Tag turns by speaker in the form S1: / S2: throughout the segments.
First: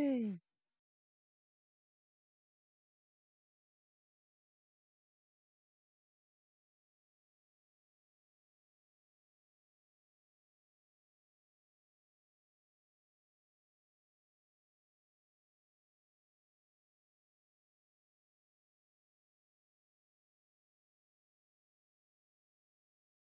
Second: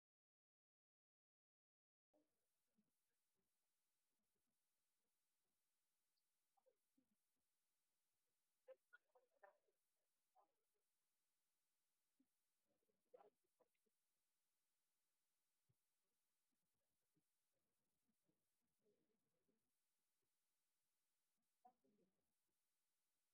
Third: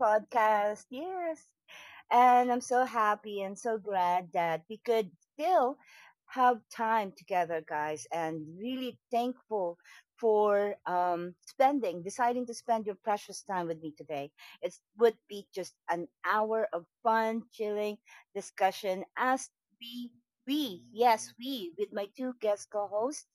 S1: podcast. Yes. And I'm so happy and so glad that we could still have time together, guys, and really thankful for spending, deciding to spend your precious time with me today. It would be just an hour of fun, chilling discussion as we, yes, we, with my two guest co hosts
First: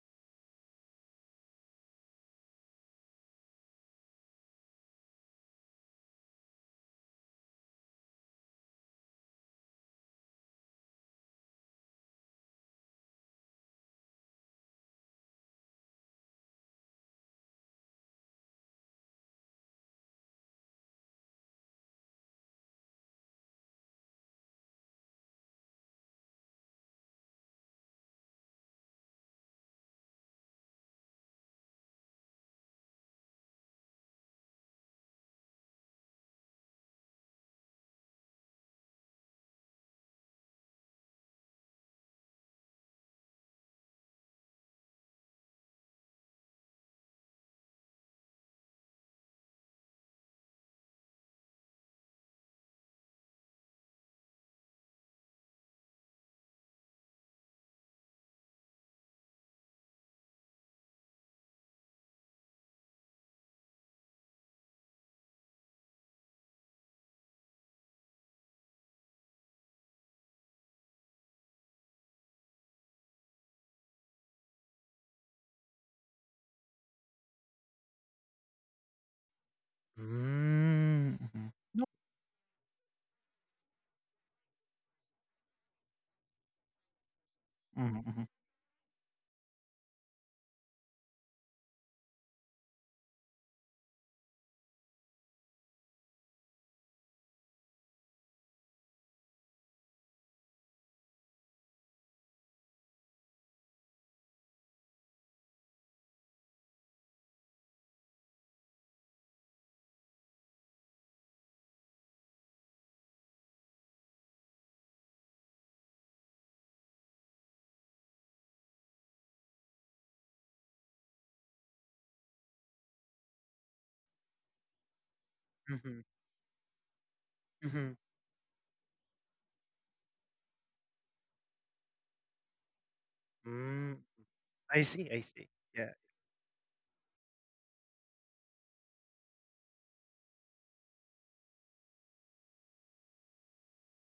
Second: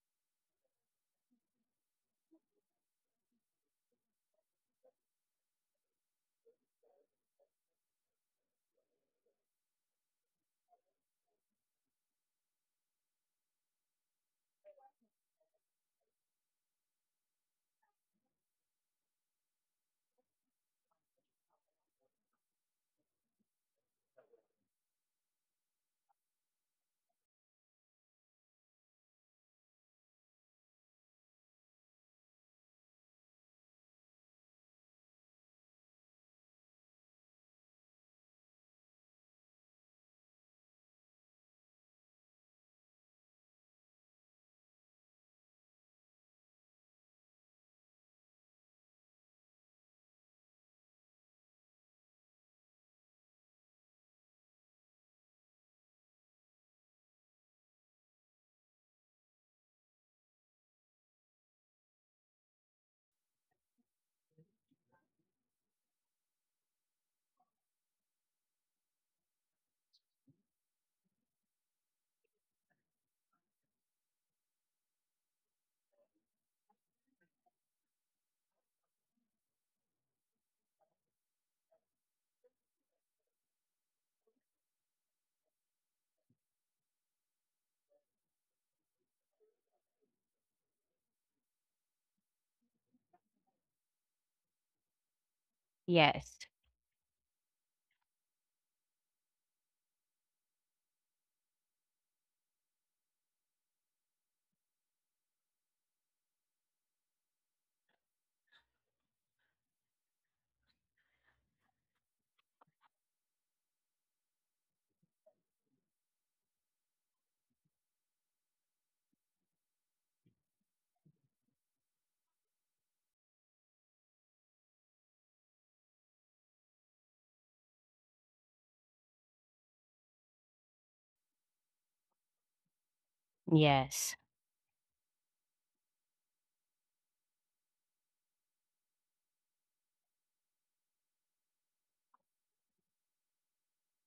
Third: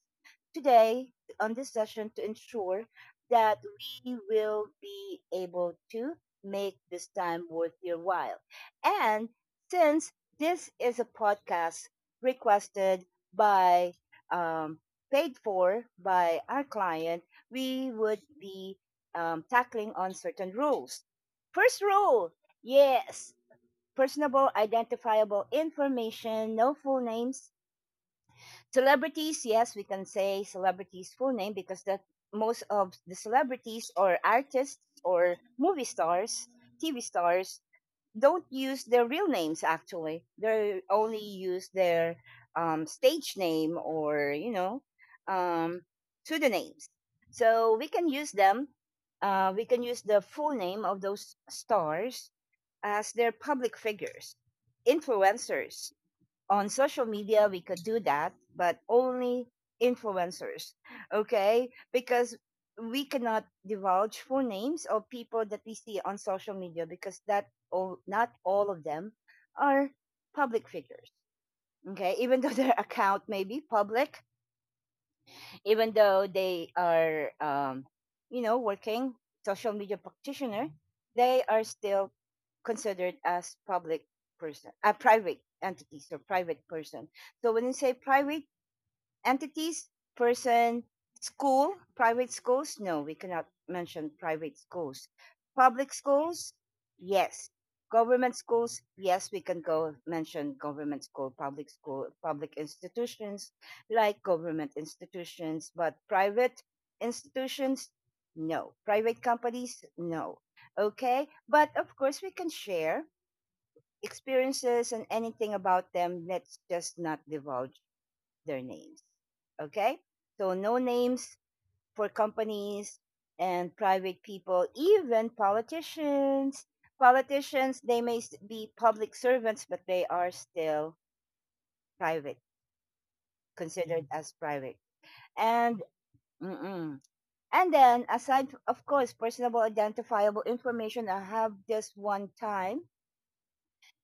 S1: today on this session to ensure that we will be able to make this time worth your while. And since this is a podcast requested by, um, paid for by our client, we would be tackling on certain rules. First rule, yes, personable identifiable information, no full names. Celebrities, yes, we can say celebrities' full name because that most of the celebrities or artists or movie stars, TV stars don't use their real names actually they only use their stage name or you know um, pseudonyms so we can use them we can use the full name of those stars as their public figures influencers on social media we could do that but only influencers okay because we cannot divulge full names of people that we see on social media because not all of them are public figures okay even though their account may be public even though they are, you know, working social media practitioner,
S2: Mm,
S1: they
S2: mhm,
S1: are still considered as public person, a private entities or private person. So when you say
S2: mhm, mhm.
S1: private, entities, person, school, private schools? No, we cannot mention private schools. Public
S3: Yes.
S1: schools? Yes. Government schools? Yes, we can go mention government school, public institutions like government institutions, but private institutions? No. Private companies? No. Okay. But of course, we can share experiences and anything about them. Let's just not divulge their names. Okay? So no names for companies and private people, even politicians. Politicians, they may be public servants, but they are still private,
S2: Mm,
S1: considered
S3: Yes.
S1: as private.
S2: I see, I see.
S1: And
S2: Yeah.
S1: mm-mm. And then, of course, personable identifiable information. I have this one time.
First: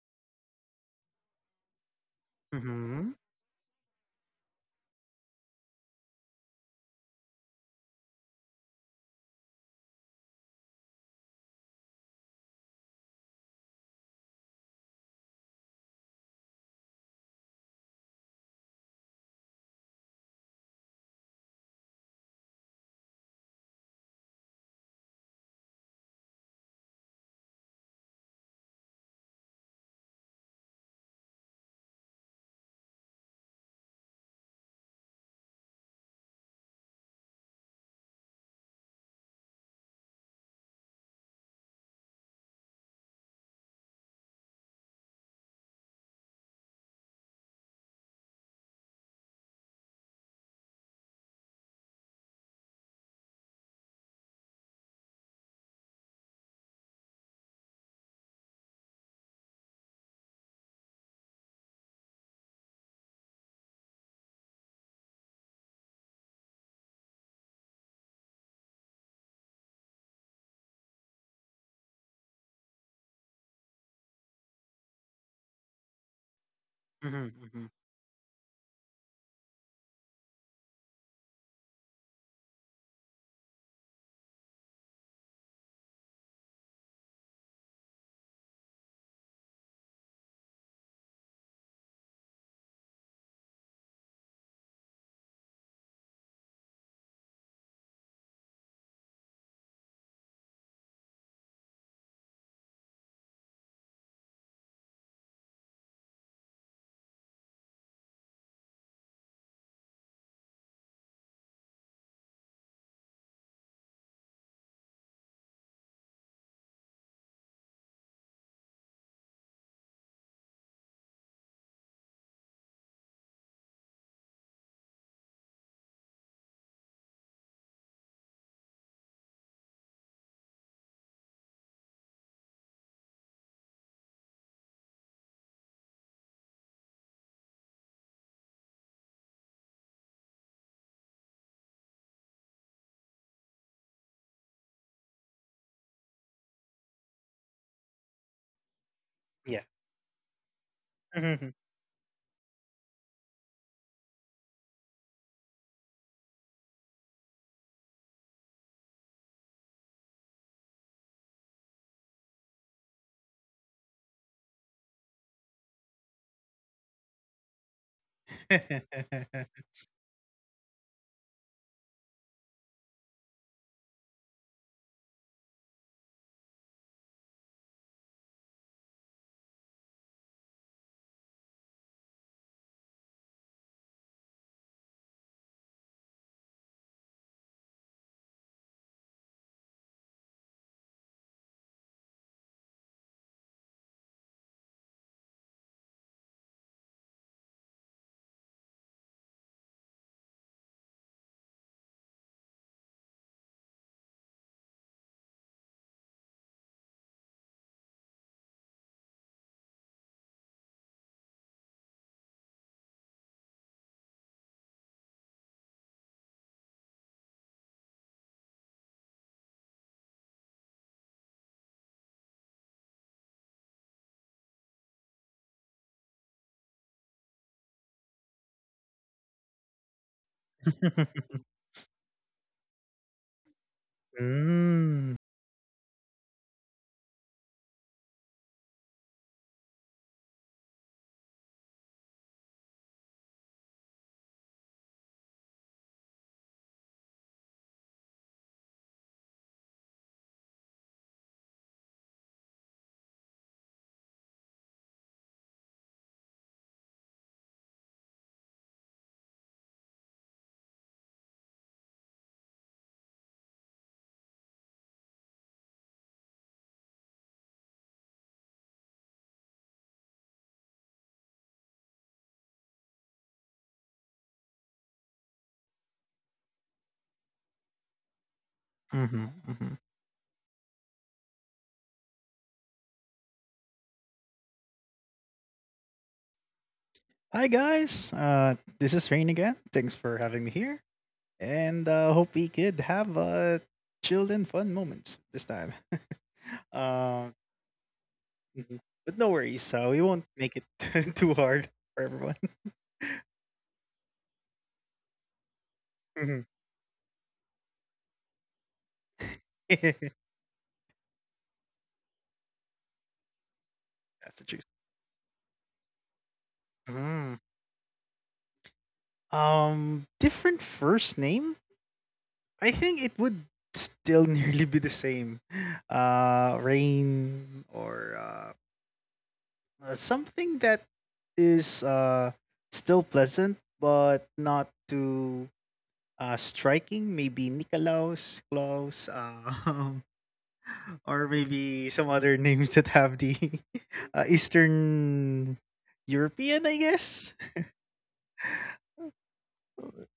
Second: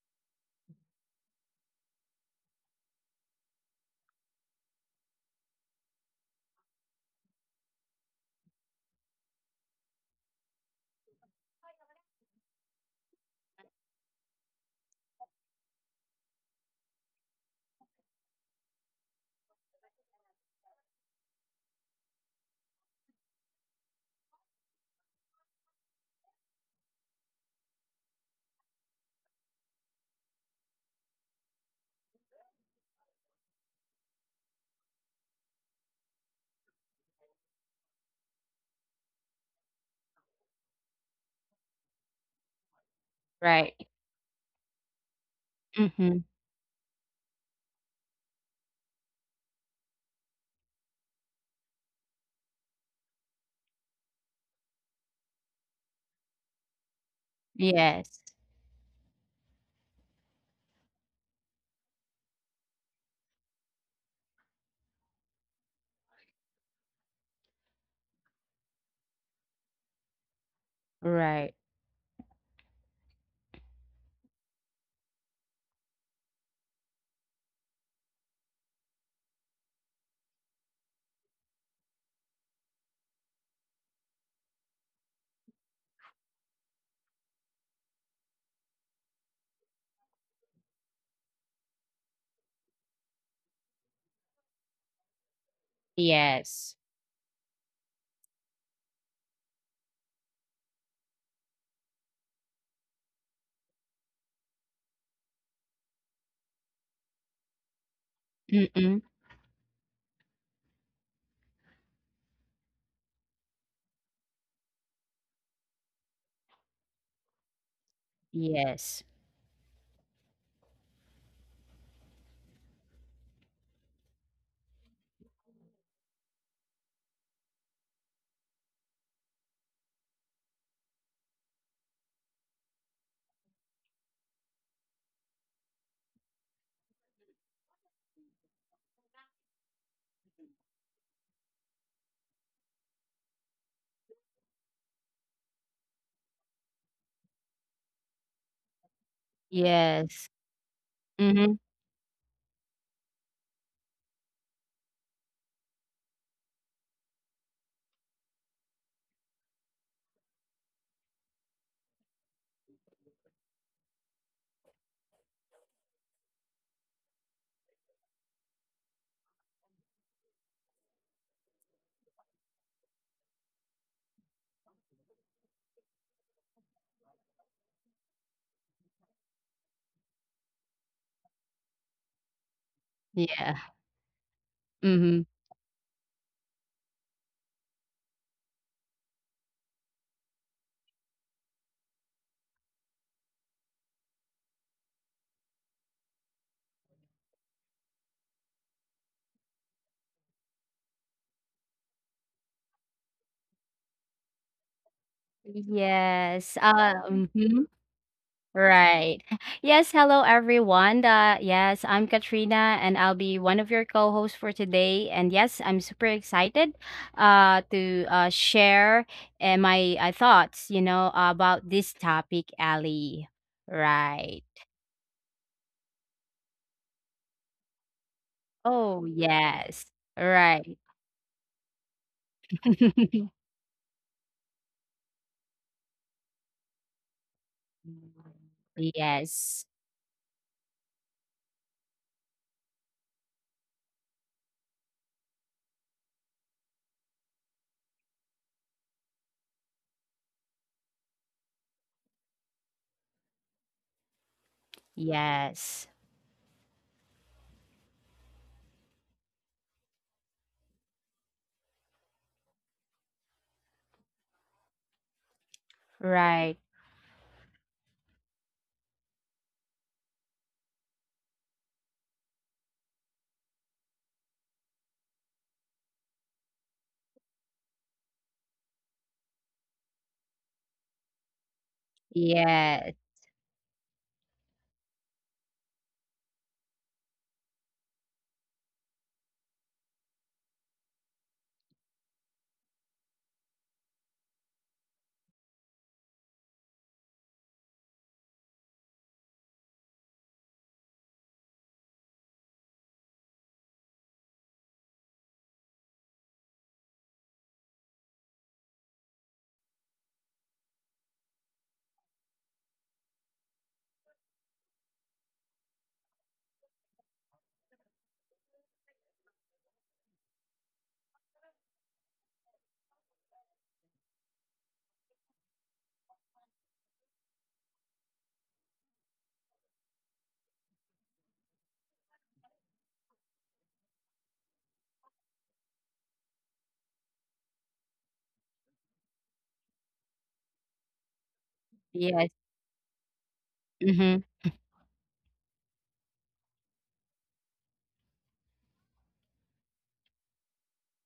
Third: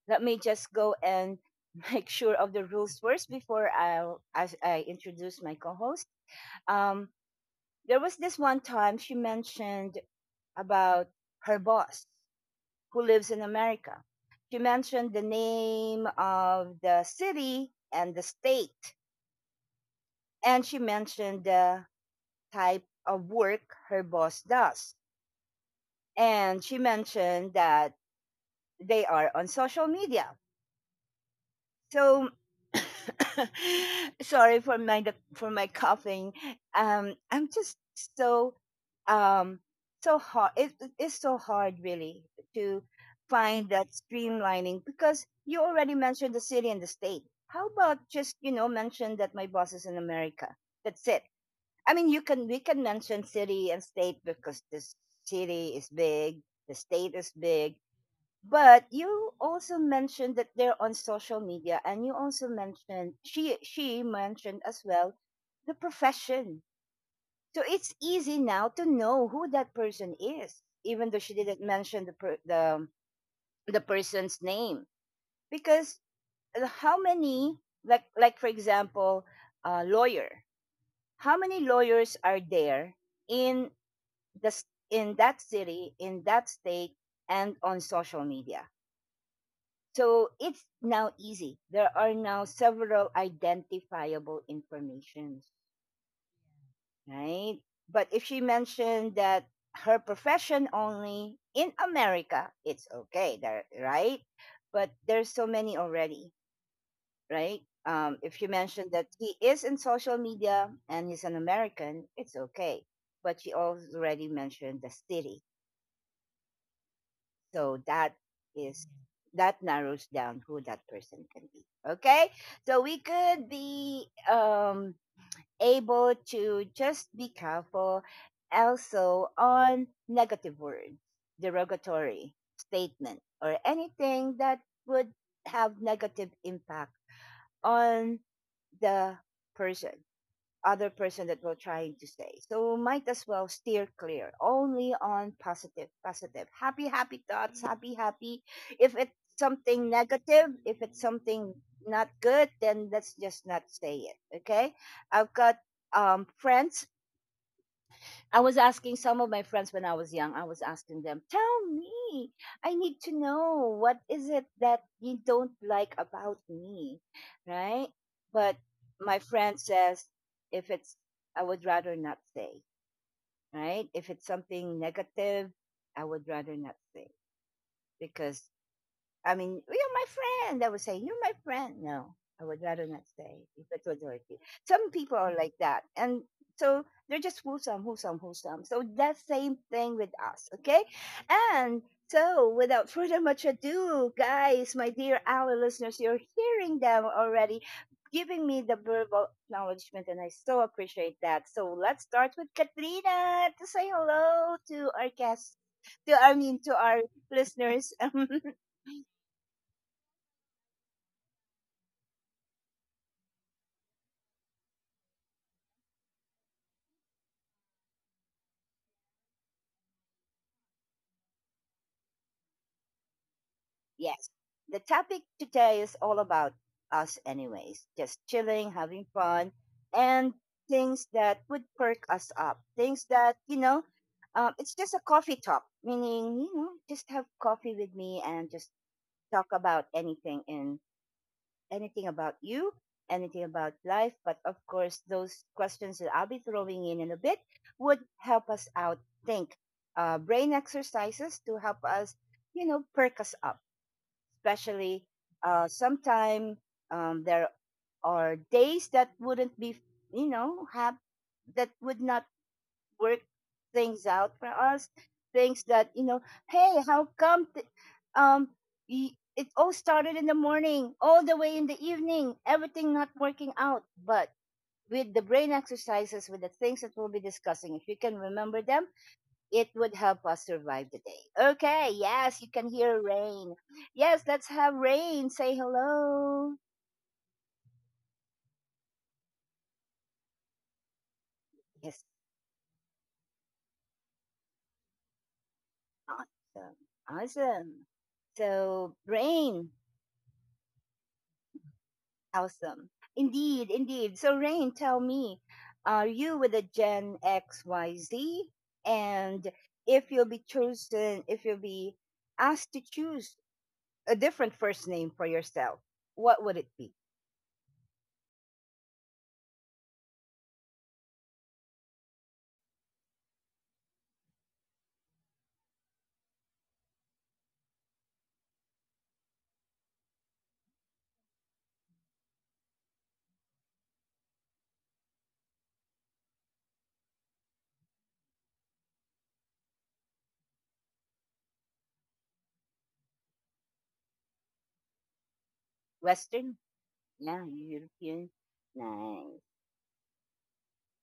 S1: Let me just go and make sure of the rules
S2: Mhm,
S1: first before I introduce my co-host. Um, There was this one time she mentioned about her boss who lives in America. She mentioned the name of the city and the state, and she mentioned the type of work her boss does. And she mentioned that they are on social media. So sorry for my coughing. I'm just so um so hard. It's so hard, really, to find
S3: Right.
S1: that streamlining because you already
S3: Mhm.
S1: mentioned the city and the state. How about just you know mention that my boss is in America? That's it. I mean, you can we can mention city and state because this city is big, the state is big,
S3: Yes.
S1: but you also mentioned that they're on social media, and you also mentioned she mentioned as well the profession. So it's easy now to know who that person is, even though she
S3: Right.
S1: didn't mention the person's name. Because how
S2: mhm,
S1: many
S2: mhm.
S1: like for example, a lawyer? How many lawyers are there in the s- in that city, in that state, and on social media? So it's now easy. There are now several identifiable informations,
S3: Yes.
S1: right? But if she mentioned that her profession only in America, it's okay, there, right? But there's so many already, right? If you mentioned
S3: Mm-mm.
S1: that he is in social media and he's an American, it's okay. But she already mentioned the city. So that is
S3: Yes.
S1: that narrows down who that person can be. Okay? So we could be able to just be careful also on negative words, derogatory statement or anything that would have negative impact on the person other person that we're trying to say. So might as well steer clear only on positive, positive, happy, happy thoughts, happy, happy. If it's
S2: Yeah.
S1: something
S3: Yes.
S1: negative, if it's
S2: Mhm.
S1: something
S3: Mhm.
S1: not good, then let's just not say it. Okay. I've got friends I was asking some of my friends when I was young, I was asking them, tell me, I need to know what is it that you don't like about me, right? But my friend says, if it's, I would rather not say, right? If it's something negative, I would rather not say because I mean, you're my friend. I would say, you're my friend. No, I would rather not say
S3: Yeah.
S1: if it was dirty. Some people
S3: Mhm.
S1: are like that. And so they're just wholesome, wholesome, wholesome. So that same thing with us, okay? And so without further much ado, guys, my dear our listeners, you're hearing them already giving me the verbal acknowledgement and I so appreciate that. So let's start with Katrina to say hello to our guests to I
S3: Yes.
S1: mean to our
S3: Mhm.
S1: listeners.
S3: Right. Yes, hello everyone. Yes, I'm Katrina and I'll be one of your co-hosts for today. And yes, I'm super excited to share my thoughts, you know, about this topic, Ali.
S1: Yes.
S3: Right.
S1: The topic today is all about us, anyways. Just chilling,
S3: Oh,
S1: having fun,
S3: yes.
S1: and
S3: Right.
S1: things that would perk us up. Things that, you know, it's just a
S2: Mm.
S1: coffee talk, meaning, you know, just have coffee with me and just talk
S3: Yes.
S1: about anything and anything about you, anything about life. But of course, those questions that I'll be throwing in a bit would help us out think. Brain exercises to help us, you know, perk us up especially
S3: Yes.
S1: sometime there are days that wouldn't be you know have that would not work things out for us things that you know
S3: Right.
S1: hey how come th- um y- it all started in the morning all the way in the evening everything not working out but with the brain exercises with the things that we'll be discussing if you can remember them
S2: Mhm,
S1: it
S2: mhm.
S1: would help us survive the day. Okay, yes, you can
S3: Yes.
S1: hear rain. Yes, let's have rain. Say hello.
S2: Hi guys, this is Rain again. Thanks for having me here, and
S1: Yes,
S2: hope we could have chilled and fun moments this time.
S1: awesome.
S2: uh,
S1: Awesome.
S2: mhm.
S1: So,
S2: But no
S1: rain,
S2: worries, we won't make it too hard for everyone.
S1: awesome. Indeed, indeed. So, rain, tell me, are you with a
S2: Mhm.
S1: Gen XYZ? And if
S2: That's
S1: you'll be chosen, if you'll be asked to choose a different
S2: the
S1: first
S2: truth.
S1: name for yourself, what would it be?
S2: Mm. Different first name? I think it would still nearly be the same. Rain or something that is still pleasant but not too striking. Maybe Nikolaus, Klaus, or
S3: Yes.
S2: maybe some other names that have the
S3: hmm
S2: Eastern
S1: Western?
S2: European,
S1: Yeah,
S2: I guess.
S1: European. Nice.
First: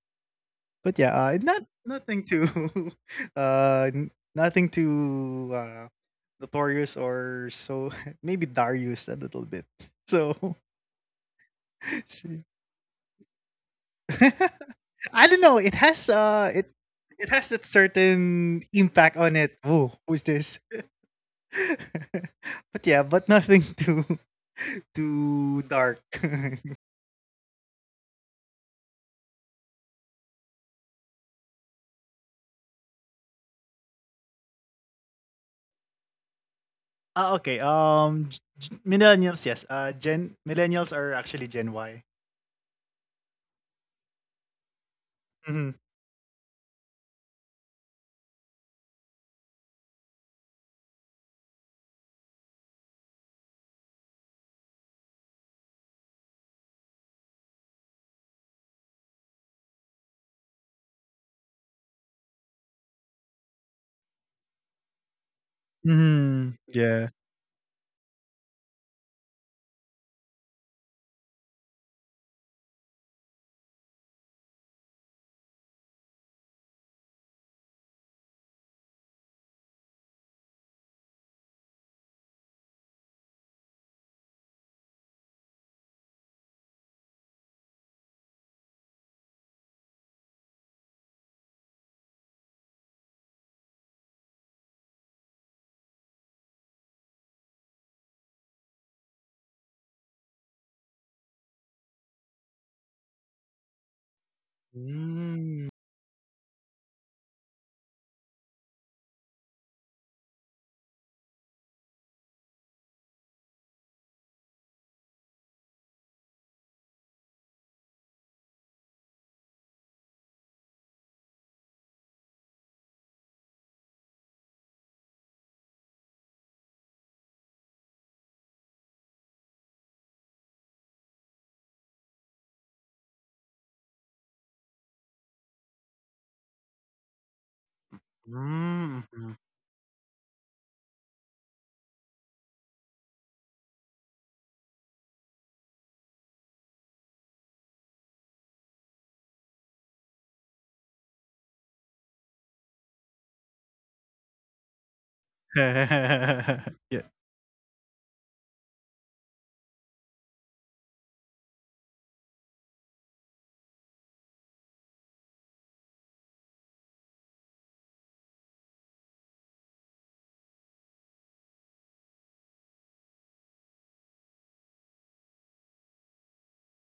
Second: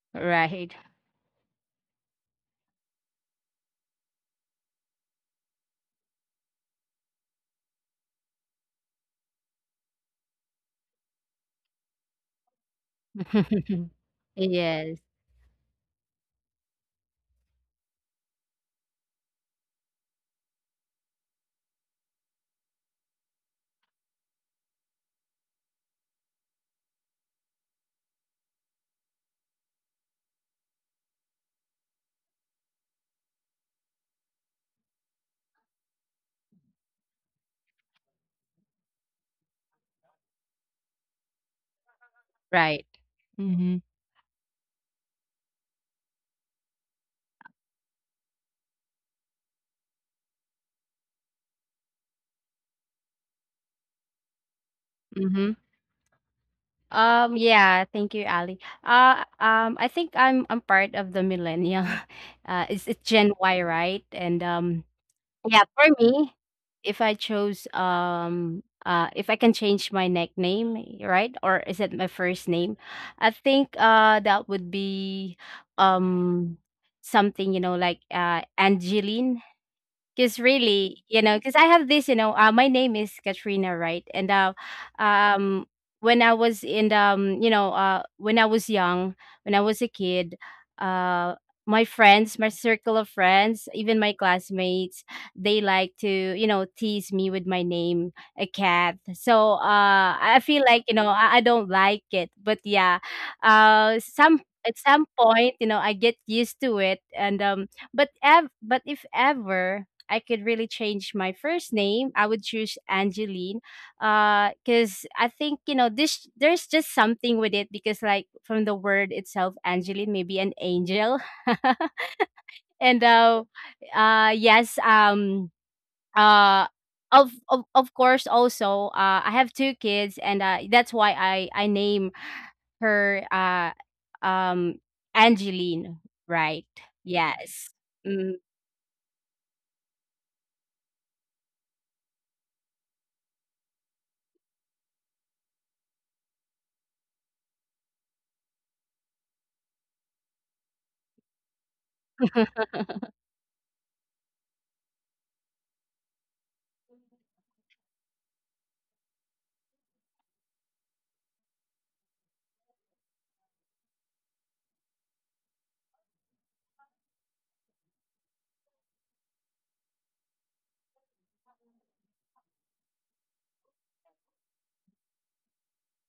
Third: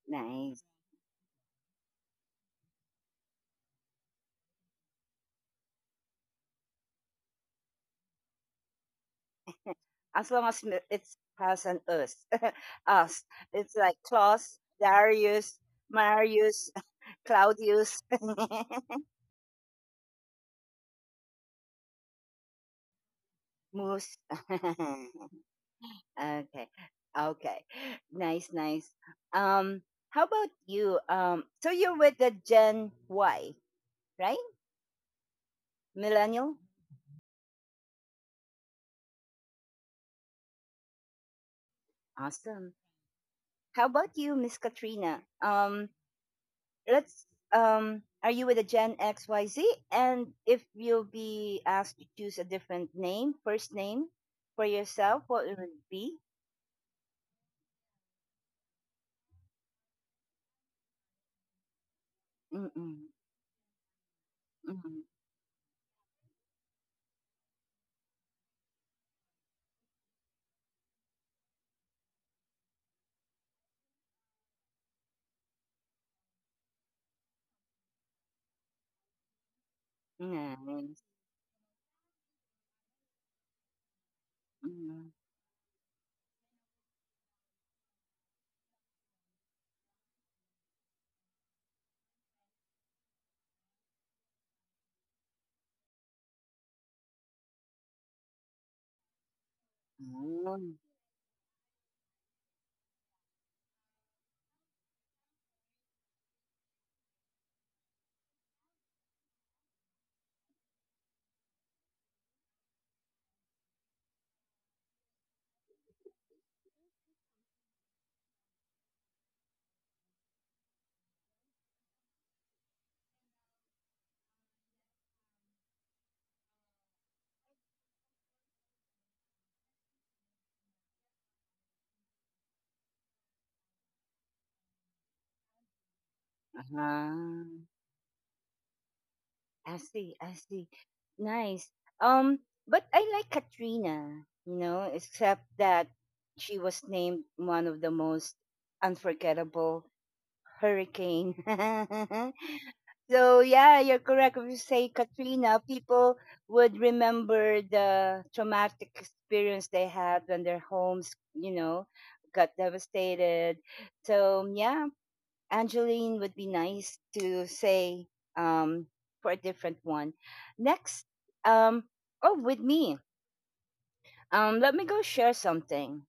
S1: Nice.
S3: Right.
S2: But yeah, not nothing too, uh, n- nothing too notorious or so. Maybe Darius a little bit.
S1: As long
S2: So,
S1: as it has an us.
S2: she-
S1: us. It's like Claus,
S3: Yes.
S2: I don't know.
S1: Darius,
S2: It has uh, it
S1: Marius,
S2: it has that
S1: Claudius,
S2: certain impact on it. Oh, who's this? But yeah, but nothing too
S1: Moose.
S2: too dark.
S1: okay. Okay. Nice, nice. Um, how about you? So you're with the Gen Y, right?
S2: Ah,
S1: Millennial?
S2: okay. Millennials, yes. Gen millennials are actually Gen Y.
S1: Awesome.
S3: Right. Mm-hmm.
S1: How about you, Miss
S2: Mm-hmm.
S1: Katrina? Let's are you with a gen xyz and if you'll be asked to choose a different name first name for yourself what
S3: Mm-hmm.
S1: it would be.
S3: Yeah, thank you, Ali. I think I'm part of the millennial. It's
S1: Mm-mm.
S3: Gen Y, right? And
S1: Mm-mm.
S2: Mm-hmm.
S3: Yeah, for
S2: Yeah.
S3: me, if I chose if I can change my nickname, right? Or is it my first name? I think that would be um something, you know, like Angeline, because
S1: Nice.
S3: really, you know, because I have this, you know, my name is Katrina, right? And
S1: Mm.
S3: um, when I was in the, you know, when I was young, when I was a kid, uh, my friends, my circle of friends, even my classmates, they like to, you know, tease me with my name, a cat. So I feel
S1: Mm,
S3: like, you know, I don't like it. But some at
S2: Mm.
S3: some point, you know, I get used to it. And But if ever I could really change my first name, I would choose Angeline. Because I think you know this. There's just something with it, because like from the word itself, Angeline, maybe an angel. and yes, uh, of course also, I have two kids, and that's why I name her um Angeline, right?
S1: uh-huh.
S3: Yes.
S2: Mm,
S3: Mm,
S2: mhm.
S1: I see, I see. Nice. um but I like Katrina you know except that she was named one of the most unforgettable hurricane. So yeah, you're correct. If you say Katrina,
S2: Yeah.
S1: people would remember the traumatic experience they had when their homes, you know, got devastated. So yeah, Angeline would be nice to say um, for a different one. Next, um, oh, with me, let me go share something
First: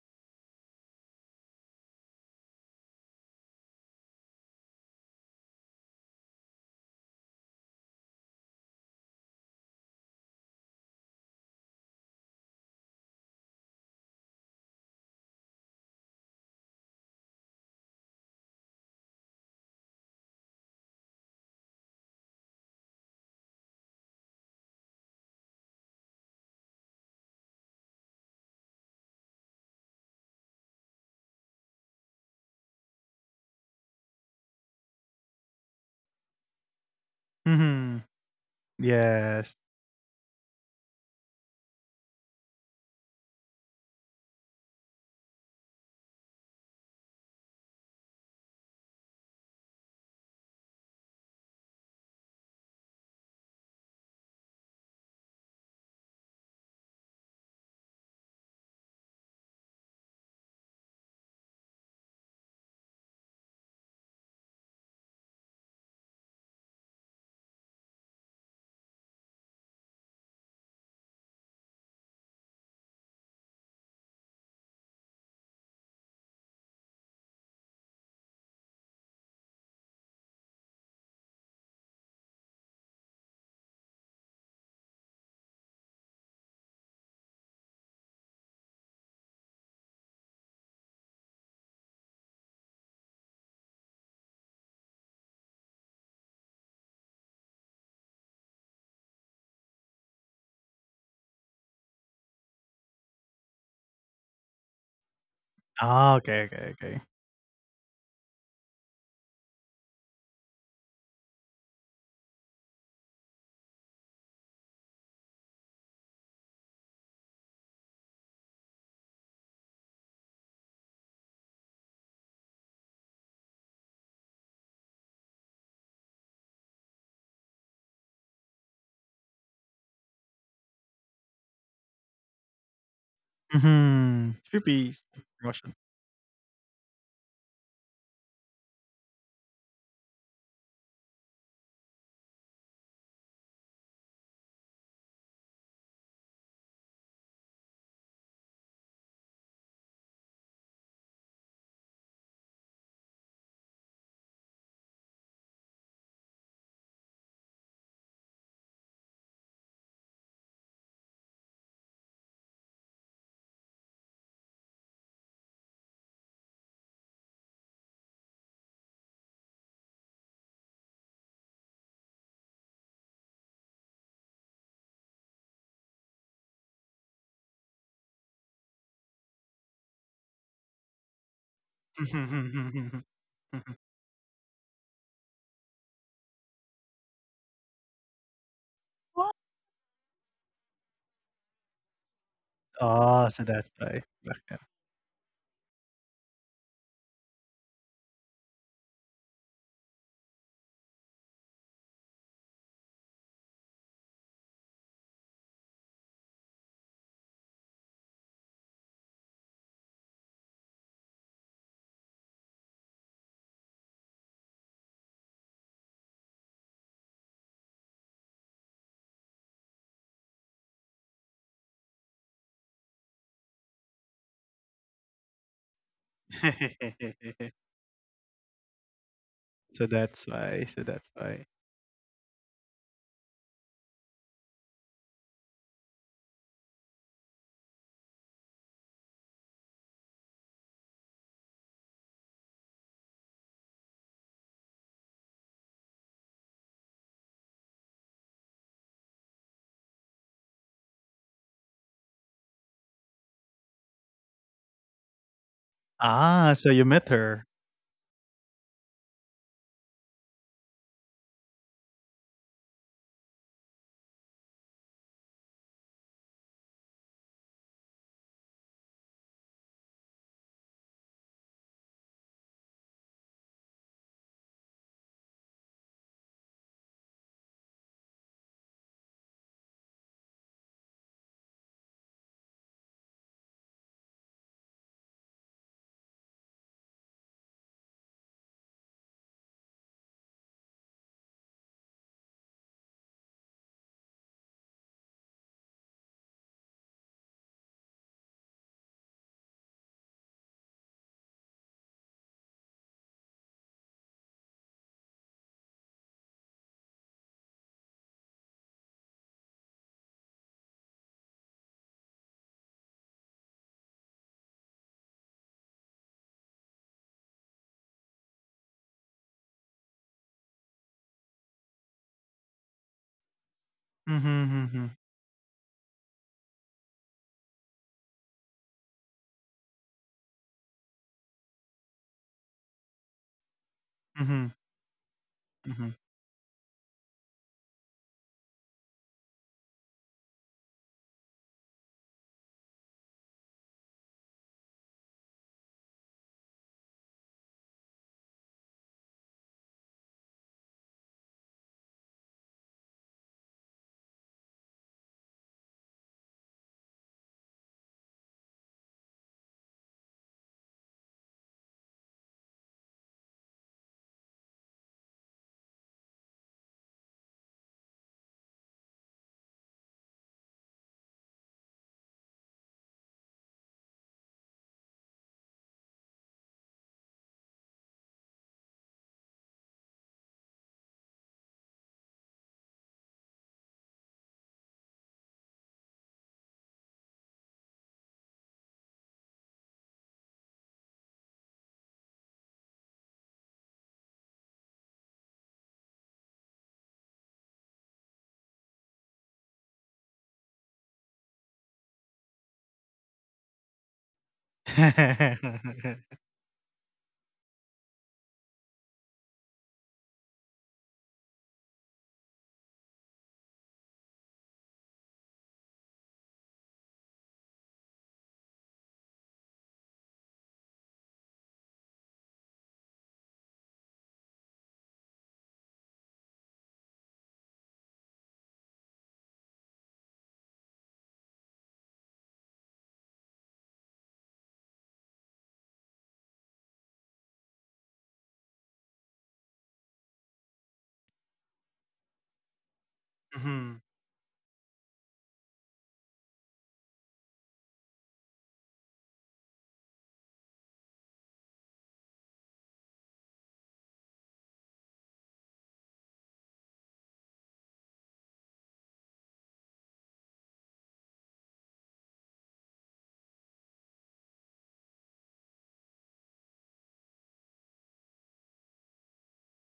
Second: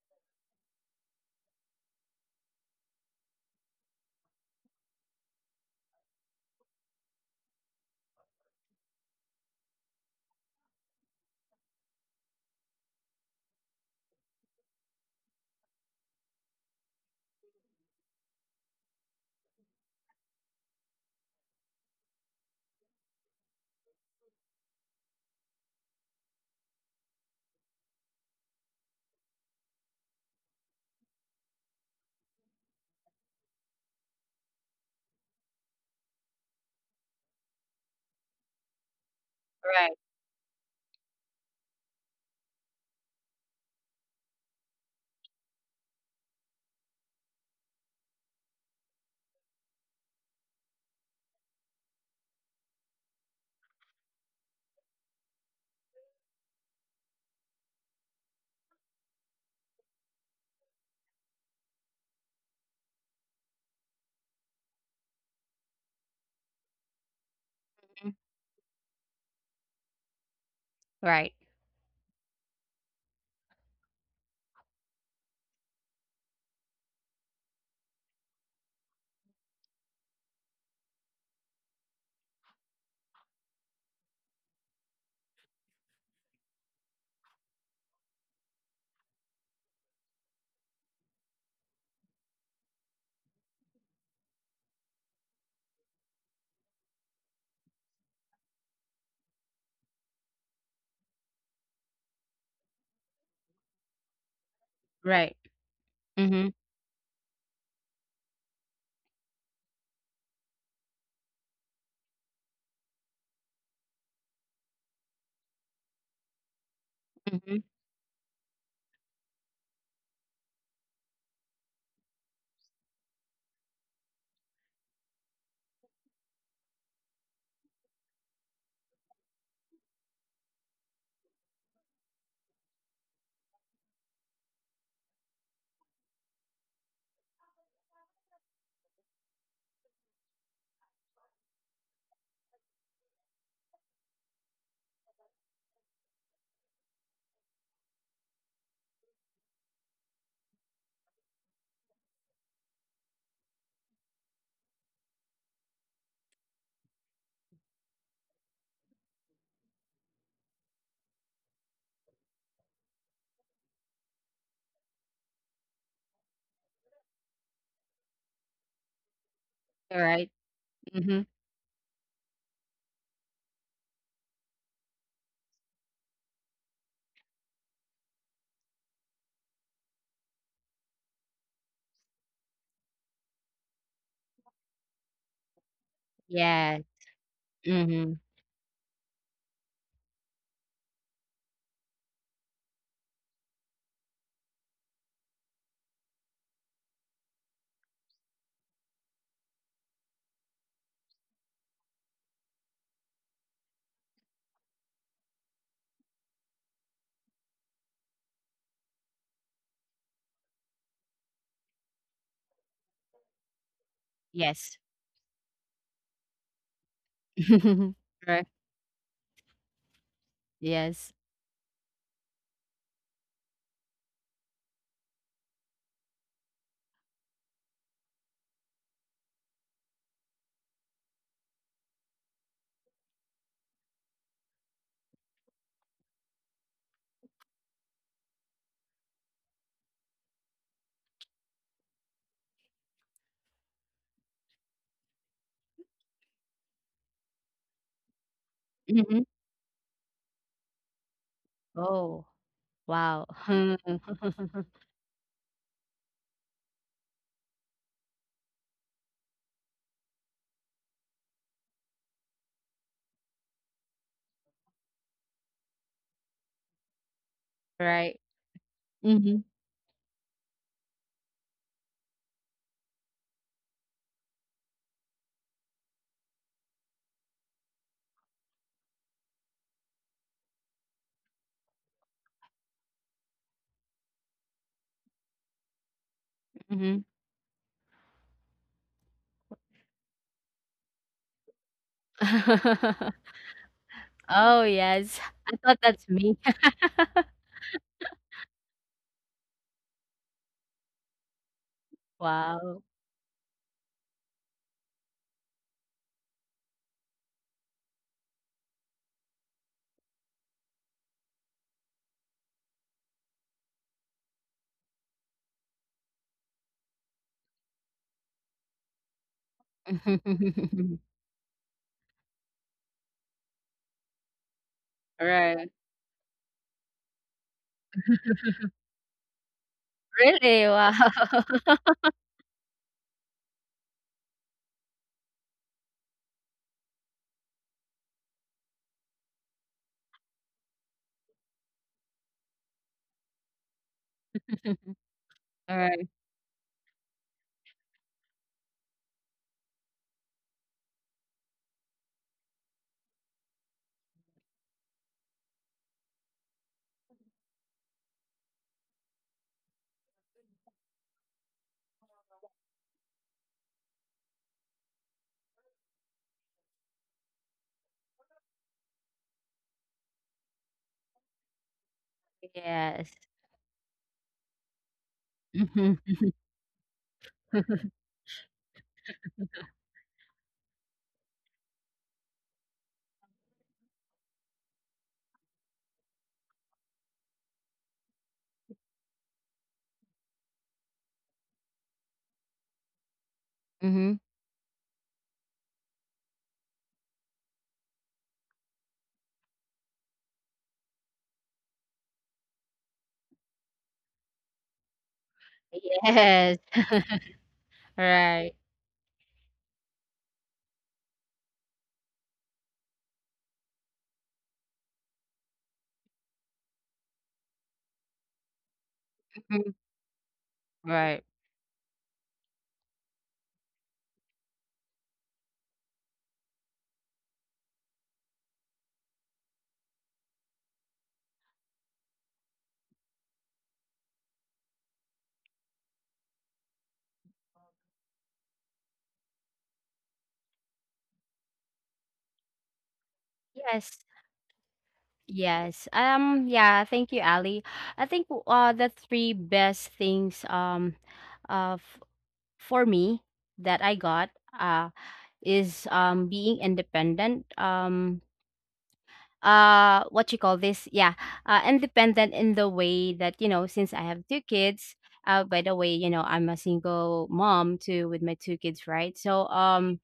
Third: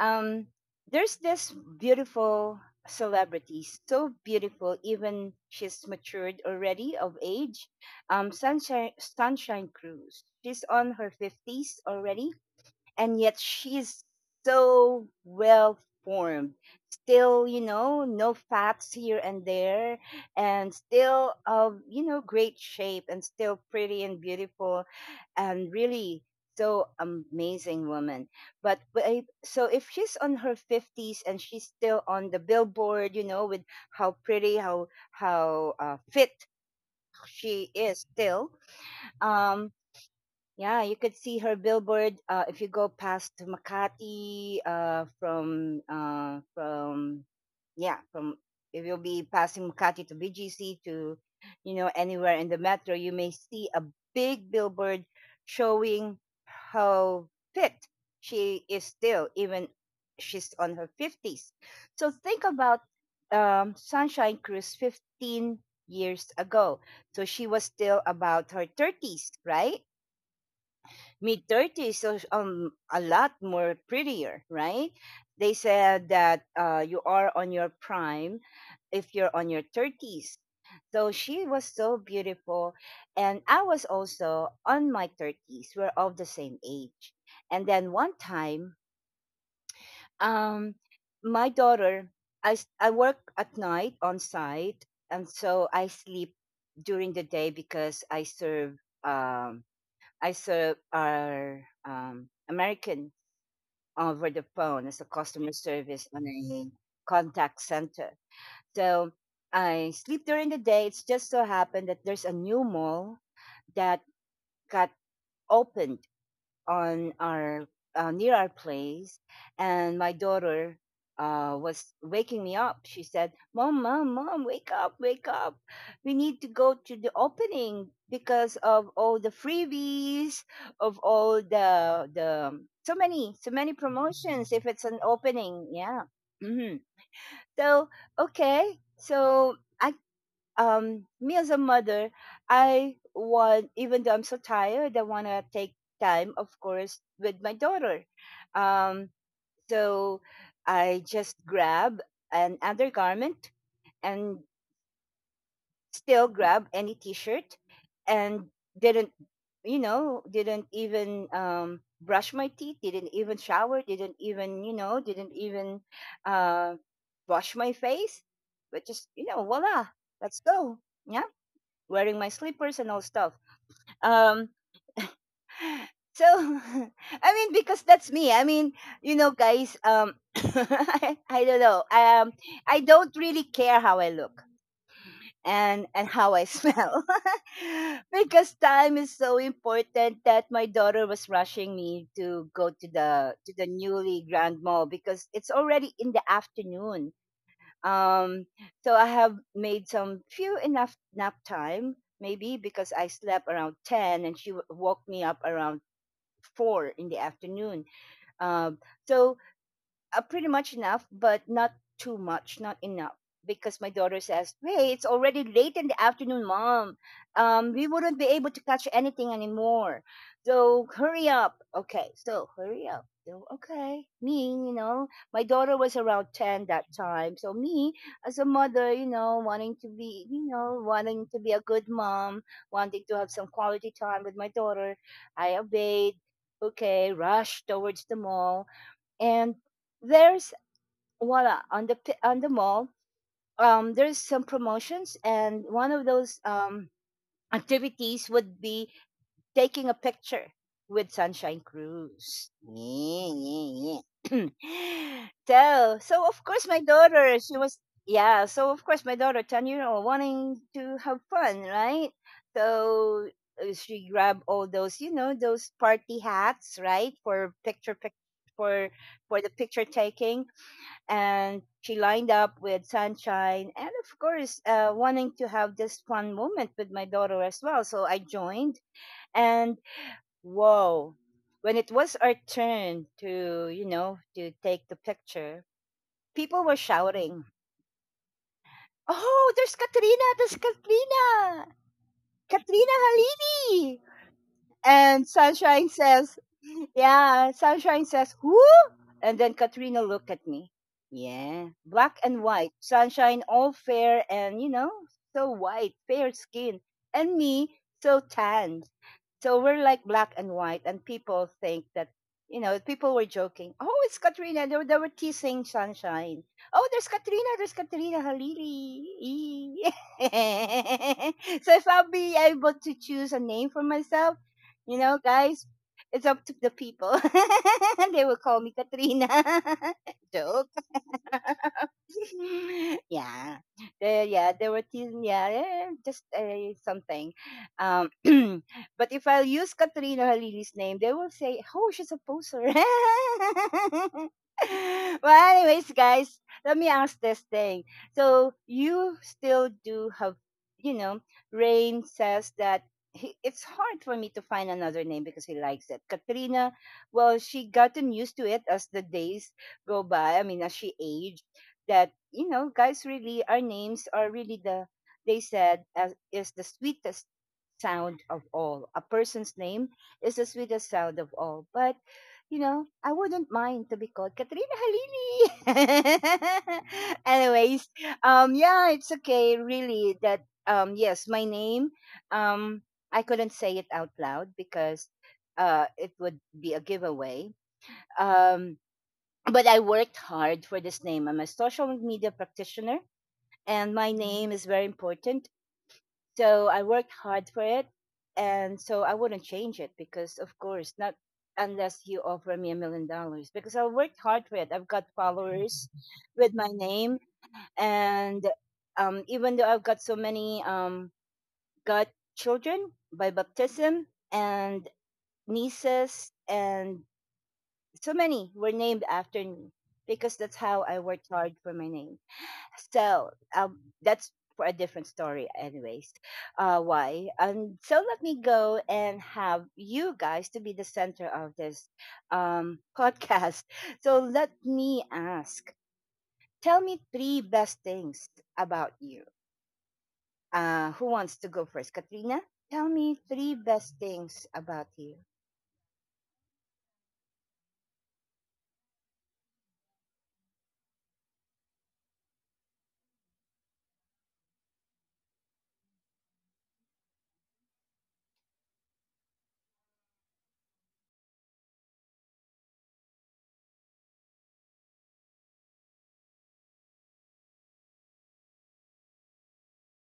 S1: um, there's this beautiful celebrity, so beautiful, even she's matured already of age. Um, Sunshine Cruz. She's on her fifties already, and yet she's so well formed still you know no fats here and there and still of you know great shape and still pretty and beautiful and really so amazing woman but wait, so if she's on her 50s and she's still on the billboard you know with how pretty how fit she is
S2: Mhm.
S1: still
S2: Yes.
S1: um
S3: right.
S1: yeah, you could see her billboard if you go past Makati from yeah from if you'll be passing Makati to BGC to you know anywhere in the metro, you may see a big billboard showing how fit she is still, even she's on her fifties. So think about Sunshine Cruz 15 years ago. So she was still
S3: Mm-hmm.
S1: about her thirties, right?
S3: Right.
S1: Mid 30s is a lot more prettier right they said that you are on your prime if you're on your 30s so she was so beautiful and I was also on my 30s we're of the same age and then one time um my daughter I work at night on site and so I sleep during the day because I serve I serve our American over the phone as a
S3: Right.
S1: customer service
S2: Ah,
S1: on
S2: okay,
S3: Mm-hmm.
S2: okay,
S1: a
S2: okay.
S1: contact center. So I sleep during the day. It's just so happened that there's a new mall that got opened on
S3: Mhm.
S1: our near our place, and my daughter was waking me up. She said, "Mom, mom, mom, wake up, wake up! We need to go to the opening because of all the freebies, of all the so many so many
S2: Mhm.
S1: promotions. If it's
S2: Trippy
S1: an opening,
S2: Russian.
S1: yeah." hmm So, okay, so I, me as a mother, I want, even though I'm so tired, I want to take time, of course, with my daughter. um so I just grab an undergarment, and still grab any t-shirt, and didn't, didn't even brush my teeth, didn't even shower, didn't even, didn't even, uh wash my face, but just, voila,
S3: Alright.
S1: let's go,
S3: Mhm.
S1: yeah? Wearing my slippers and all stuff. Um, so I mean, because that's me. I mean, you know, guys. I don't know. I don't really care how I look, and how I
S3: Yes.
S1: smell.
S3: Mhm.
S1: Because time is so
S2: What?
S1: important that my daughter was rushing me to go to the
S2: Oh,
S1: to
S2: so
S1: the
S2: that's why.
S1: newly grand
S2: Okay.
S1: mall because it's already in the afternoon. Um, so I have made some few enough nap time, maybe because I slept around 10, and woke me up around 4 in the afternoon. Um, so, pretty much enough, but not too much, not enough. Because my daughter says,
S3: Yes.
S1: "Hey, it's already late in the afternoon, mom. We wouldn't be
S3: Right.
S1: able to catch anything anymore. So
S3: Yes.
S1: hurry up." Okay, so hurry up. So, okay, me, you know, my daughter was around 10 that time. So me, as a mother, you know,
S2: So that's why. So
S1: wanting to
S2: that's
S1: be a
S2: why.
S1: good mom, wanting to have some quality time with my daughter, I obeyed. Okay, rushed towards the mall, and there's voila on on the mall. There's some promotions, and one of those activities would be
S3: Mhm.
S1: taking a picture with Sunshine
S3: Oh,
S1: Cruise.
S3: wow.
S1: Yeah,
S3: Hmm.
S1: yeah, yeah. so so of course my
S2: Ah, so you
S1: daughter
S2: met
S1: she was
S2: her.
S1: Yeah, so of course, my daughter, 10-year old, wanting to have fun, right? So she grabbed all those, you know, those party hats, right, for picture pic-
S3: Right.
S1: for for
S3: Mhm.
S1: the picture taking. And she lined up with Sunshine, and of course, wanting to have this fun moment with my daughter as well, so I joined. And whoa, when it was our turn to, you know, to take the picture, people were
S3: Mhm.
S1: shouting, "Oh, there's Katrina, there's Katrina, Katrina Halili!"
S3: Oh, yes.
S1: And
S3: I thought
S1: Sunshine
S3: that's me.
S1: says, Yeah, Sunshine says, "Who?" And then Katrina looked at me. Yeah, black and white.
S3: Wow.
S1: Sunshine, all fair and, you know, so white, fair skin. And me, so tan. So we're like black and white, and people think that, you know, people were joking. Oh, it's Katrina. They were teasing Sunshine. Oh, there's Katrina. There's Katrina Halili. So if I'll be able to choose a name for myself, you know,
S2: Mhm,
S3: Right.
S1: guys, it's up to the people. They will call me Katrina.
S3: Really?
S1: Joke.
S3: Wow.
S1: Yeah. The, yeah,
S2: mhm,
S1: the
S2: mhm,
S1: routine, yeah, eh, just
S2: mhm.
S1: something. Um, but if I use Katrina Halili's name, they will say, "Oh, she's a poser." Well, anyways,
S3: Right.
S1: guys, let me ask this thing. So you still do have, you know, Rain says that it's hard for me to find another name because he likes it. Katrina, well, she gotten used to it as the days go by. I mean, as she aged, that, you know, guys, really, our names are really they said as is the sweetest sound of all, a person's name is the sweetest sound of all. But you know,
S3: Yes.
S1: I wouldn't mind to be called Katrina
S3: Mhm.
S1: Halili. Anyways, yeah, it's okay really that, yes, my name, um I couldn't say it out loud because it would be a giveaway. um but I worked hard for this name. I'm a social media practitioner, and my
S3: Mhm.
S1: name is very important. So I worked hard for it, and so I wouldn't change it because, of course, not unless you offer me $1 million. Because I worked hard for it. I've got followers with
S3: Yes.
S1: my name, and
S3: Right.
S1: even though I've got so many, got children by baptism, and nieces, and so many were named after me,
S3: Mhm.
S1: because that's how I
S3: Right.
S1: worked hard for my name. So that's for a different story, anyways. Why? And so let me go and have you guys to be the center of this, podcast. So let me ask. Tell me three best things about you. Who wants to go first? Katrina, tell me three best
S3: Yes.
S2: Mhm.
S1: things about you.
S3: Yes. Yeah, thank you, Ali. I think the three best things uh f- for me that I got uh is being independent. What you call this? Yeah. Independent in the way that, you know, since I have two kids, by the way, you know, I'm a single mom too with my two kids, right? So um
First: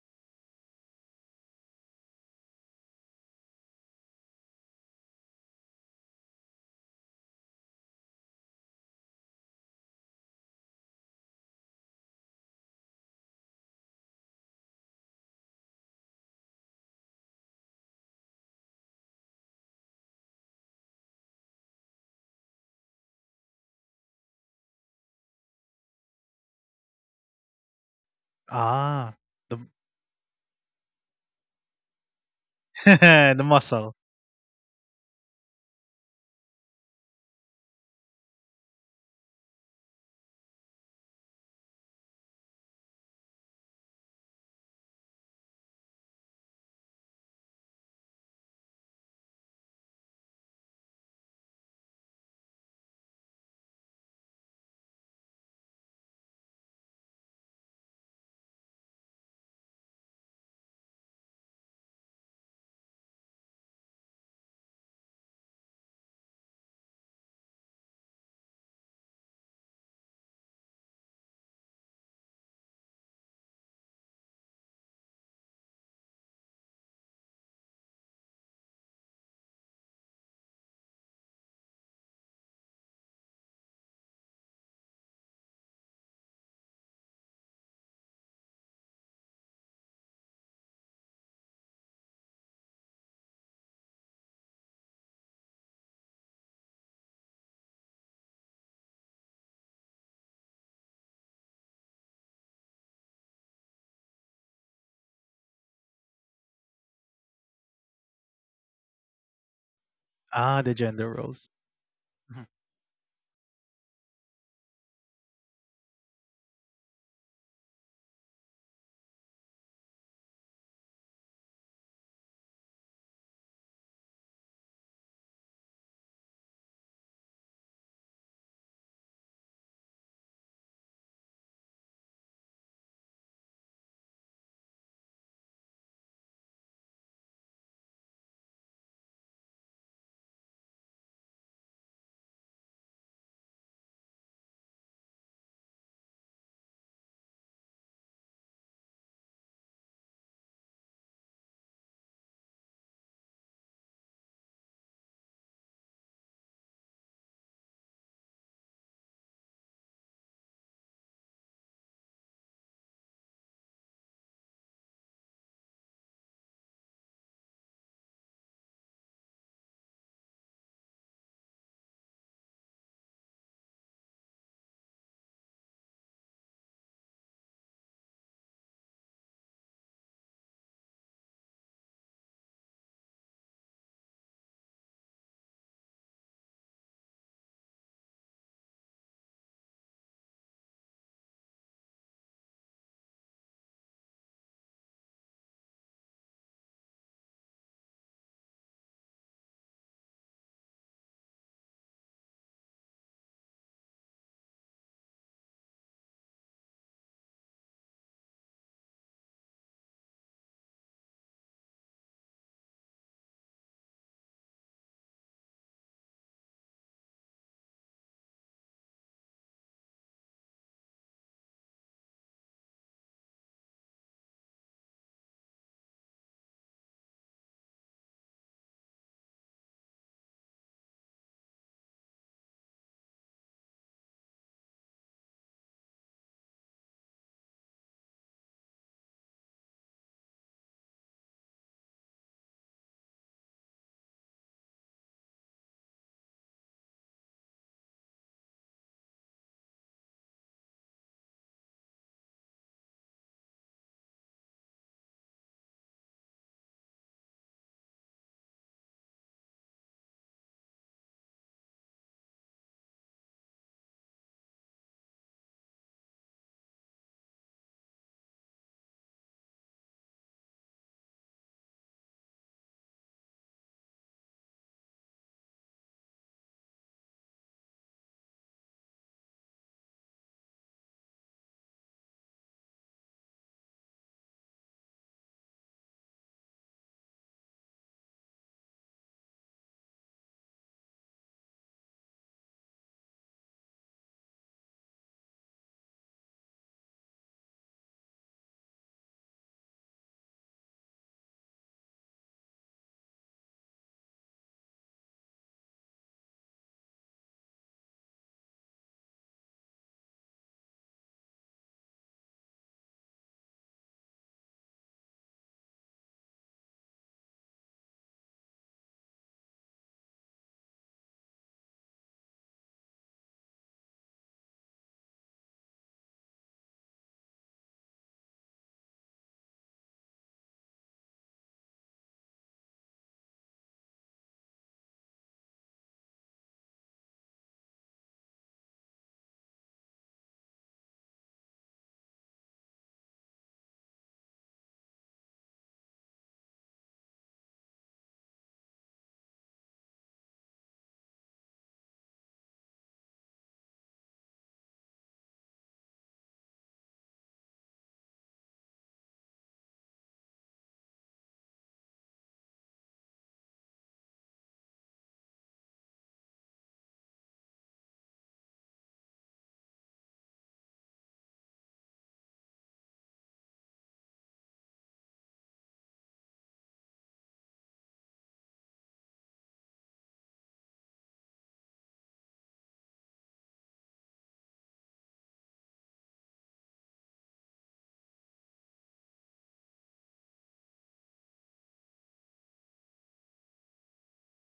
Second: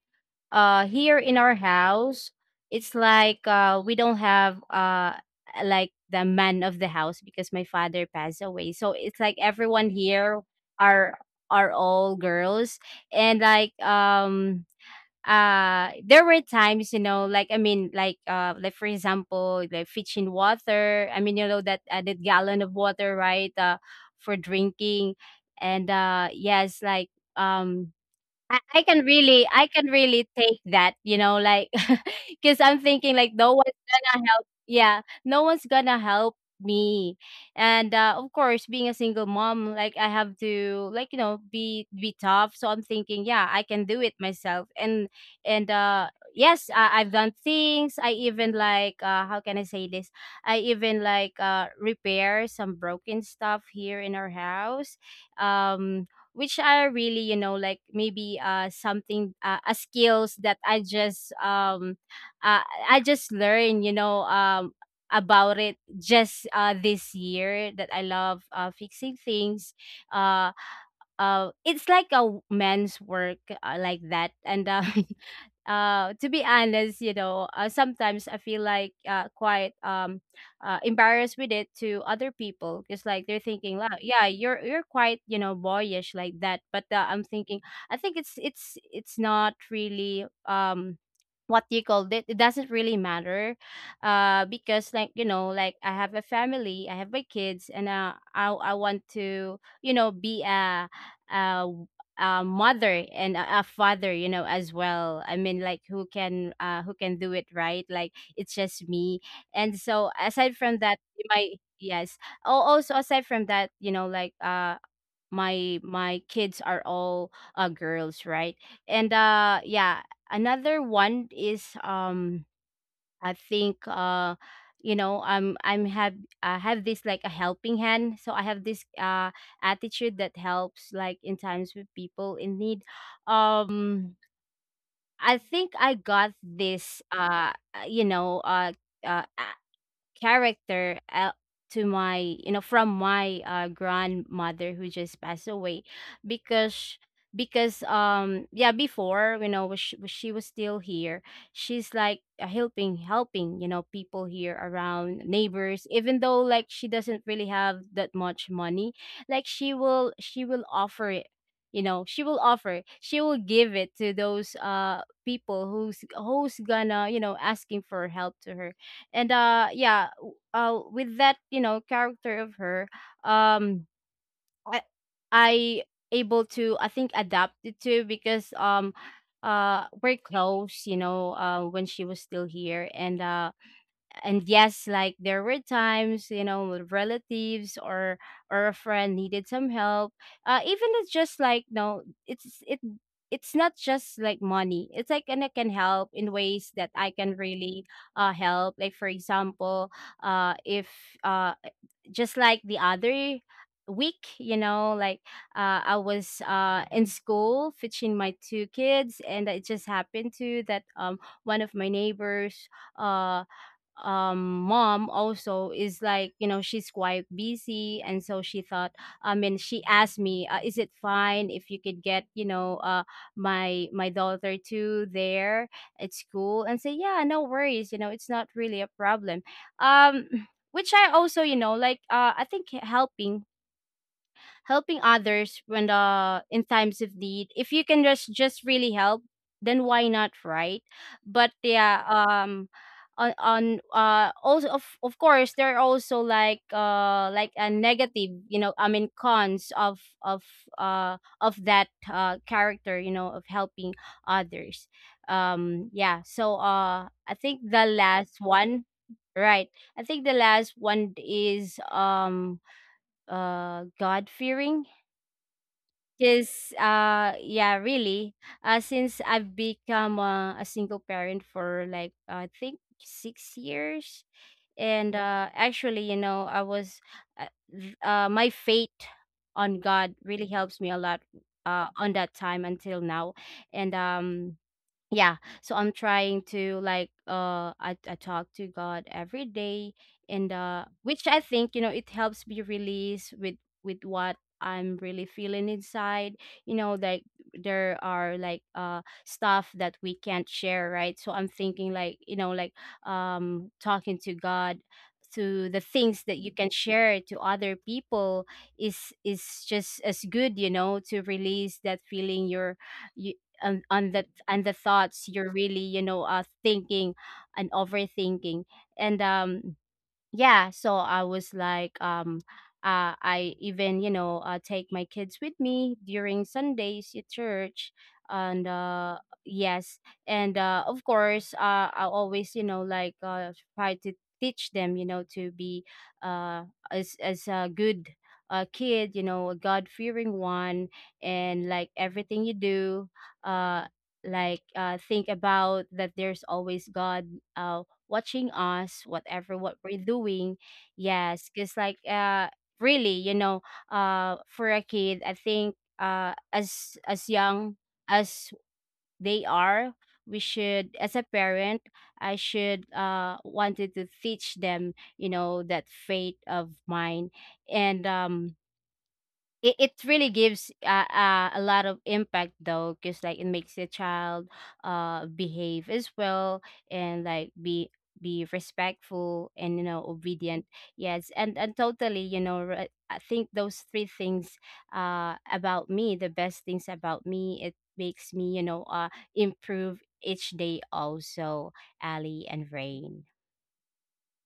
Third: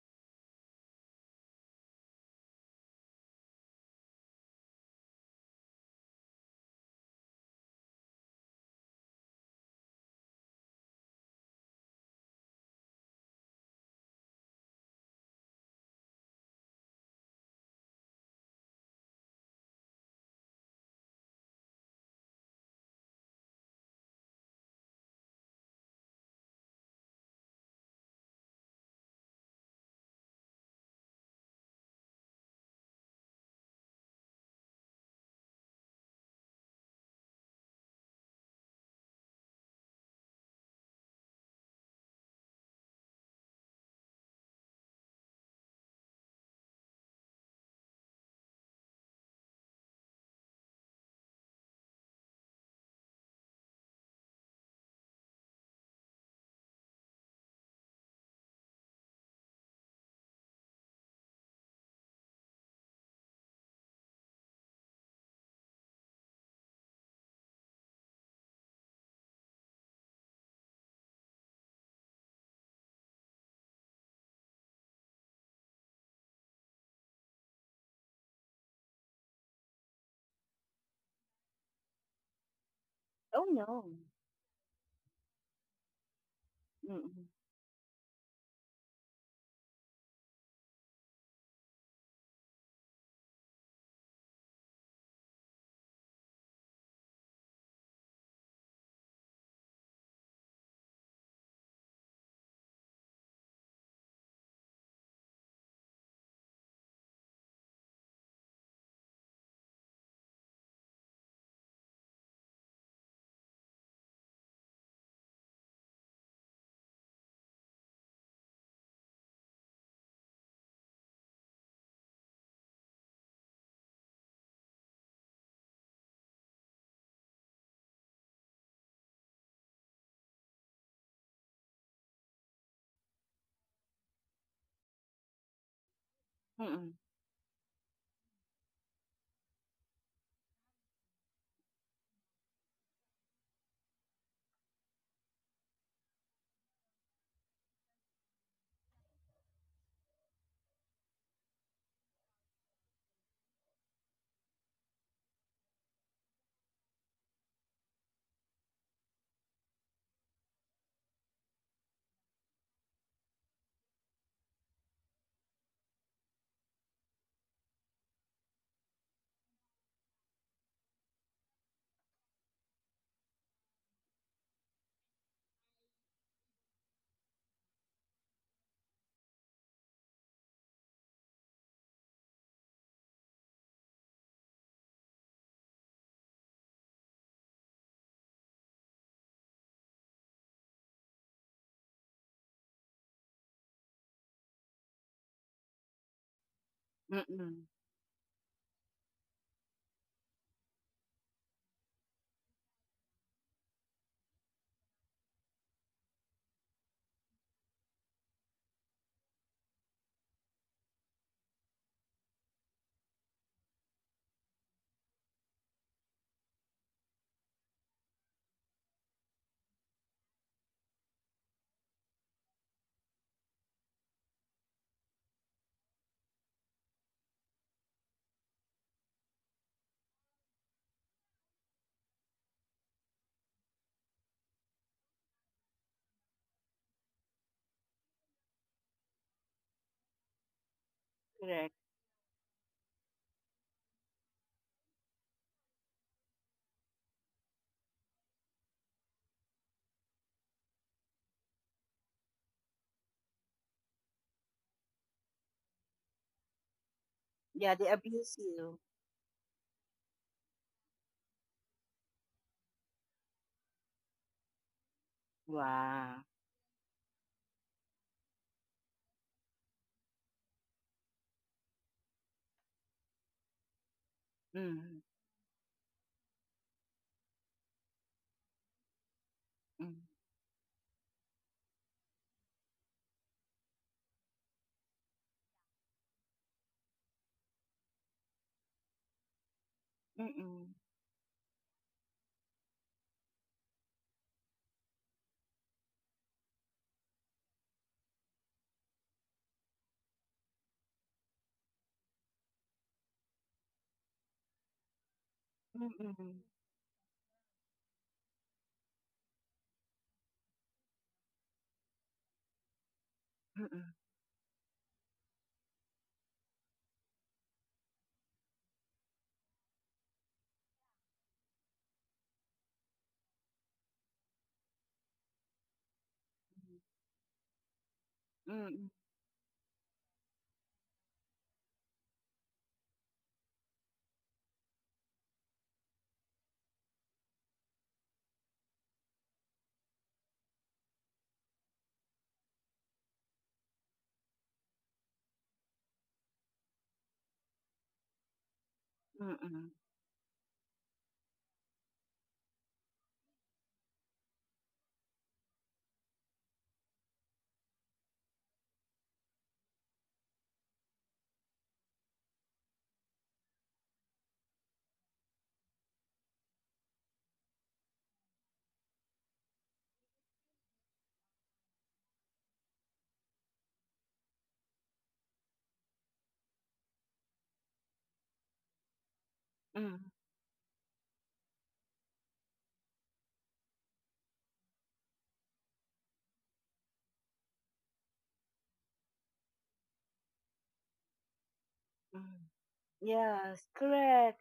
S3: uh here in our house, it's like we don't have like the man of the house, because my father passed away, so it's like everyone here are are all girls. And like There were times, you know, like I mean, like for example, like fetching water. I mean, you know, that that gallon of water, right, for drinking. And yes, like um
S2: Ah, the
S3: I can really take that, you know, like because I'm thinking like
S2: the
S3: no one's
S2: muscle.
S3: gonna help. Yeah, no one's gonna help me, and of course, being a single mom, like I have to like, you know, be tough. So I'm thinking, yeah, I can do it myself, and yes, I've done things. I even like how can I say this? I even like repair some broken stuff here in our house. Um, which are really, you know, like maybe something, a skills that I just uh, I just learned, you know, about it just this year, that I love fixing things. uh it's like a man's work, like that, and to be honest, you know, sometimes I feel like, quite embarrassed with it to other people, because like they're
S1: Oh
S3: thinking,
S1: no.
S3: wow, yeah, you're quite, you know, boyish like that. But I'm
S1: Mm-mm.
S3: thinking, I think it's not really what you called it, it doesn't really matter, because like, you know, like I have a family, I have my kids, and I want to, you know, be uh a mother and a father, you know, as well. I mean, like, who can do it, right? Like, it's just me, and so aside
S2: Ah, the
S3: from that,
S2: gender
S3: my
S2: roles.
S3: yes.
S2: Mhm.
S3: Oh, also aside from that, you know, like my my kids are all girls, right? And yeah, another one is I think you know, I have this like a helping hand. So I have this attitude that helps like in times with people in need. um I think I got
S1: Mm-mm.
S3: this you know, uh character, to my, you know, from my grandmother who just passed away, because yeah, before, you know, when she was still here, she's like helping, helping, you know, people here around neighbors, even though like she doesn't really have that much money. Like she will, she will offer it, you know, she will offer, she will give it to those people who's who's gonna, you know, asking for help to her. And yeah, with that, you know, character of her, um i, I able to I think adapt it to, because we're close, you know, when she was still here. And yes, like there were times, you know, with relatives or a friend needed some help, even it's just like, no, it's it it's not just like money, it's like, and I can help in ways that I can
S1: Mm-mm.
S3: really help. Like for example, if uh just like the other week, you know, like I was in school fetching my two kids, and it just happened to that one of my neighbors, uh mom also is, like, you know, she's quite busy, and so she thought, I mean, she asked me, is it fine if you could get, you know, my my daughter too there at school, and say, yeah, no worries, you know, it's not really a problem. um which I also, you know, like I think helping, helping others when the in times of need, if you can just really help, then why not, right? but
S1: Correct.
S3: yeah on Also, of course, there are also like a negative, you know, I mean, cons of that character, you know, of helping others. Yeah, so I think
S1: Yeah, they
S3: the
S1: abuse
S3: last
S1: you.
S3: one, right, I think the last one is god fearing
S1: Wow.
S3: Yes, yeah, really. Since I've become a single parent for like I think 6 years,
S1: Mm,
S3: and actually, you know, I was my faith on
S1: mm,
S3: God really helps me a lot on that time until now. And yeah, so I'm trying to like I talk to god every day, and
S1: mm-mm,
S3: uh which I think, you know, it helps me release with what I'm really feeling inside, you know, like there are like stuff that we can't share, right? So I'm thinking like, you know, like talking to god to the things
S1: mm-mm,
S3: that you can share to other people is just as good, you know, to release that feeling you're you
S1: mm-mm,
S3: on the and the thoughts you're really, you know, thinking and overthinking. And yeah, so I was like I even, you know, take my kids with me during sundays at church. and
S1: mm-mm,
S3: uh yes, and of course, I always, you know, like try to teach them, you know, to be uh as a good kid, you know, a god-fearing one, and like everything you do, uh like think about that, there's always god, uh, watching us, whatever
S1: mm-mm,
S3: what we're doing. Yes, because like really, you know, for a kid, I think as young as they are, we should, as a parent, I should wanted to teach them, you know, that faith of mine. And it, it really gives a lot of impact though, because like it makes the child behave as well, and like be respectful and, you know,
S1: mm-mm.
S3: obedient. Yes, and totally, you know, I think those three things about me, the best things about me, it makes me, you know, improve each day also, Ali and Rain.
S1: Yes, correct.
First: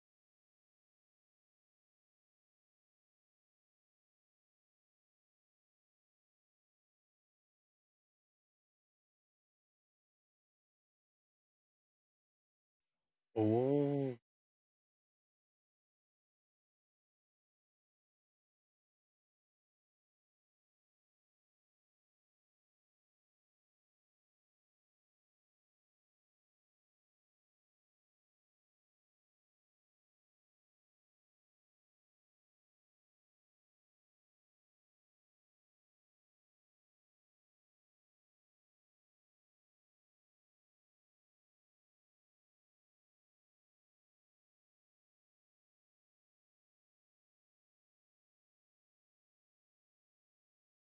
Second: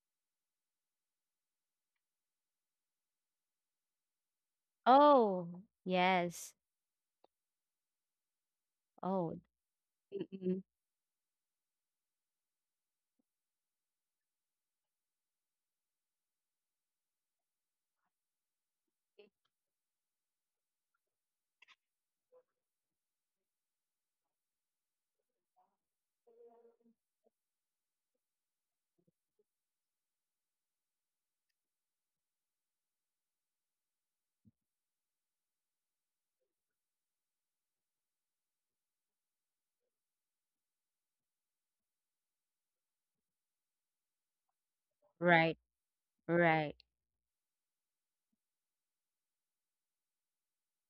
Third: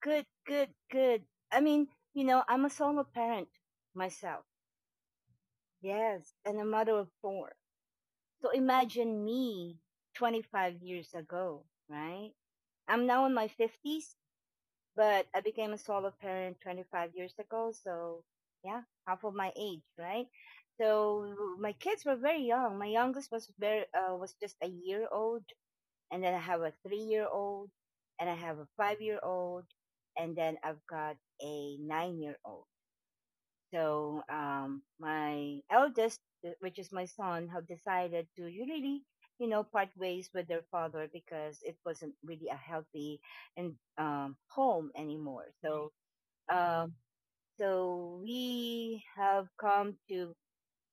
S1: Good, good, good. I mean, you know, I'm a solo parent myself.
S3: Oh
S1: Yes,
S3: yes.
S1: and a mother of four. So imagine
S3: Oh
S1: me
S3: mm-mm.
S1: 25 years ago, right? I'm now in my 50s.
S2: Oh.
S1: But I became a solo parent 25 years ago, so yeah, half of my age, right? So my kids were very young. My youngest was very was just a year old, and then I have a 3 year old, and I have a 5 year old, and then I've got a 9 year old. So my eldest, which is my son, have decided to really, you know, part ways with their father because it wasn't really a healthy and home anymore.
S3: Right.
S1: So
S3: Right.
S1: um, so we have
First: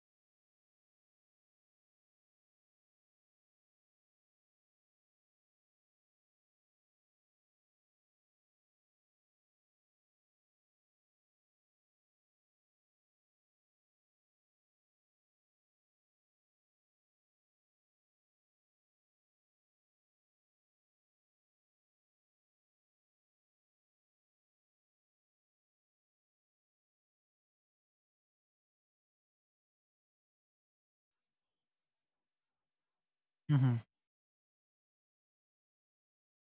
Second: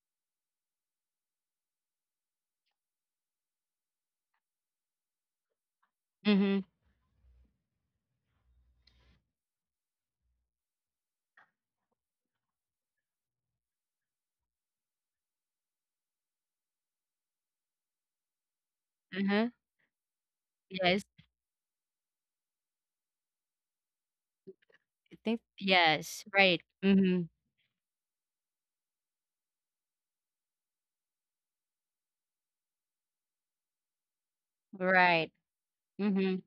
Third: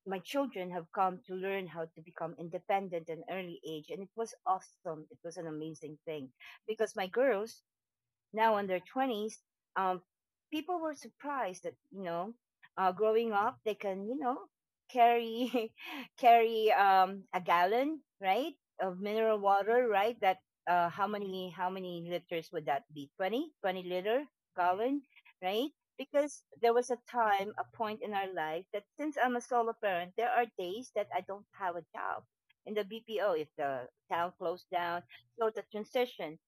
S1: my children have come to learn how to become independent at an early age. And it was awesome. It was an amazing thing
S3: Mm-hmm.
S1: because my girls, now in their 20s, um, people were surprised that, you know, growing up, they can, you know, carry carry a gallon, right, of mineral
S3: Mm-hmm.
S1: water, right? That
S3: Yes.
S1: how many liters would that be? Twenty liter gallon,
S3: I think
S1: right?
S3: yes,
S1: Because
S3: right.
S1: there was a
S3: Mhm.
S1: time, a point in our life that since I'm a solo parent, there are days that I don't have a job in the BPO if
S2: Mhm.
S1: the town closed down.
S3: Right.
S1: So the transition,
S3: Mhm.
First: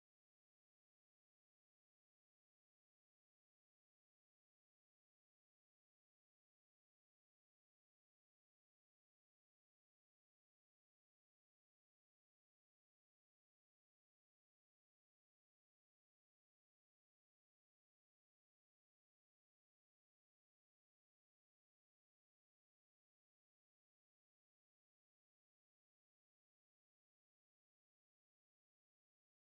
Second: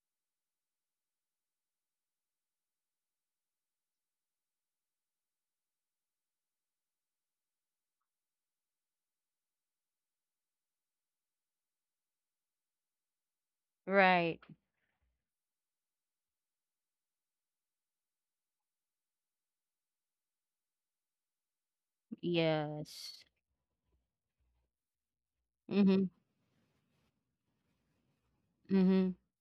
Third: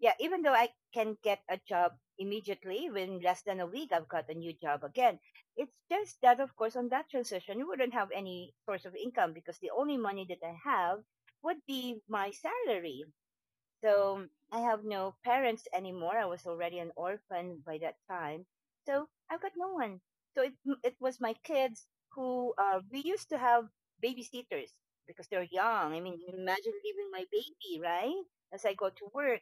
S1: yeah, even though I can get a job immediately, within less than a week, I've got a new job again. It's just that, of course, on that transition, you wouldn't have any source of income because the only money that I have would be my salary. So
S3: Right.
S1: I have no parents anymore. I was already an orphan by that time. So I've got no one. So it was my kids who we
S3: Yes.
S1: used to have babysitters because they're young. I
S3: Mhm.
S1: mean, imagine leaving my baby, right? As I go to
S3: Mhm.
S1: work,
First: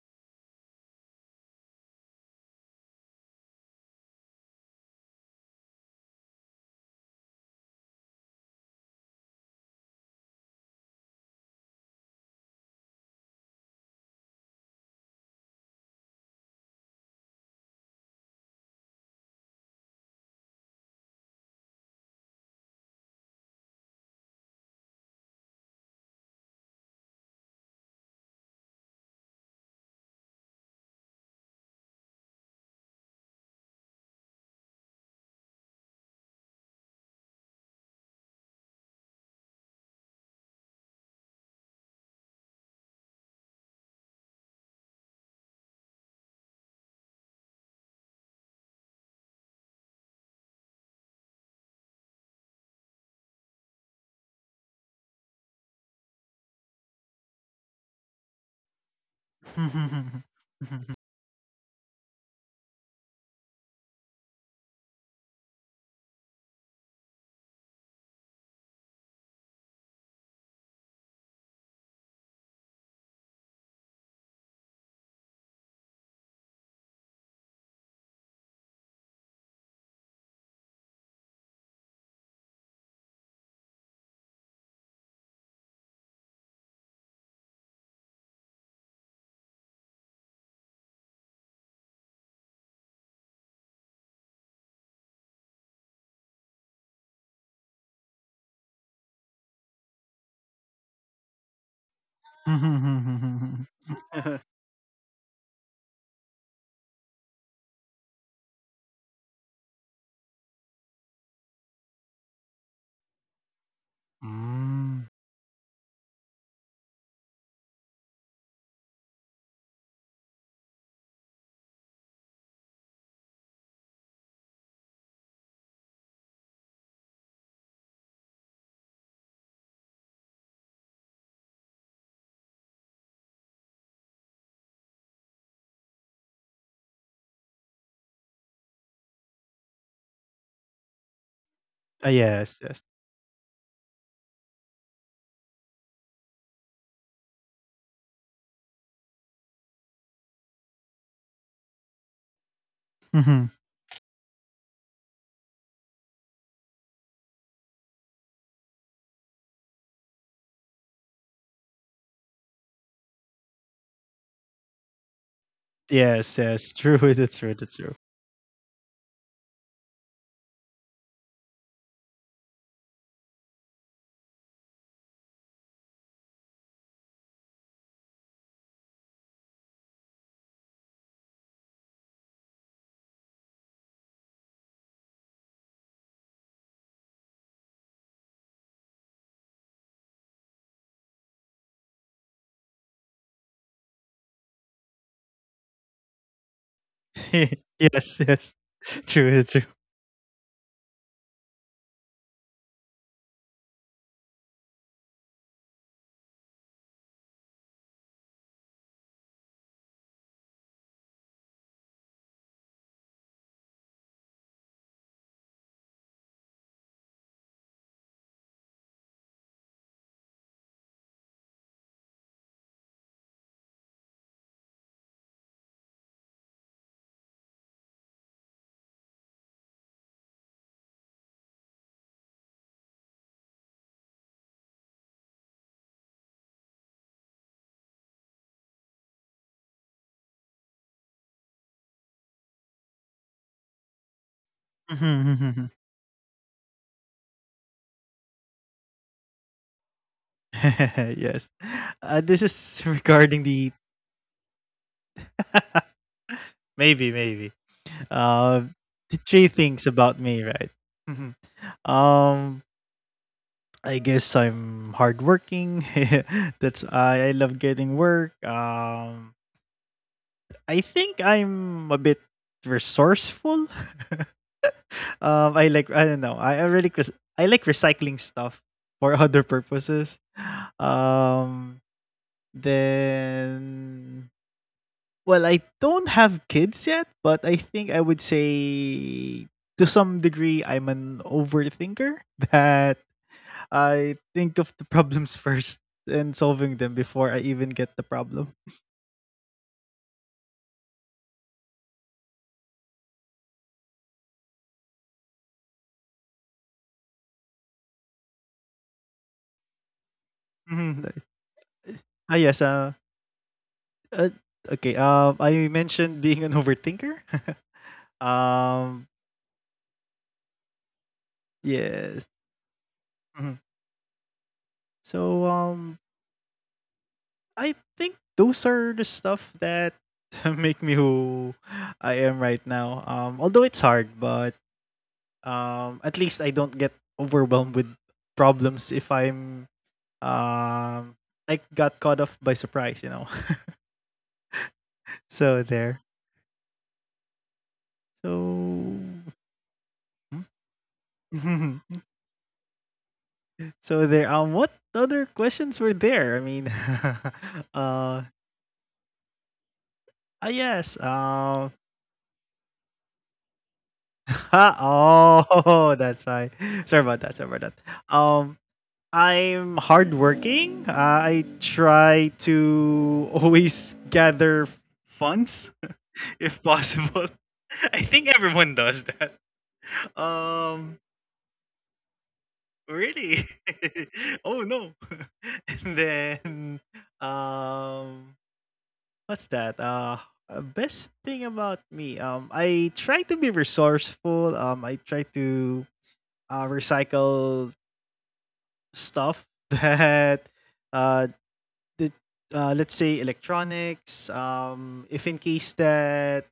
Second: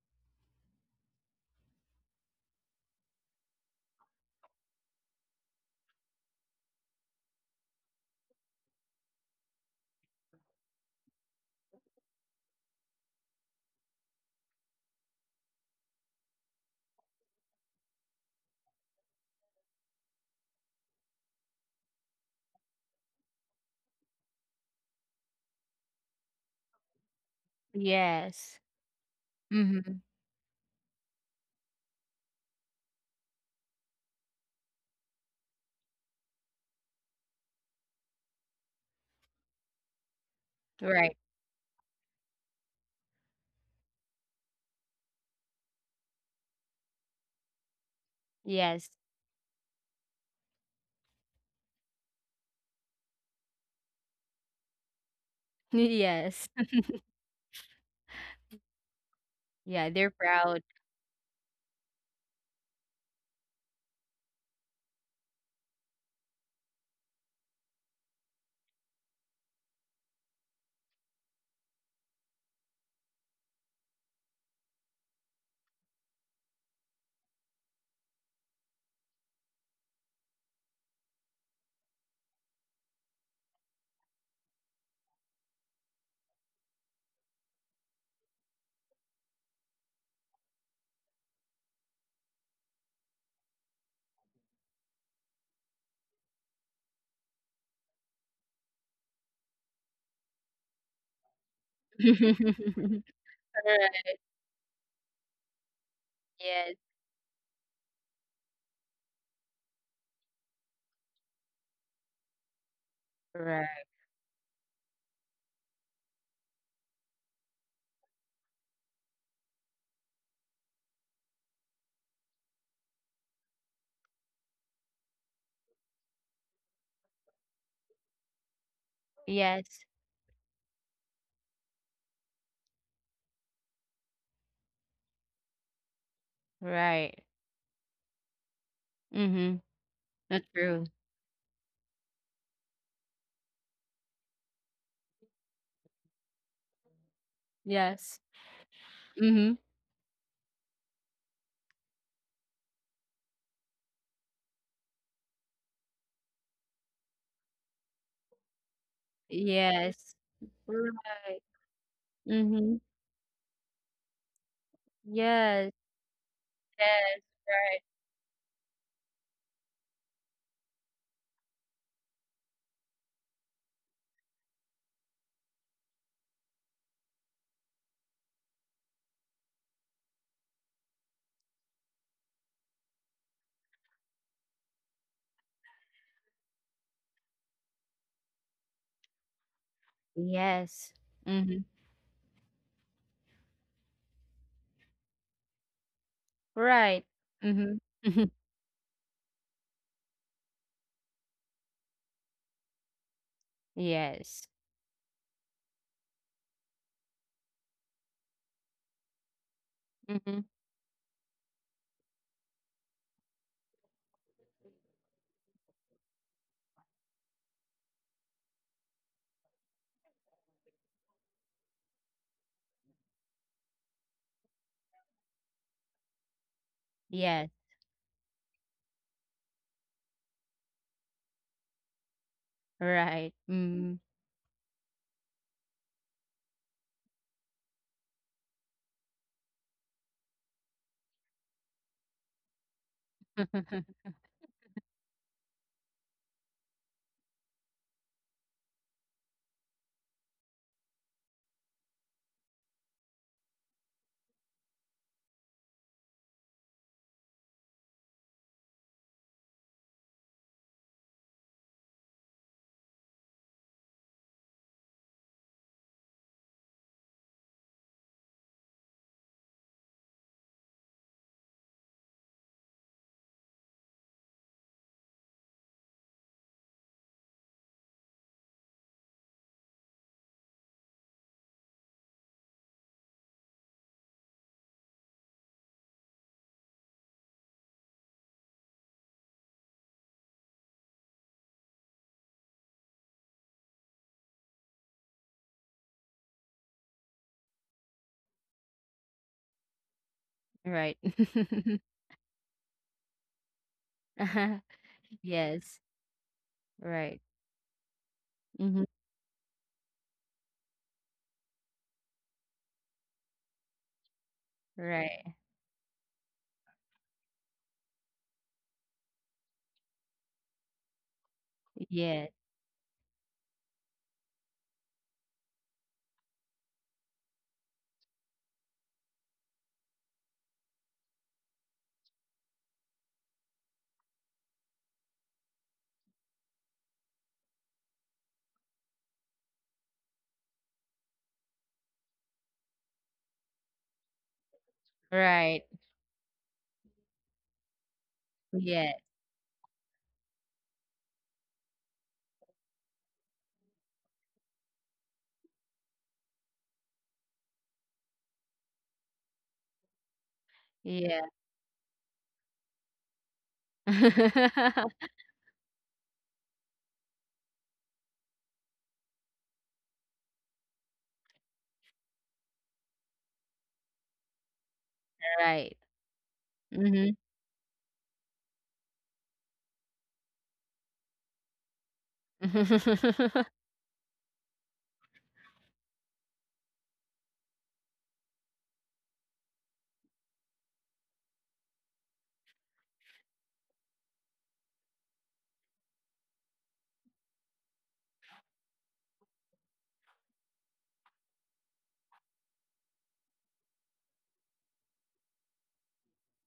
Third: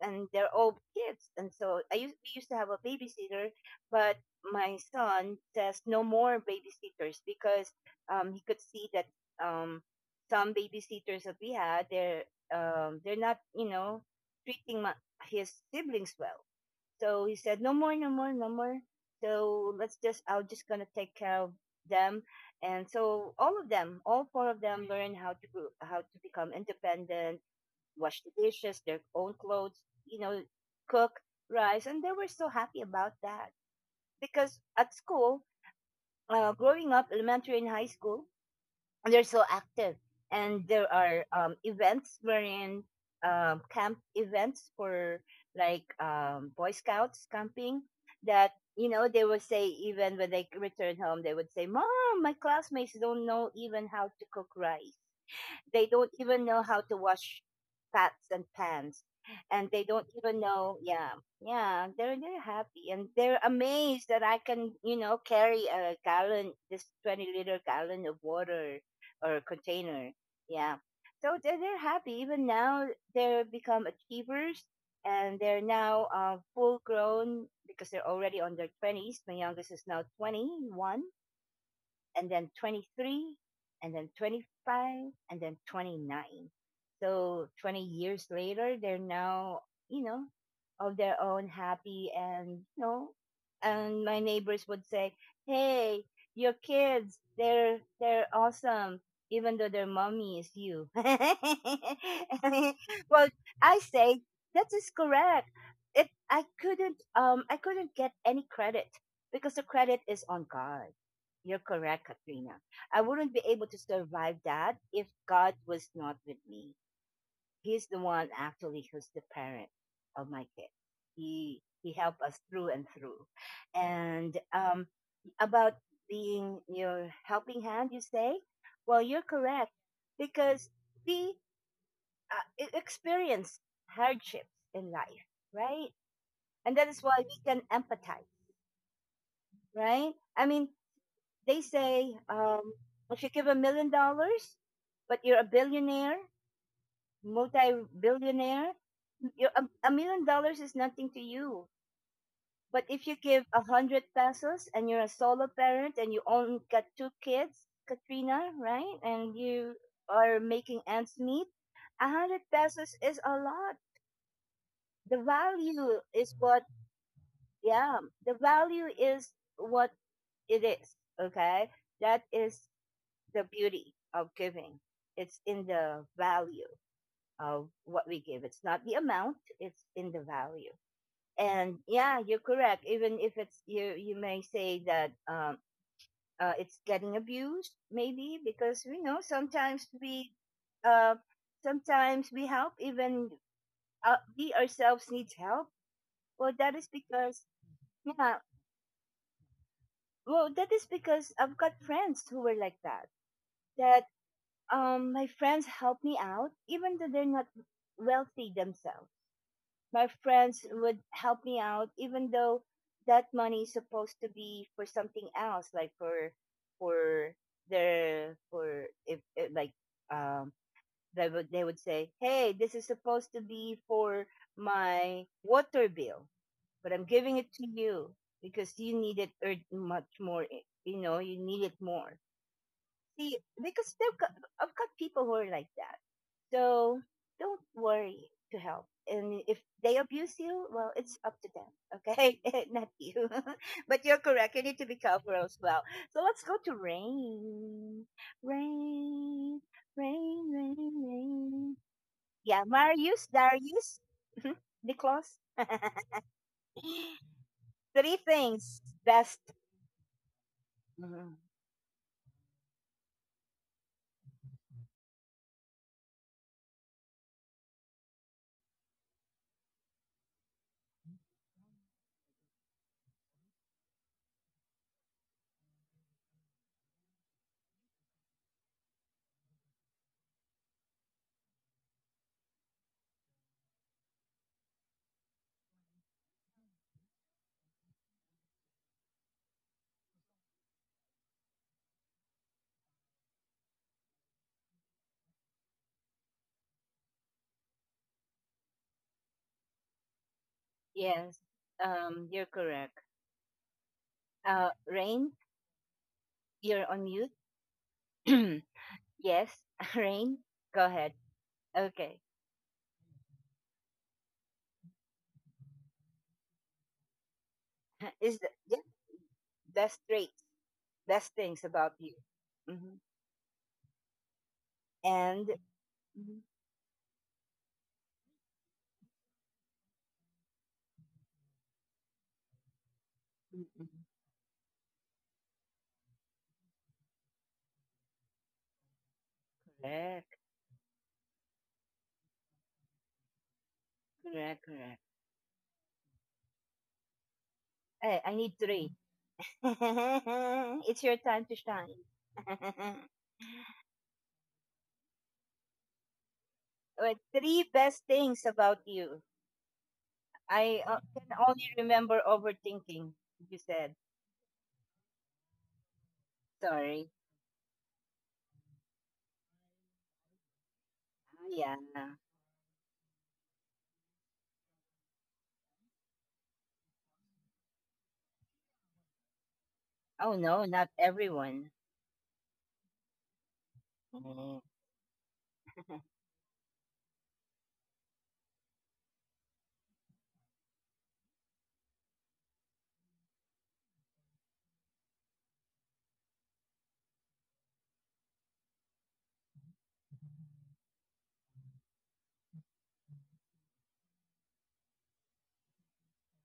S1: and they're all kids. And so I used we used to have a babysitter, but my son says no more babysitters because he could see that um, some babysitters that we had, they're not, you know, treating his siblings well. So he said no more, no more, no more. So let's just I'm just gonna take care of them. And so all of them, all four of them, learn how to become independent, wash the
S3: Yes.
S1: dishes, their own clothes,
S3: Mhm.
S1: you know, cook rice, and they were so happy about that because at school, growing up, elementary and high school, they're so active, and there
S3: Right.
S1: are events wherein camp events for, like, Boy Scouts camping, that, you
S3: Yes.
S1: know, they would say, even when they return home, they would say, "Mom, my classmates don't know even how to cook rice, they don't even
S3: Yes.
S1: know how to wash pots and pans." And they
S3: Yeah,
S1: don't
S3: they're
S1: even
S3: proud.
S1: know, yeah, yeah, they're happy, and they're amazed that I can, you know, carry a gallon, this 20 liter gallon of water or container. Yeah, so they're happy. Even now, they're become achievers, and they're now, full grown because they're already on their twenties. My youngest is now 21, and then 23, and then 25, and then 29. So 20 years later, they're now, you know, of their own happy, and, you know, and my neighbors would say, "Hey, your kids, they're awesome. Even though their mommy is you." Well,
S3: Correct.
S1: I say that is correct. It,
S3: Yes.
S1: I couldn't get any credit because the credit is on God. You're correct, Katrina. I wouldn't be
S3: Right.
S1: able to survive that
S2: Mm.
S1: if God was not with me. He's the one actually who's the parent of my kid. He helped us through and through. And about being your helping hand, you say? Well, you're correct
S3: Yes.
S1: because we experience hardships in life, right? And that is why
S3: Right.
S1: we can empathize,
S3: Mhm.
S1: right?
S3: That's
S1: I mean,
S3: true.
S1: they
S2: Ah,
S1: say,
S2: yes, yes.
S1: if you give $1 million, but you're a billionaire,
S3: Yes.
S1: multi-billionaire, you,
S3: Mhm.
S1: a million dollars is nothing to you. But if you
S2: Mhm.
S1: give 100 pesos and you're a solo parent and you only got two kids, Katrina, right? And you
S3: Yes.
S1: are making ends
S3: Right.
S1: meet, a hundred
S3: Mhm.
S1: pesos is a lot. The
S3: Yes.
S1: value
S2: Yes,
S1: is
S2: yes.
S1: what,
S2: True,
S3: Yes.
S2: that's true, that's
S3: Right.
S2: true.
S1: yeah, the value is what it is. Okay, that is the beauty of giving. It's in the value of what we give. It's not the amount, it's in the value. And yeah, you're correct. Even if it's you, you may say that it's getting abused, maybe because we know
S3: Yes.
S1: uh,
S3: Mhm.
S1: sometimes we help. Even we ourselves needs help. Well, that is
S3: Right.
S1: because
S3: Mhm.
S2: Yes,
S1: yeah.
S2: yes. True, that's true.
S1: Well, that is because I've got friends who were like that. That
S3: Yes.
S1: um, my friends help me out, even though they're not wealthy themselves. My
S3: Mhm.
S1: friends would help me out, even though that money is supposed to be for something else, like for for if like um they would say, hey, this is supposed to be for my water bill, but I'm giving
S3: Yes.
S1: it to you because you need it much more. You know, you need it more.
S3: Right.
S1: See, because
S3: Mm.
S1: they've got, I've got people who are like that, so don't worry to help. And if they abuse you, well, it's up to them, okay? Not you. But you're correct. You need to be careful as well.
S2: Mhm.
S1: So let's go to Rain. Rain, rain, rain,
S2: Yes.
S1: rain.
S2: This
S1: Yeah,
S2: is
S1: Marius,
S2: regarding the.
S1: Darius, Nicholas.
S2: Maybe, maybe.
S1: Three
S2: Uh,
S1: things
S2: the
S1: best.
S2: three things about me, right? Mhm.
S1: Mhm.
S2: um, I guess I'm hardworking. That's, I love getting work. I think I'm a bit resourceful. I like, I don't know. I really I like recycling stuff for other purposes. Um, then, well, I don't have kids yet, but I think I would say to some degree I'm an overthinker that I think of the problems first and solving them before I even get the problem.
S3: Right.
S1: Yes, you're correct.
S3: Uh-huh.
S1: Rain,
S3: Yes.
S1: you're on
S3: Right.
S1: mute.
S3: Mhm.
S1: Yes, rain, go
S2: Mhm,
S1: ahead.
S2: like,
S1: Okay.
S2: ah, yes, uh, okay,
S3: Right.
S2: I mentioned being an overthinker.
S1: Is the yeah,
S2: Um,
S1: best traits, best things about you.
S3: Yeah.
S2: yes.
S1: Hmm.
S2: Mhm.
S1: And
S2: So,
S1: mhm,
S2: I think those are the stuff that make me who I am right now.
S1: mm,
S2: Although it's
S1: mm,
S2: hard, but at least I don't get overwhelmed with problems if I'm
S1: correct,
S2: um I got caught off by surprise.
S1: correct, correct.
S3: Right.
S2: So there,
S1: Hey, I
S2: so.
S1: need
S3: Yeah.
S1: three. It's your time to
S2: Hmm.
S1: shine.
S2: So there, what other questions were there, I mean.
S1: What three best
S2: Ah
S1: things about you. I
S2: yes,
S3: Yeah.
S1: can only remember overthinking. You said
S2: oh. That's fine. sorry
S1: sorry.
S2: about that sorry about that um I'm hardworking.
S1: Ah,
S2: I
S1: yeah.
S2: try to always gather
S3: Right.
S2: funds if
S3: Mhm.
S2: possible. I think everyone does that.
S1: Oh no, not
S2: Um,
S1: everyone.
S2: really? Oh
S1: Mm.
S2: no. And then, um, what's that? Best thing about me. I try to be resourceful. I try to recycle stuff that uh, the, let's say electronics. If in case that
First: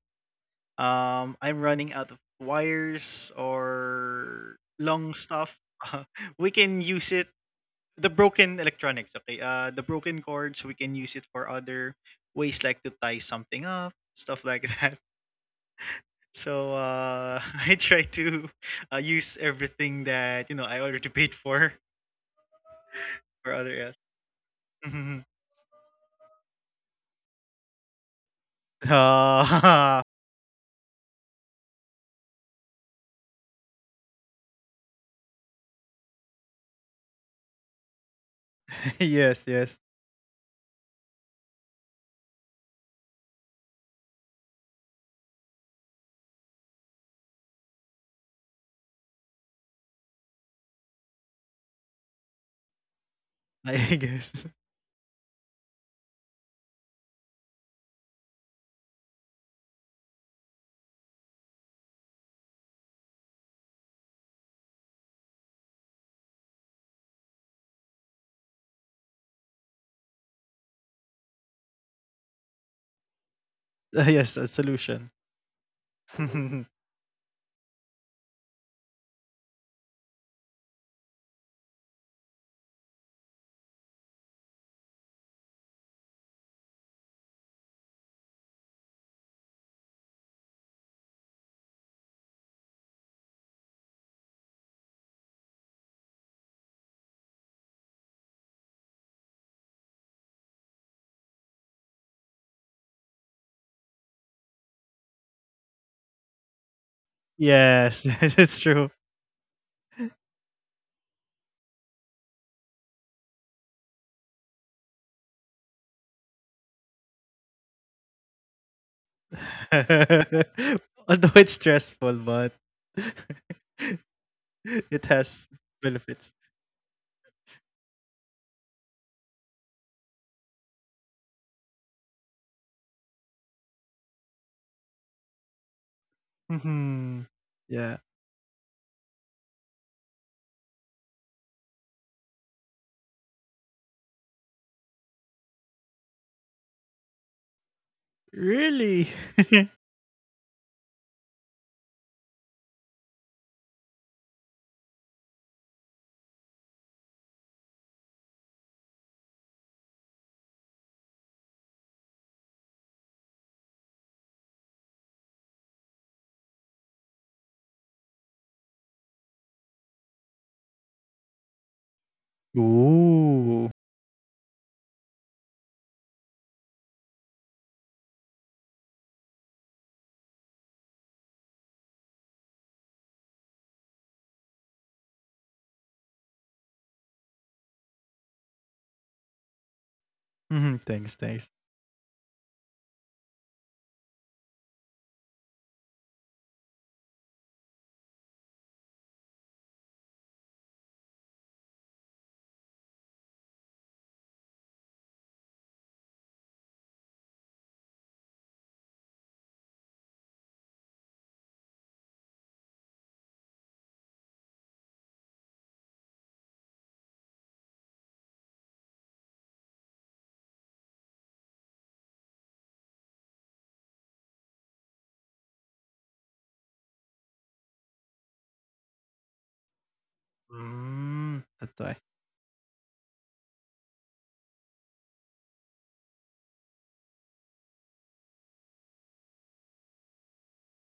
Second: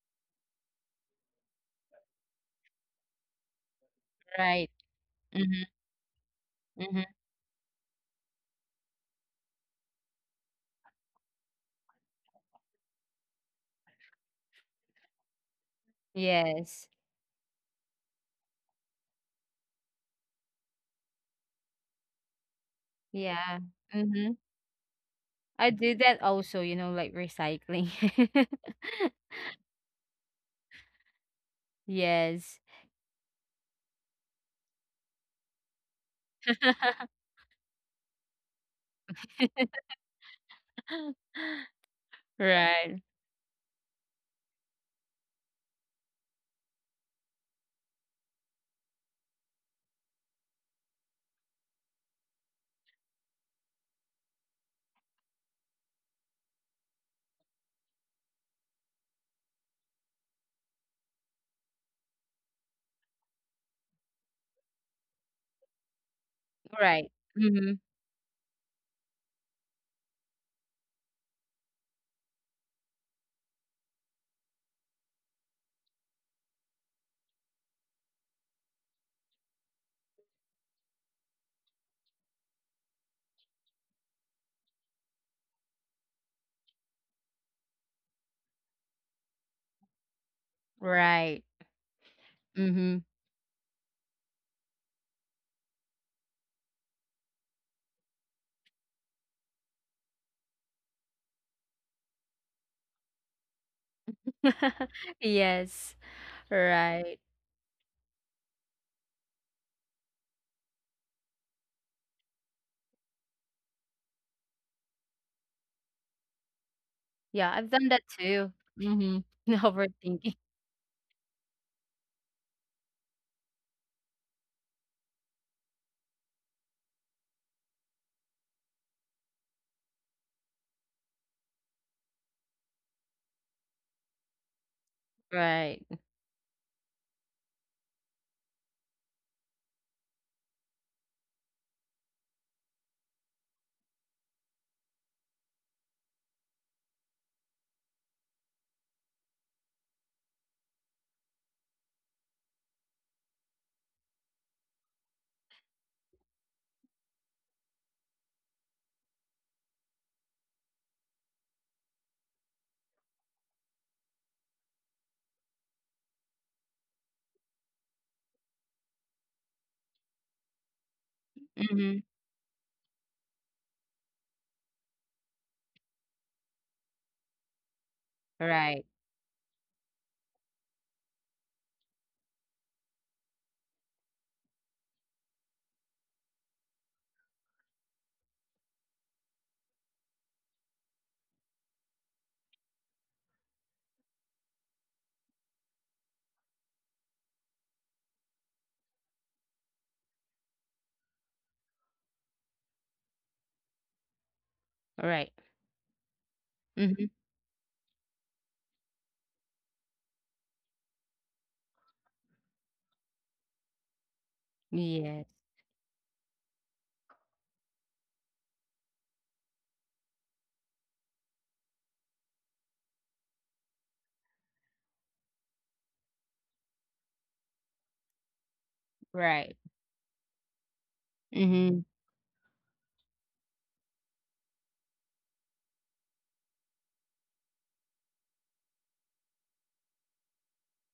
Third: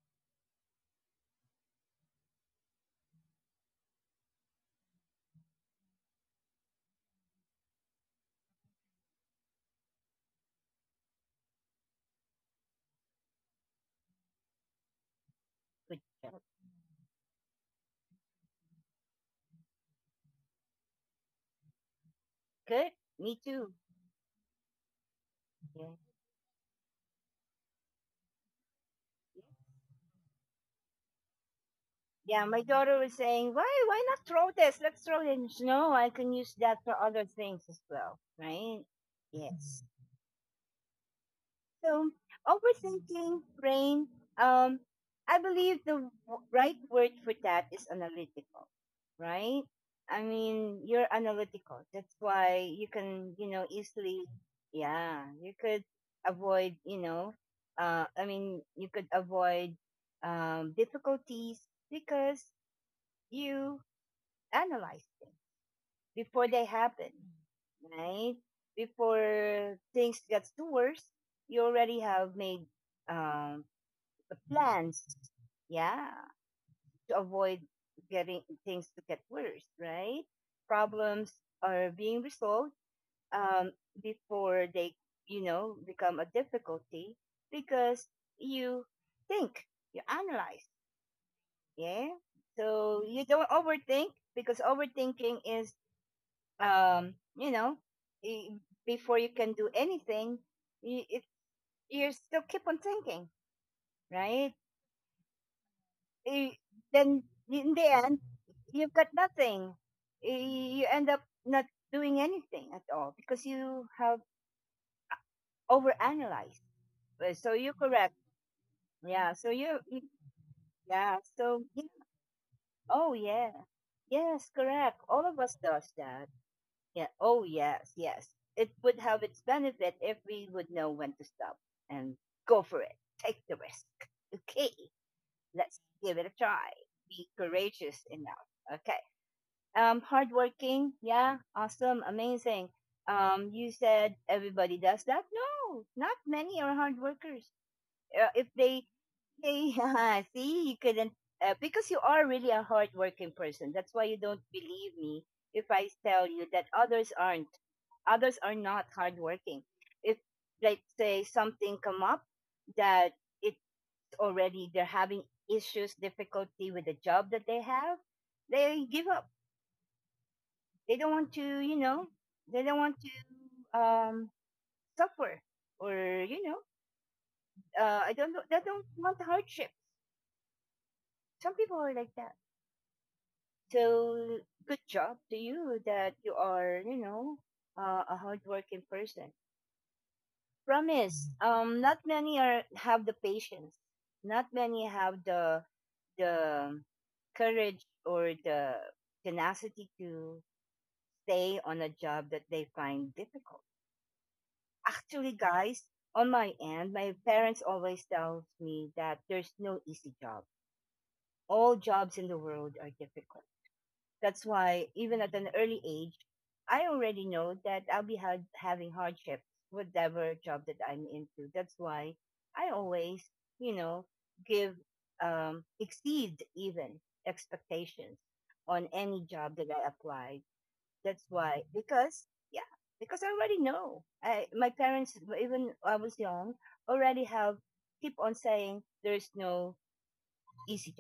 S2: I'm running out of wires or
S3: Right.
S2: long stuff.
S3: Mhm.
S2: We can
S3: Mhm.
S2: use it, the broken electronics, okay? The broken cords, we can use it for other ways, like to tie something up, stuff like that.
S1: Good job.
S2: So
S3: Yes.
S2: I try to use everything that, I already paid for
S1: Good. Me
S2: for
S3: Yeah.
S1: too.
S2: other
S3: Mhm.
S2: else.
S3: I
S1: Yeah.
S3: do that also, you know, like recycling.
S2: Ah,
S1: Yeah,
S3: Yes.
S1: my daughter was saying, why not throw this? Let's throw it." And she, no, I can use that for other things as well, right?
S2: yes,
S1: Yes.
S2: yes.
S1: So
S3: Right.
S1: overthinking, brain. Um, I believe the right word for that is analytical, right? I mean, you're analytical. That's why you can, you know,
S2: I
S1: easily,
S2: guess.
S1: yeah, you could avoid, you know, I mean, you could avoid difficulties because you analyze them before they happen,
S3: Right. Mhm.
S1: right? Before things gets to worse, you already have made um, the
S2: Yes, a
S1: plans,
S2: solution.
S1: yeah, to avoid getting things to get worse, right? Problems are being resolved um, before they, you know, become a difficulty because you think, you analyze,
S3: Right.
S1: yeah. So
S3: Mm-hmm.
S1: you don't overthink because overthinking is you know, i- before you can do anything, you, it, you still keep on thinking, right?
S3: Yes,
S1: I- Then
S3: right.
S1: in the end,
S2: Yes, yes, it's
S1: you've
S2: true.
S1: got nothing. You end up not doing anything at all because you have overanalyzed. So
S3: Yeah,
S1: you're
S3: I've done that
S1: correct.
S3: too.
S1: Yeah. So
S3: Mm-hmm.
S1: you, you
S3: Overthinking.
S1: yeah.
S2: Although
S1: So,
S2: it's stressful, but
S1: oh, yeah. Yes, correct.
S2: it
S1: All of us
S2: has
S1: does that.
S2: benefits.
S1: Yeah. Oh, yes, yes. It would have its benefit if we would know when to stop and go for it. Take the risk. Okay, let's
S3: Right.
S1: give it a try. Be
S2: Mhm.
S1: courageous
S2: Yeah.
S1: enough. Okay. Hardworking. Yeah. Awesome. Amazing. You said everybody does that. No, not many are hard workers. If they
S2: Really?
S1: yeah, see, you couldn't, because you are really a hardworking person. That's why you don't believe me if I tell you that others aren't. Others are not hardworking. If, like, say something come up that it's already they're having issues, difficulty with the job that they have, they give up. They don't want to, you
S3: Mm-hmm.
S1: know, they don't want
S2: Ooh.
S1: to um suffer or you know, I don't know, they don't
S3: Right.
S1: want hardship. Some people are like that. So good job to you that you are, you know, a hardworking person.
S2: Hmm. Thanks,
S1: Promise,
S2: thanks.
S1: not many are have the patience. Not many have the courage or the tenacity to stay on a job that they find difficult. Actually,
S3: Right.
S1: guys, on my end,
S3: Mm-hmm.
S1: my parents always tells me that there's no easy job. All jobs in the world are difficult. That's why, even at
S3: Yes.
S1: an early age, I already know that I'll be having hardships, whatever job that I'm into. That's why I always, you know, give, exceed even expectations on any job
S3: Right.
S1: that I applied. That's
S2: Mm.
S1: why,
S3: Mm-hmm.
S2: That's why.
S1: because, yeah, because I already know. I, my parents, even I was young, already have keep on saying there's no easy,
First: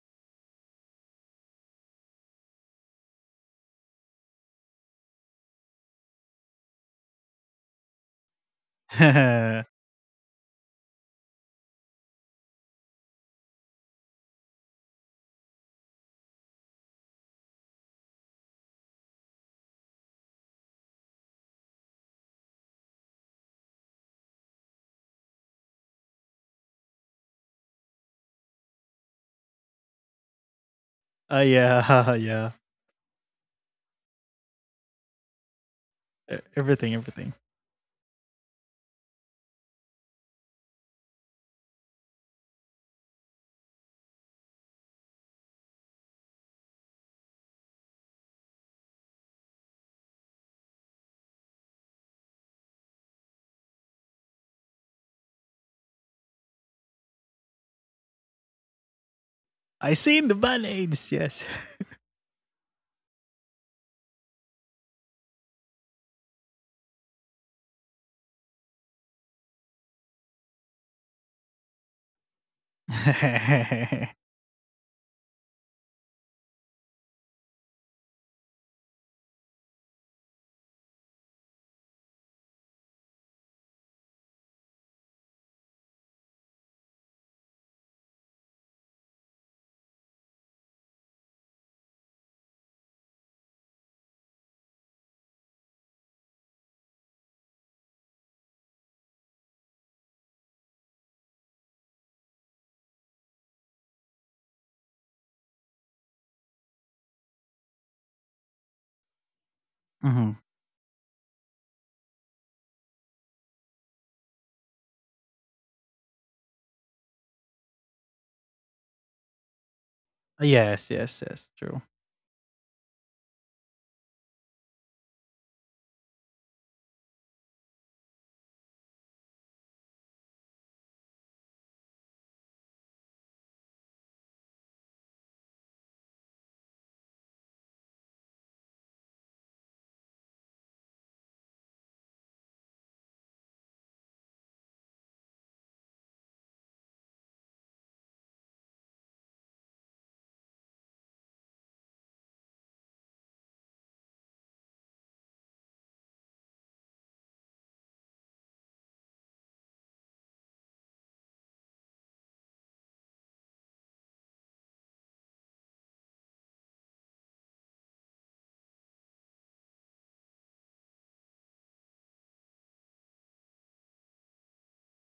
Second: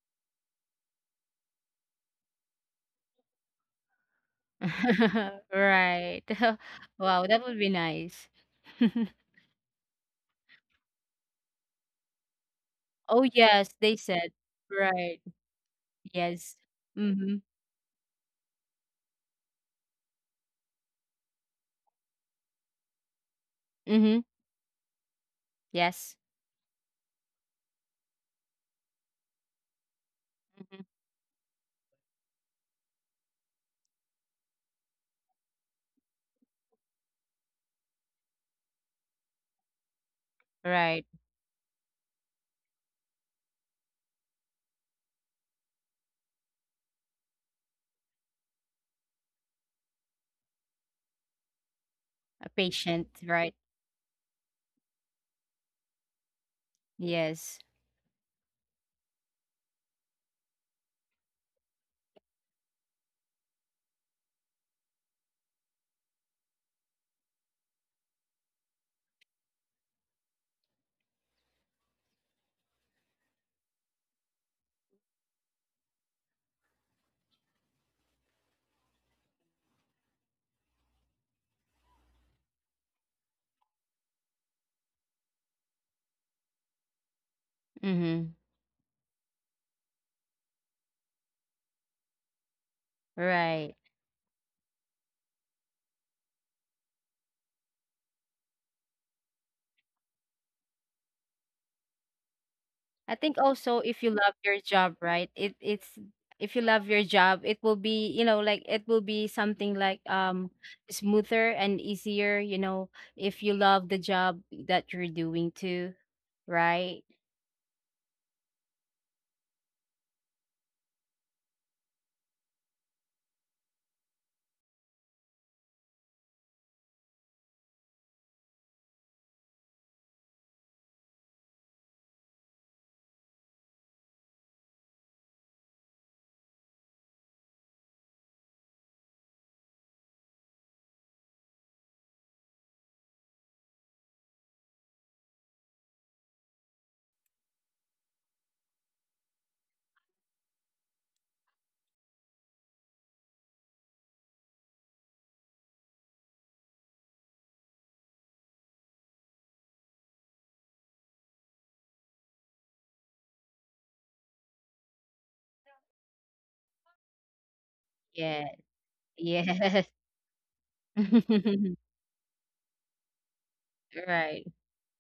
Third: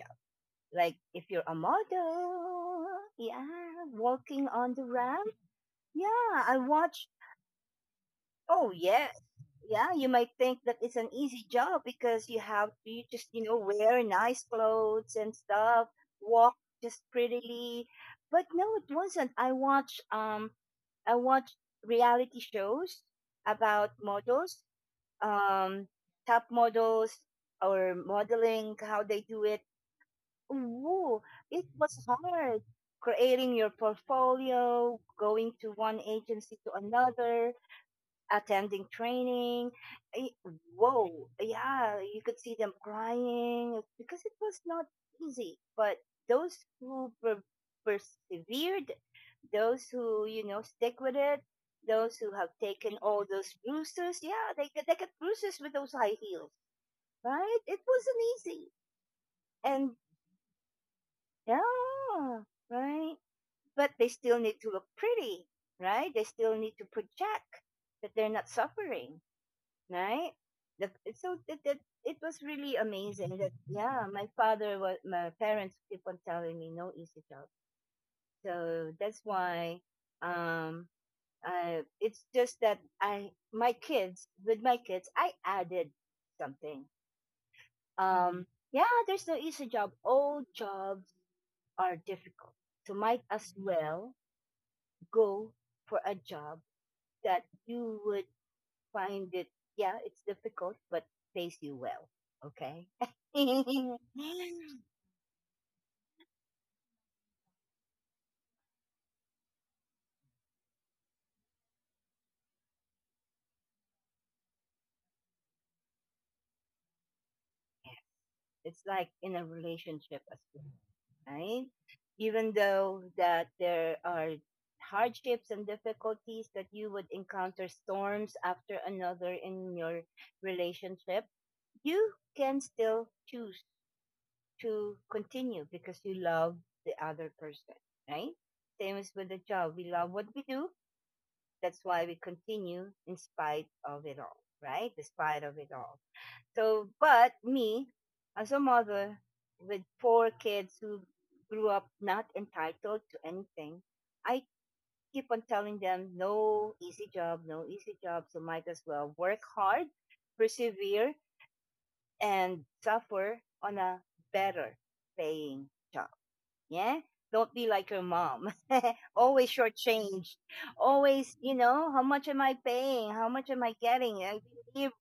S1: like if you're a model, yeah, walking on the ramp,
S3: Right.
S1: yeah, I watch.
S3: Wow, that would be nice.
S1: Oh yes, yeah, you might think that it's an easy job because you have you
S3: Oh
S1: just you know
S3: yes, they
S1: wear
S3: said.
S1: nice clothes
S3: Right.
S1: and stuff, walk
S3: Yes.
S1: just
S3: Mm-hmm.
S1: prettily, but no, it wasn't. I watch reality shows about
S3: Mm-hmm.
S1: models, um,
S3: Yes.
S1: top models or modeling, how they do it.
S3: Mm-hmm.
S1: Ooh,
S2: Oh
S1: it was
S2: yeah, yeah.
S1: hard creating your portfolio, going to one
S2: E-
S1: agency to
S2: Everything, everything.
S1: another, attending training. I-
S3: Right.
S1: Whoa, yeah, you could see them crying because it was not easy. But those who persevered, those who, you know, stick with it, those who
S3: A
S1: have taken
S3: patient,
S1: all
S3: right?
S1: those bruises, yeah, they, they get bruises with those high heels,
S3: Yes.
S1: right? It wasn't easy.
S2: I
S1: And
S2: seen the band-aids, yes.
S1: yeah. Right? But they still need to look pretty, right? They still need to project that they're not suffering, right? The, so that, that it was really amazing that
S2: Hmm.
S1: yeah, my father was my parents keep on telling me no easy job, so that's why um it's just that I my kids with my kids I added something,
S3: Mm-hmm.
S1: um yeah, there's no easy job, all jobs are difficult, so might as
S3: Right.
S1: well go for a job that you would find it, yeah, it's difficult, but pays you well. Okay?
S3: I think also if you love your job, right? It's if you love your job, it will be, you know, like it will be something like smoother and easier, you know, if you love the job that you're doing too, right?
S1: It's like in a relationship as well,
S2: Yes, yes, yes.
S1: right?
S2: True.
S1: Even though that there are hardships and difficulties that you would encounter storms after another in your relationship, you can still choose to continue because you love the other person, right? Same as with the job. We love what we do. That's why we continue in spite of it all, right? Despite of it all. So, but me, as a mother with four kids who grew up not entitled to anything, I keep on telling them, no easy job, no easy job. So might as well work hard, persevere, and suffer on a better paying job. Yeah. Don't be like your
S3: Yeah.
S1: mom. Always
S3: Yes.
S1: shortchanged. Always, you know, how much am I paying? How much am I getting? I
S3: Right.
S1: live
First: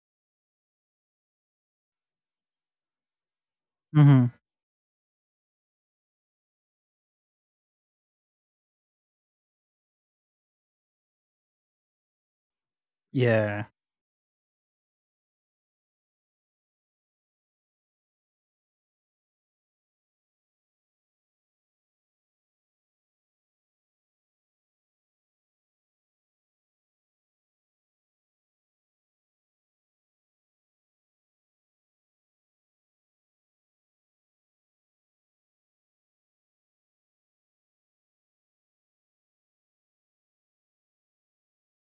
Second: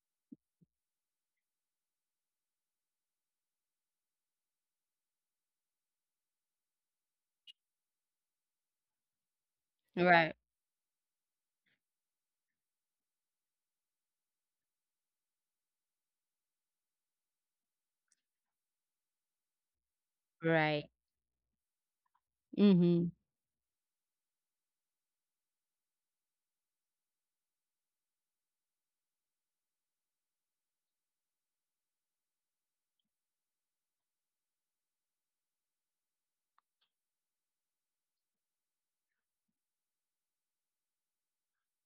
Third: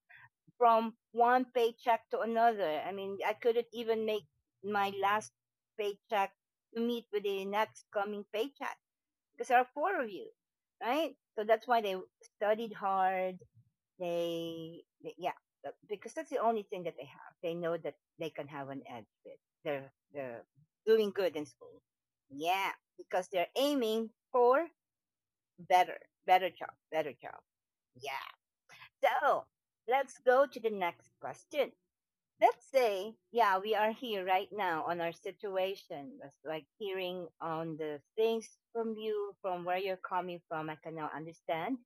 S1: from one paycheck to another. I mean, I couldn't even make
S2: Hmm.
S1: my last paycheck to meet with the next coming paycheck because there are four of you,
S3: Right.
S1: right? So that's why they studied hard.
S2: Yeah.
S1: They, yeah, because that's the only thing that they have. They know that they can have an edge with. They're
S3: Right.
S1: doing good in school. Yeah,
S3: Mhm.
S1: because they're aiming for better, better job, better job. Yeah. So let's go to the next question. Let's say, yeah, we are here right now on our situation. That's like hearing on the things from you, from where you're coming from. I can now understand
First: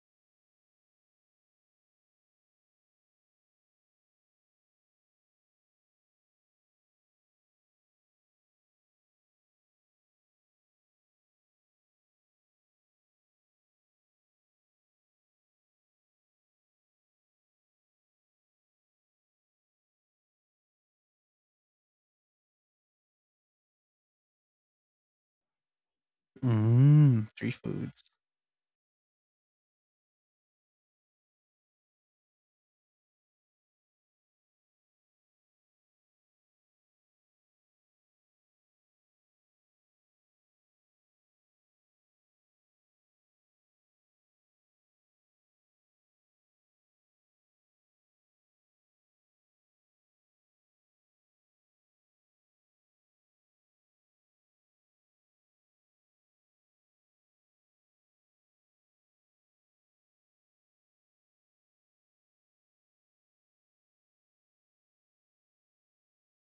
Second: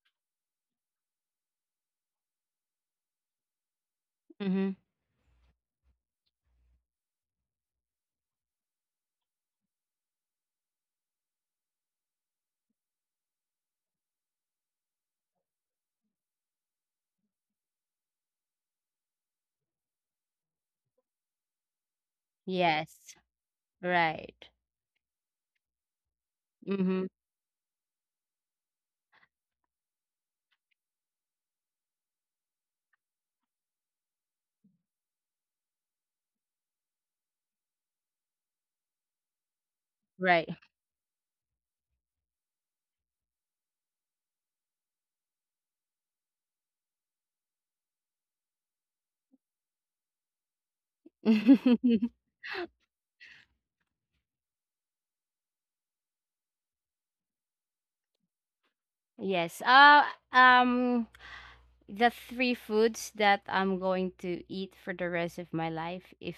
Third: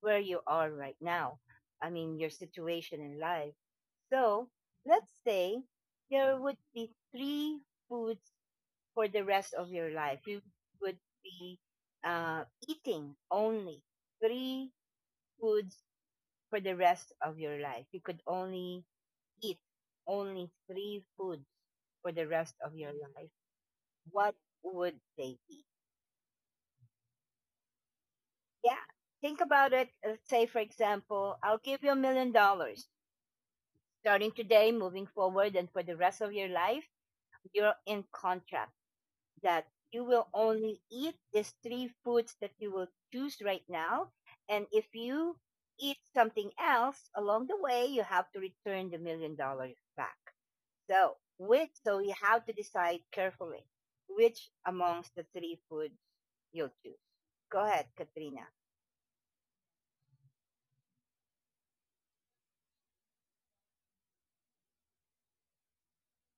S1: where you are right now. I mean, your situation in life. So
S3: Mhm.
S1: let's say there would be three foods for the rest of your life. You would be eating only three foods for the rest of your life. You could only eat only three foods for the rest of your
S3: Yes.
S1: life. What
S3: Right.
S1: would they be?
S3: Mhm.
S2: Mm, three foods.
S1: Yeah, think about it. Say, for example, I'll give you $1 million. Starting today, moving forward, and for the rest of your life, you're in contract that you will
S3: Right.
S1: only eat these three foods that you will choose right now. And if you eat something else along the way, you have to return the $1 million back. So, which, so you have to decide carefully which amongst the three foods you'll choose. Go ahead, Katrina.
S3: Yes. Um the three foods that I'm going to eat for the rest of my life, if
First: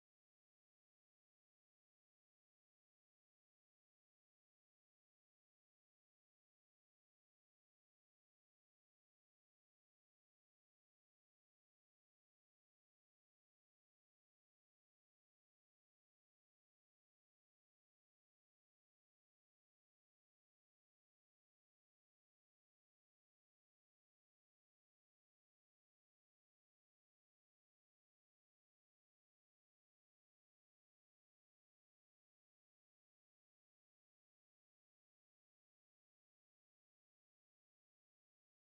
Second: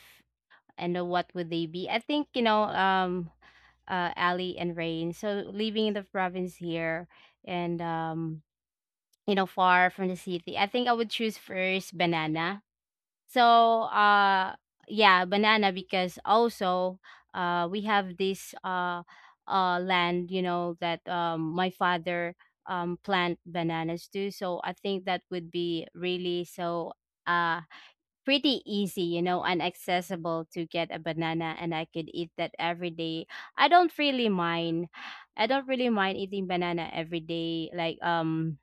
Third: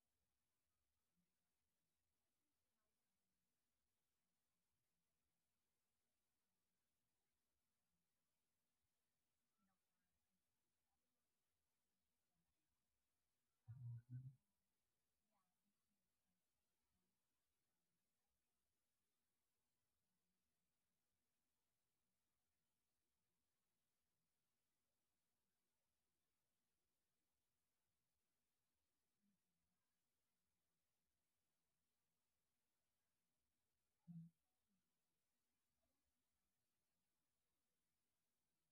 S3: and what would they be? I think you know, Ali and Rain. So living in the province here, and you know, far from the city, I think I would choose first banana so yeah, banana because also we have this land, you know, that my father plant bananas too. So I think that would be really so uh, pretty easy, you know, and accessible to get a banana, and I could eat that every day. I don't really mind. I don't really mind eating banana every day, like um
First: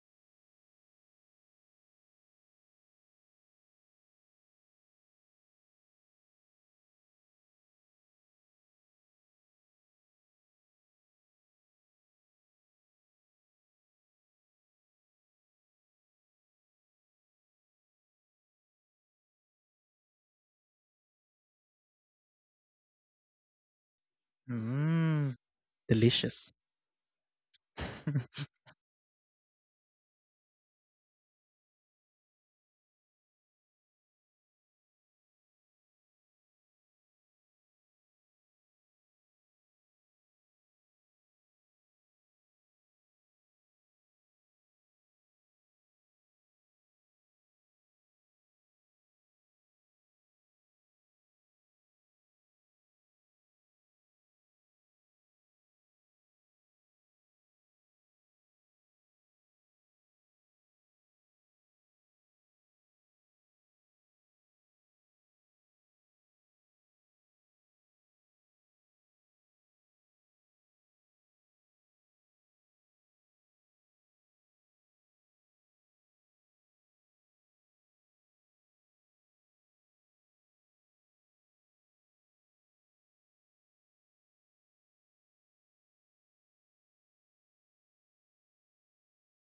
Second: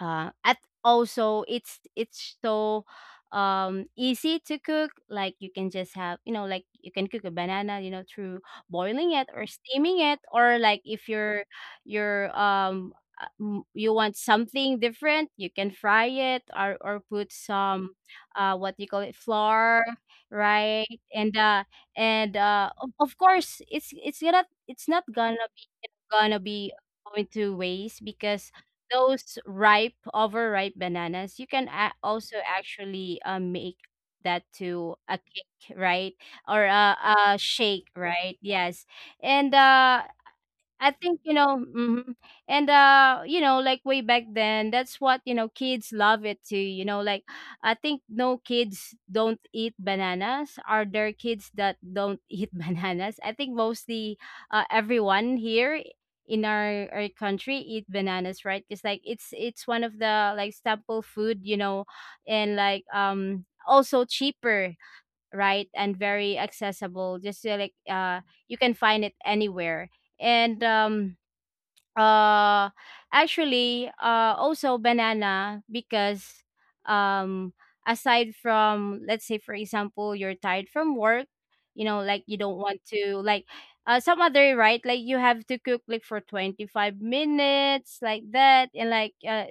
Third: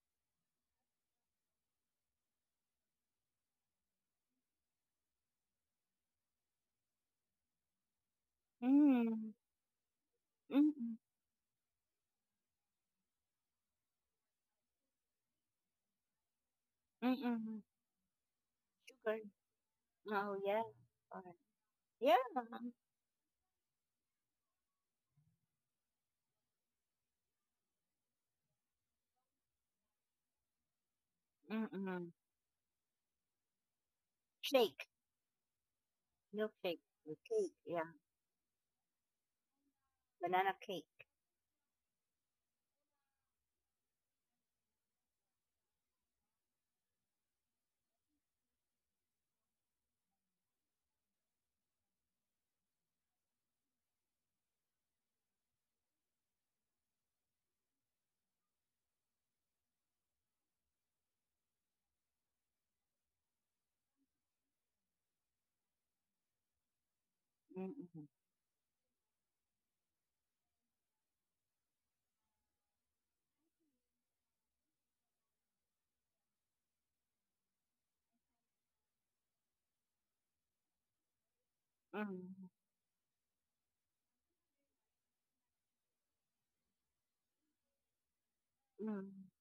S3: uh, at also it's so easy to cook, like you can just have, you know, like you can cook a banana, you know, through boiling it
S1: Mm,
S3: or steaming it, or like
S1: mm,
S3: if you're you're um you want something different, you can fry it or
S1: mm,
S3: put
S1: mm,
S3: some what you call it
S1: sugar.
S3: flour,
S1: Oh, yeah.
S3: right?
S1: All
S3: and
S1: right.
S3: uh and
S1: Yeah.
S3: uh of course it's gonna, it's not gonna
S2: Mm.
S3: gonna
S2: Delicious.
S3: be going to waste because those ripe, overripe bananas, you can
S1: Mm-mm.
S3: also actually make that to
S1: Shake,
S3: a cake, right? Or
S1: milkshake, or
S3: a
S1: cake,
S3: shake,
S1: yeah,
S3: right? Yes. And
S1: banana
S3: I
S1: cake.
S3: think, you know, mhm. And you know, like way back then, that's what, you know, kids love it too. You know, like I think no kids don't eat bananas. Are there kids that don't eat bananas? I think mostly, everyone here in our country eat bananas, right? Because like it's one of the like staple food, you know, and like also cheaper, right, and very accessible, just
S1: Mm-mm,
S3: you can find it anywhere. And uh actually also banana because um aside from, let's say for example, you're tired from work, you know, like you don't
S1: mm,
S3: want to like some other, right, like you have to cook like for 25 minutes like that. And like
S1: mm.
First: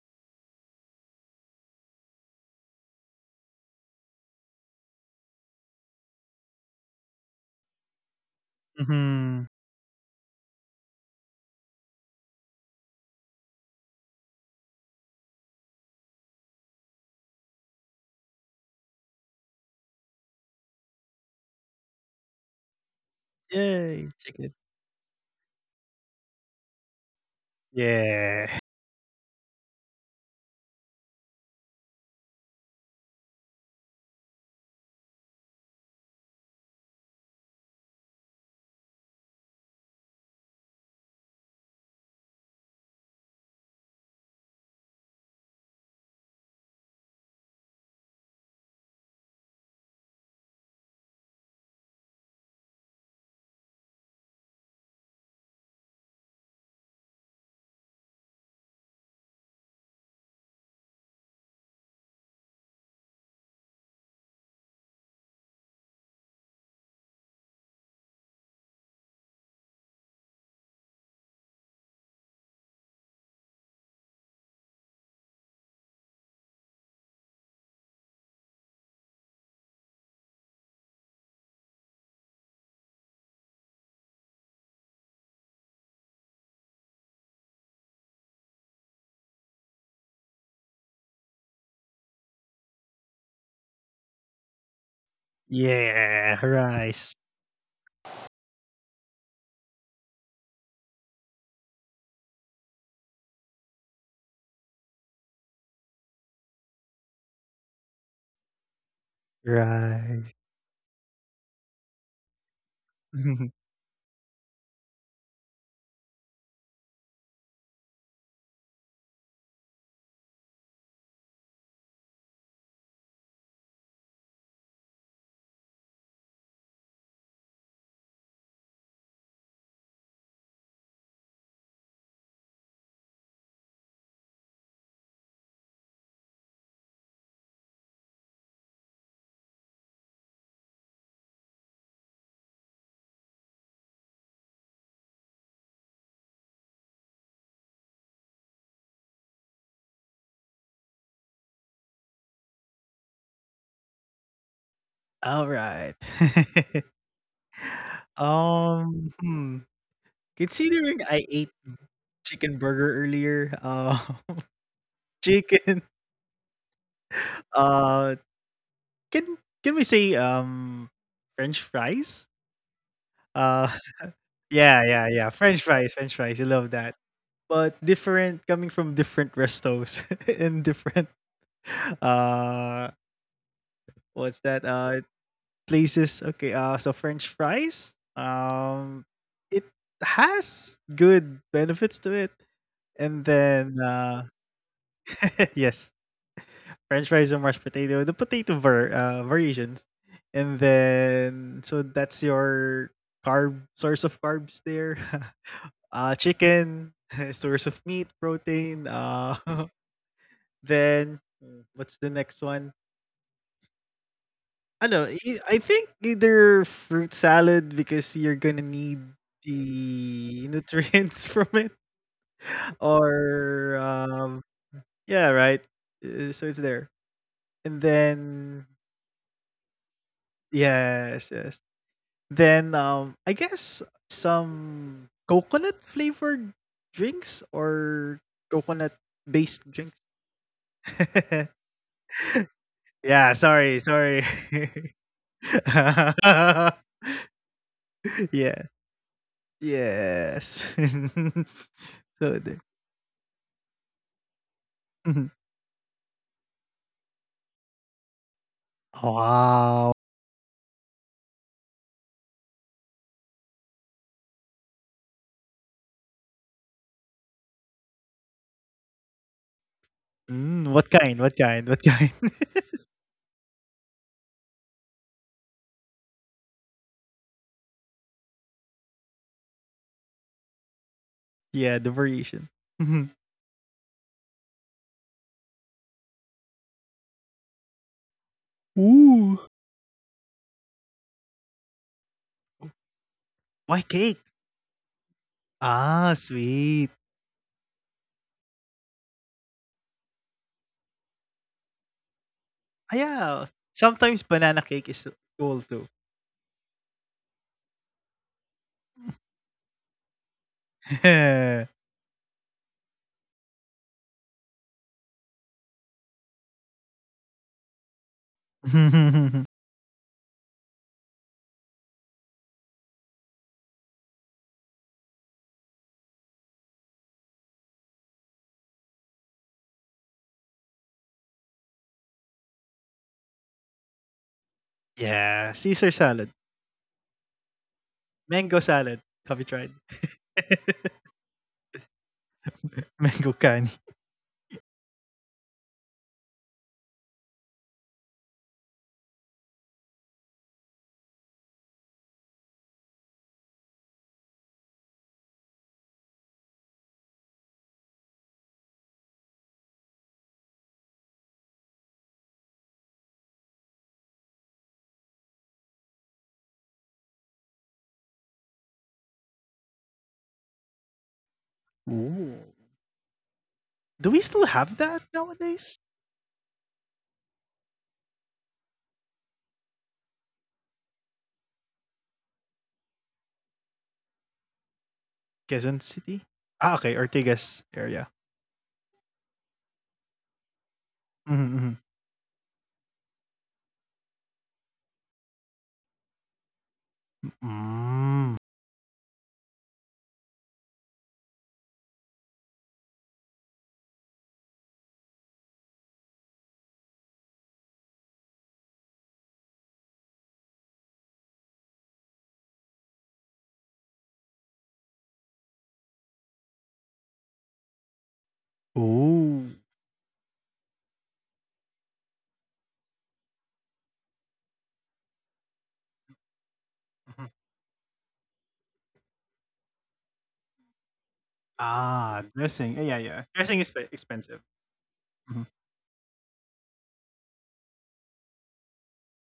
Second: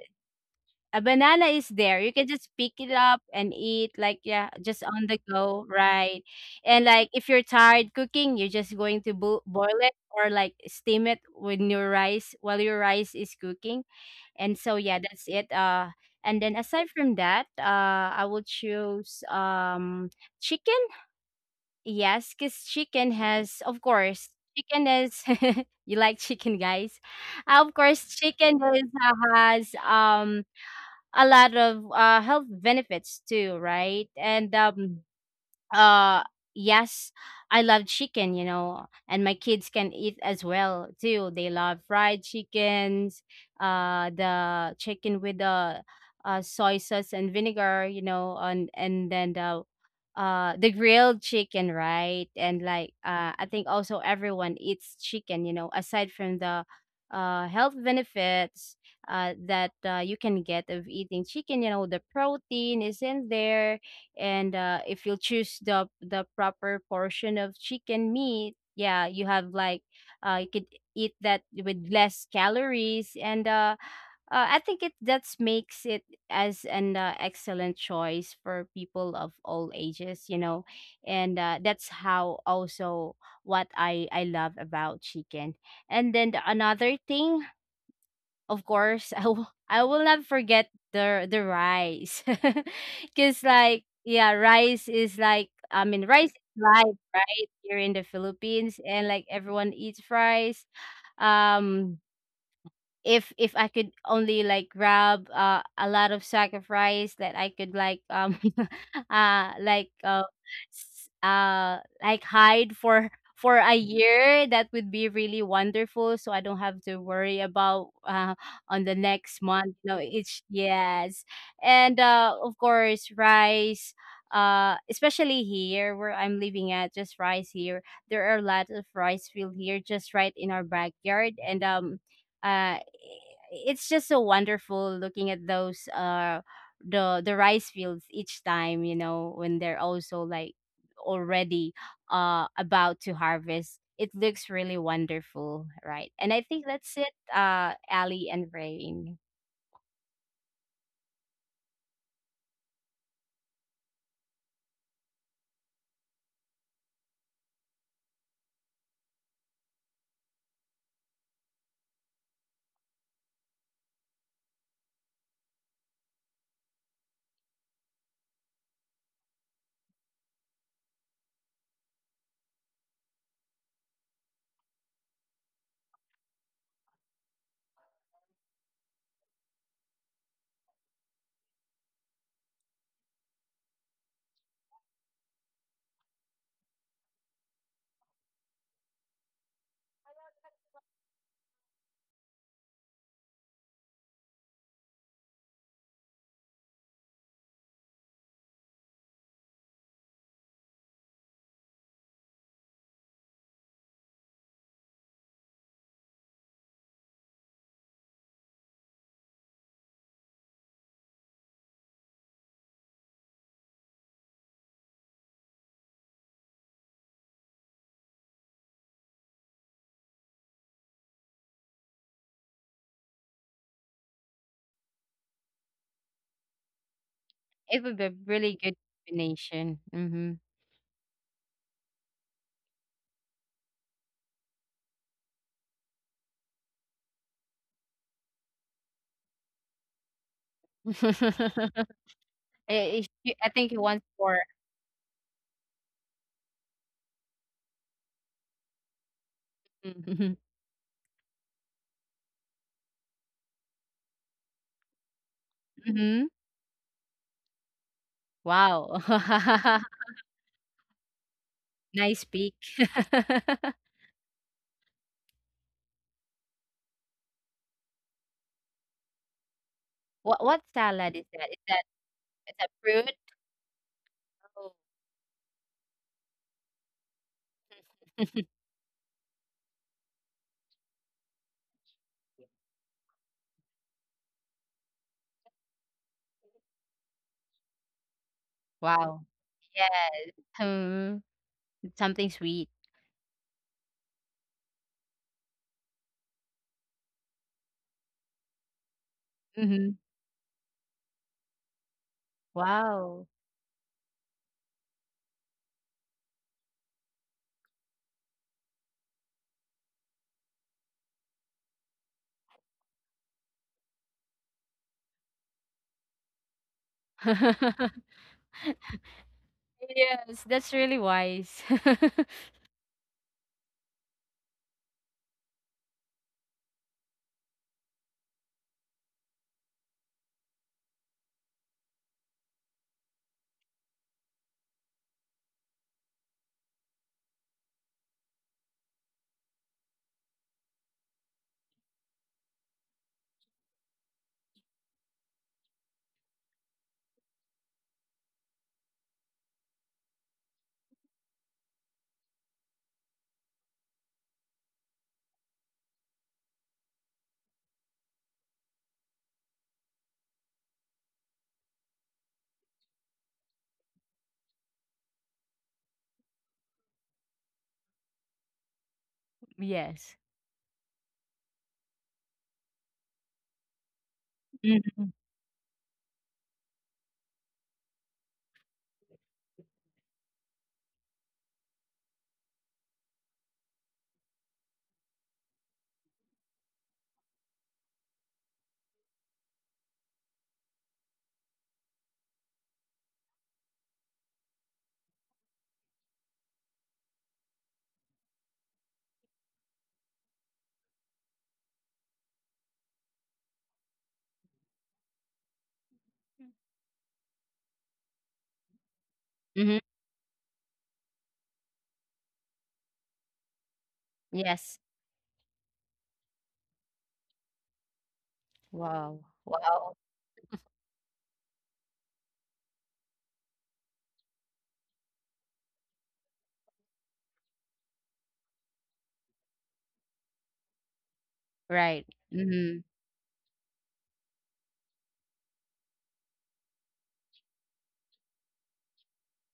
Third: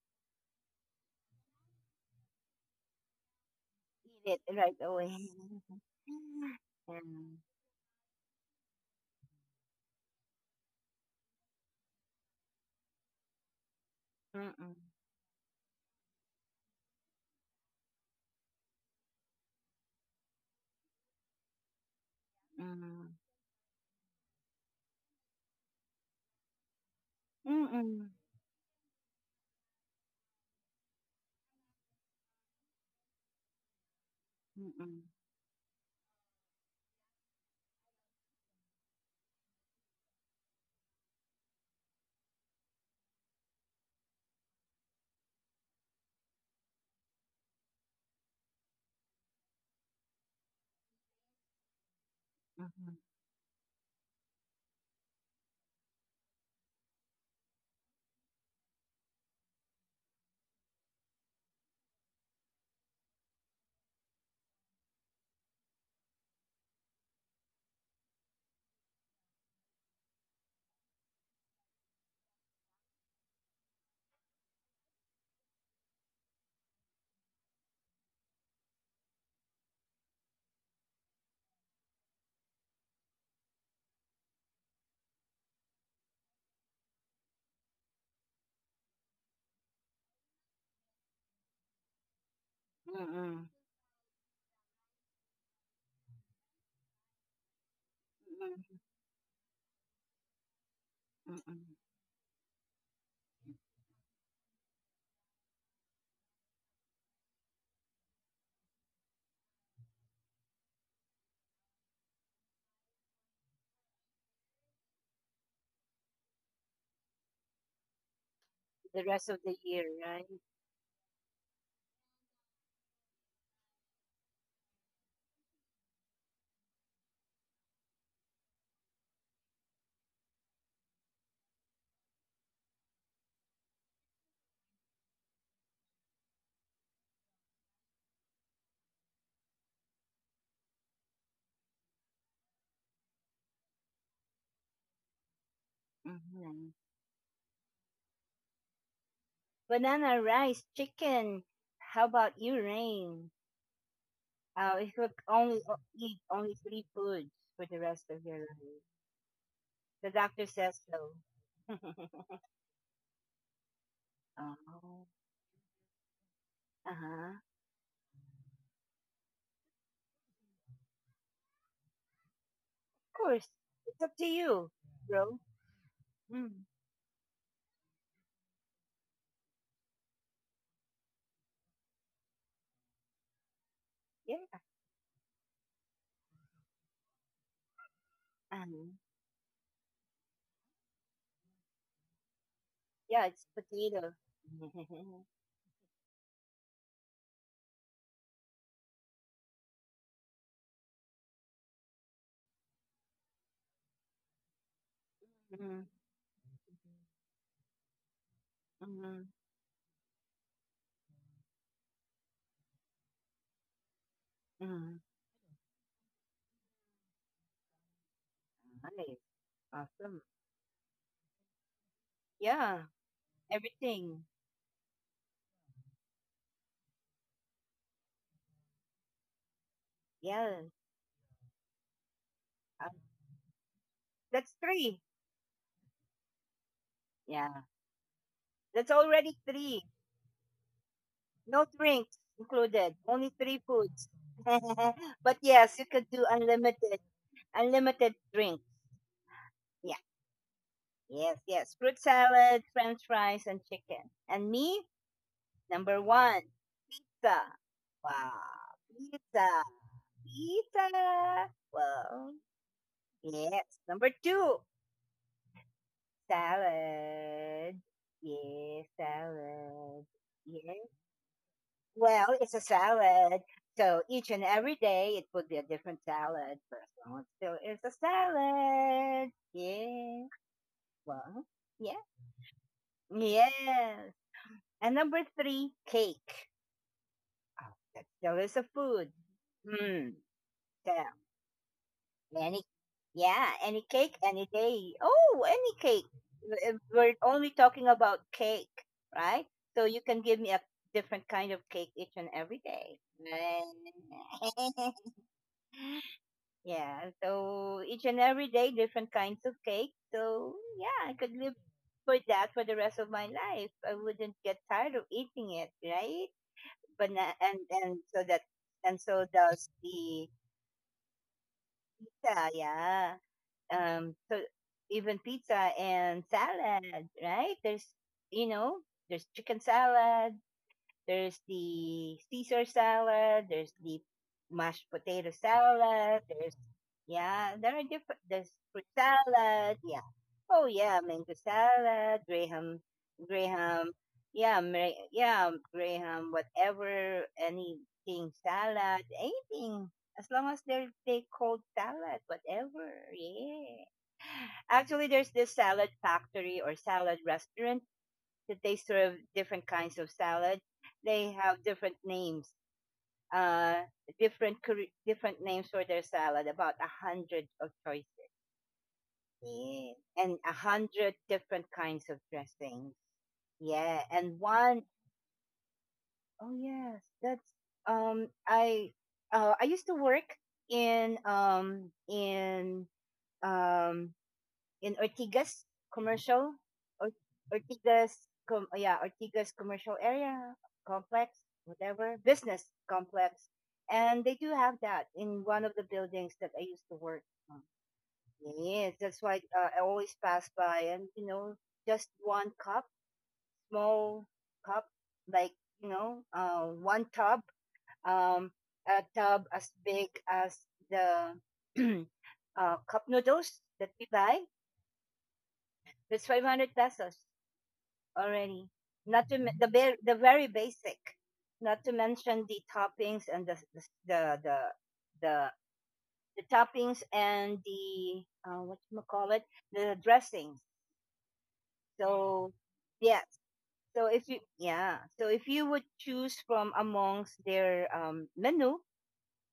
S3: a banana is there. You can just pick it up and eat, like,
S1: Eat
S3: yeah,
S1: it right
S3: just on
S1: away.
S3: the go, right? And
S1: Yeah.
S3: like if you're tired cooking, you're just going to
S2: Mhm.
S3: boil it or like steam it with your rice while your rice is cooking. And
S1: Mm-mm,
S3: so yeah, that's it. And then aside from that, I will choose chicken. Yes, because
S1: mm,
S3: chicken has, of
S2: Yay,
S3: course,
S2: chicken.
S3: chicken is you like chicken guys.
S1: mm-mm,
S3: Of
S1: mm-mm,
S3: course
S2: Yeah.
S3: chicken is has a lot of health benefits too, right? And
S1: mm-hmm,
S3: uh yes, I love chicken, you know, and my kids can eat as well too, they love fried chickens, the chicken with the soy sauce and vinegar, you know, and then the grilled chicken, right? And like I think also everyone eats chicken, you know, aside from the health benefits that you can get of eating chicken, you know, the protein is in there. And if you choose the proper portion of chicken meat, yeah, you have like you could eat that with less calories. And I think it that makes it as an excellent choice for people of all ages, you know. And that's how also what I love about chicken. And then the, another thing, of course, I will not forget the rice,
S1: mm-mm,
S3: because
S1: mm-mm,
S3: like, yeah, rice is like, I mean, rice
S2: Yeah,
S3: is life,
S2: rice,
S3: right? Here in the Philippines,
S1: mm-mm,
S3: and like everyone eats rice.
S1: mm.
S3: Um, if I could only like grab a lot of sack of rice that I could like uh like uh
S2: rice.
S3: like hide for a year, that would be really wonderful, so I don't have to worry about on the
S1: The rest
S3: next
S1: of the
S3: month.
S1: year,
S3: No,
S1: right?
S3: it's yes. And of course rice, especially here where I'm living at, just rice here, there are a lot of rice field here just right in our backyard. And uh it's just so wonderful looking at those the rice fields, each time, you know, when they're also like already about to harvest, it looks really wonderful, right?
S1: Mm
S3: And I think
S1: hmm.
S3: that's it, Ali and Rain.
S1: Banana, rice, chicken. How about you, Rain? If you could only
S2: Alright.
S1: eat only three foods for the rest of your life,
S2: Um, hmm,
S1: the doctor says
S2: considering I ate
S1: so.
S2: chicken burger earlier,
S1: Oh.
S2: chicken,
S1: Uh-huh.
S2: uh, can we say, french fries?
S1: Of course.
S2: Uh,
S1: It's up to you,
S2: yeah, yeah, yeah,
S1: bro.
S2: french fries, I
S1: Mm.
S2: love that. But different coming from different restos and different, uh what's
S1: Yeah.
S2: that? Places. Okay. So French fries.
S1: Uh-huh.
S2: It has good benefits to it,
S1: Yeah,
S2: and
S1: it's
S2: then
S1: potato. Mm-hmm.
S2: yes, French fries and mashed potato, the potato variations, and then so that's your carb, source of carbs there. Chicken source of meat protein.
S1: Mm-hmm.
S2: Then what's the next one?
S1: Mm-hmm.
S2: Ano, I think either fruit salad because you're gonna need
S1: Nice. Awesome.
S2: the nutrients from it,
S1: Yeah.
S2: or
S1: Everything.
S2: um yeah, right? So it's there.
S3: It would
S2: And
S3: be a really good
S2: then
S3: combination, mm-hmm.
S1: Yeah.
S2: yes, yes. Then,
S1: Um,
S2: I guess
S1: that's three.
S2: some coconut flavored drinks
S1: Yeah.
S2: or
S1: That's already three.
S2: coconut-based drinks.
S1: No drinks included. Only
S3: I
S1: three
S3: think
S2: Yeah,
S3: it wants
S1: foods.
S2: sorry,
S3: for
S2: sorry.
S1: But yes, you could do unlimited, unlimited drinks.
S2: Yeah.
S1: Yeah.
S3: mm-hmm.
S2: Yes.
S1: Yes. Yes. Fruit salad,
S2: So there.
S1: French fries, and chicken. And me?
S2: Mhm.
S1: Number
S3: Mm-hmm.
S1: one, pizza. Wow,
S3: Wow.
S1: pizza,
S2: Wow.
S1: pizza.
S3: Nice
S1: Well,
S3: peak.
S1: yes. Number two, salad. Yes, salad.
S3: What
S2: Mm,
S1: Yes.
S2: what
S3: salad is
S2: kind?
S3: thats
S2: What
S3: that?
S2: kind? What
S1: Well,
S2: kind?
S1: it's
S3: It's
S1: a
S3: a fruit?
S1: salad. So each and
S3: Oh.
S1: every day it would be a different salad, first one. Long as still is a salad. Yeah. Well,
S2: Yeah,
S1: yeah.
S2: the variation. Mhm.
S1: Yes. And number three, cake. Oh, that still is a food.
S3: Wow.
S2: Ooh.
S1: Hmm.
S3: Yes. Hmm, it's something
S1: Any,
S3: sweet.
S1: yeah, any
S2: Why
S1: cake,
S2: cake?
S1: any day. Oh, any cake.
S2: Ah, sweet.
S1: We're only talking about cake, right? So
S3: Mhm.
S1: you can give me a different kind of cake each and every day.
S3: Wow.
S2: Ah, yeah. Sometimes
S1: Right.
S2: banana cake is cool too.
S1: Yeah, so each and every day, different kinds of cake. So yeah, I could live for that for the rest of my life. I wouldn't get tired of eating it, right? But and so that and so does the
S3: Yes, that's really wise.
S1: pizza, yeah. um so Even pizza and salad, right? You know, there's chicken salad, there's the Caesar salad, there's the mashed potato
S2: Yeah, Caesar
S1: salad,
S2: salad,
S1: there's yeah, there are different there's
S2: mango
S1: fruit
S2: salad. Have you
S1: salad,
S2: tried?
S1: yeah. Oh yeah, mango salad, Graham
S2: Mango candy.
S1: Graham yeah, yeah, Graham, whatever, anything salad, anything. As long as they called salad, whatever. Yeah. Actually, there's this salad factory or salad restaurant that they serve different kinds of salad. They have different names, uh, different names for their salad. About a hundred of choices, yeah,
S3: Yes.
S1: and a hundred different kinds of
S2: Ooh.
S1: dressings. Yeah,
S2: Do we
S1: and
S2: still
S1: one
S2: have
S3: Mhm.
S2: that nowadays?
S1: oh yes, that's um I I used to work in um in
S2: Quezon City?
S1: commercial,
S2: Ah, okay.
S1: or,
S2: Ortigas
S1: Ortigas,
S2: area.
S1: yeah, Ortigas commercial area complex,
S2: Mhm.
S1: whatever business complex, and they do have that in one of the buildings that I used to work on.
S2: Mm.
S1: Yes, that's why I always pass by, and you know, just one cup, small cup, like you know, one tub, um, a tub as
S3: Mhm.
S1: big as the cup noodles that we buy.
S3: Yes.
S1: That's 500 pesos already.
S3: Wow.
S1: Not to
S2: Ooh.
S1: men- The
S3: Wow.
S1: very, the very basic. Not to mention the toppings and the, the toppings
S2: Mhm.
S1: and the what you call it, the dressings.
S3: Right.
S2: Ah,
S1: So
S3: Mhm.
S2: dressing. Yeah, yeah,
S1: yes.
S2: yeah. Dressing is
S1: So if you
S2: expensive.
S1: yeah. So if
S2: Mhm.
S1: you would choose from amongst their menu,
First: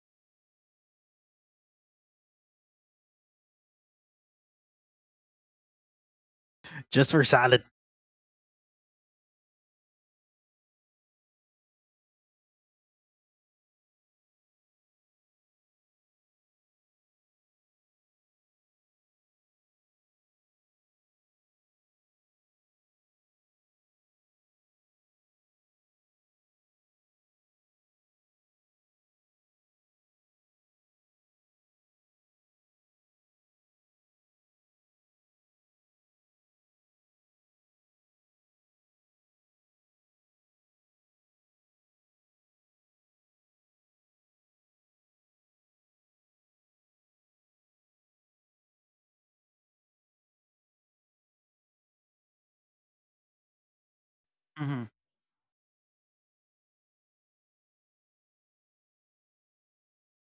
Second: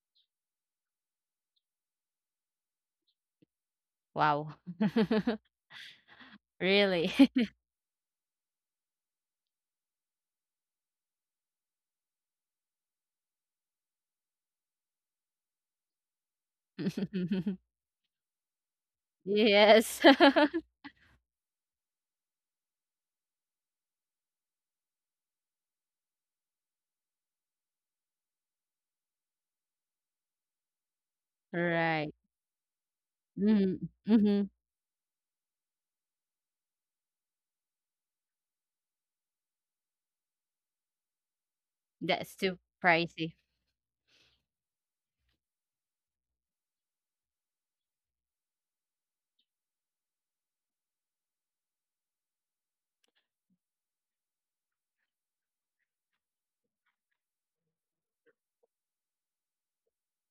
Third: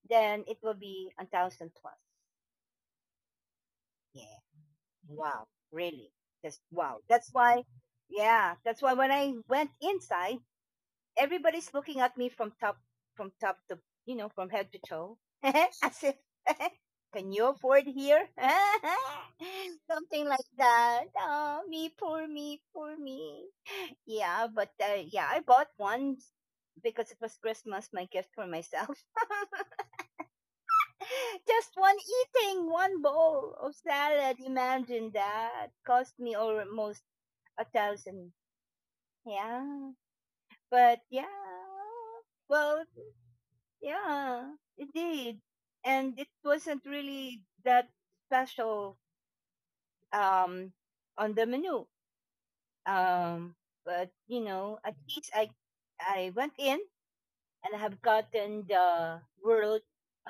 S1: then it will be 1,000 plus. Yeah.
S3: Wow.
S1: Wow. Really. Just wow.
S2: Just
S3: Really.
S2: for
S1: That's
S2: salad.
S1: why. Yeah. That's why when I went inside everybody's looking at me from top to, you know, from head to toe, as if can you afford here?
S3: Yes.
S1: something like that. Oh, me poor, me poor me. Yeah, but yeah, I bought one because it was Christmas, my gift for myself. just one,
S3: Right.
S1: eating one bowl of
S3: Mhm.
S1: salad,
S3: Mhm.
S1: imagine that cost me almost 1,000, yeah. But yeah,
S3: That's too
S1: well,
S3: pricey.
S1: yeah, it did. And it wasn't really that special um on the menu. Um but you know,
S2: Mhm.
S1: at least I went in and I have gotten the world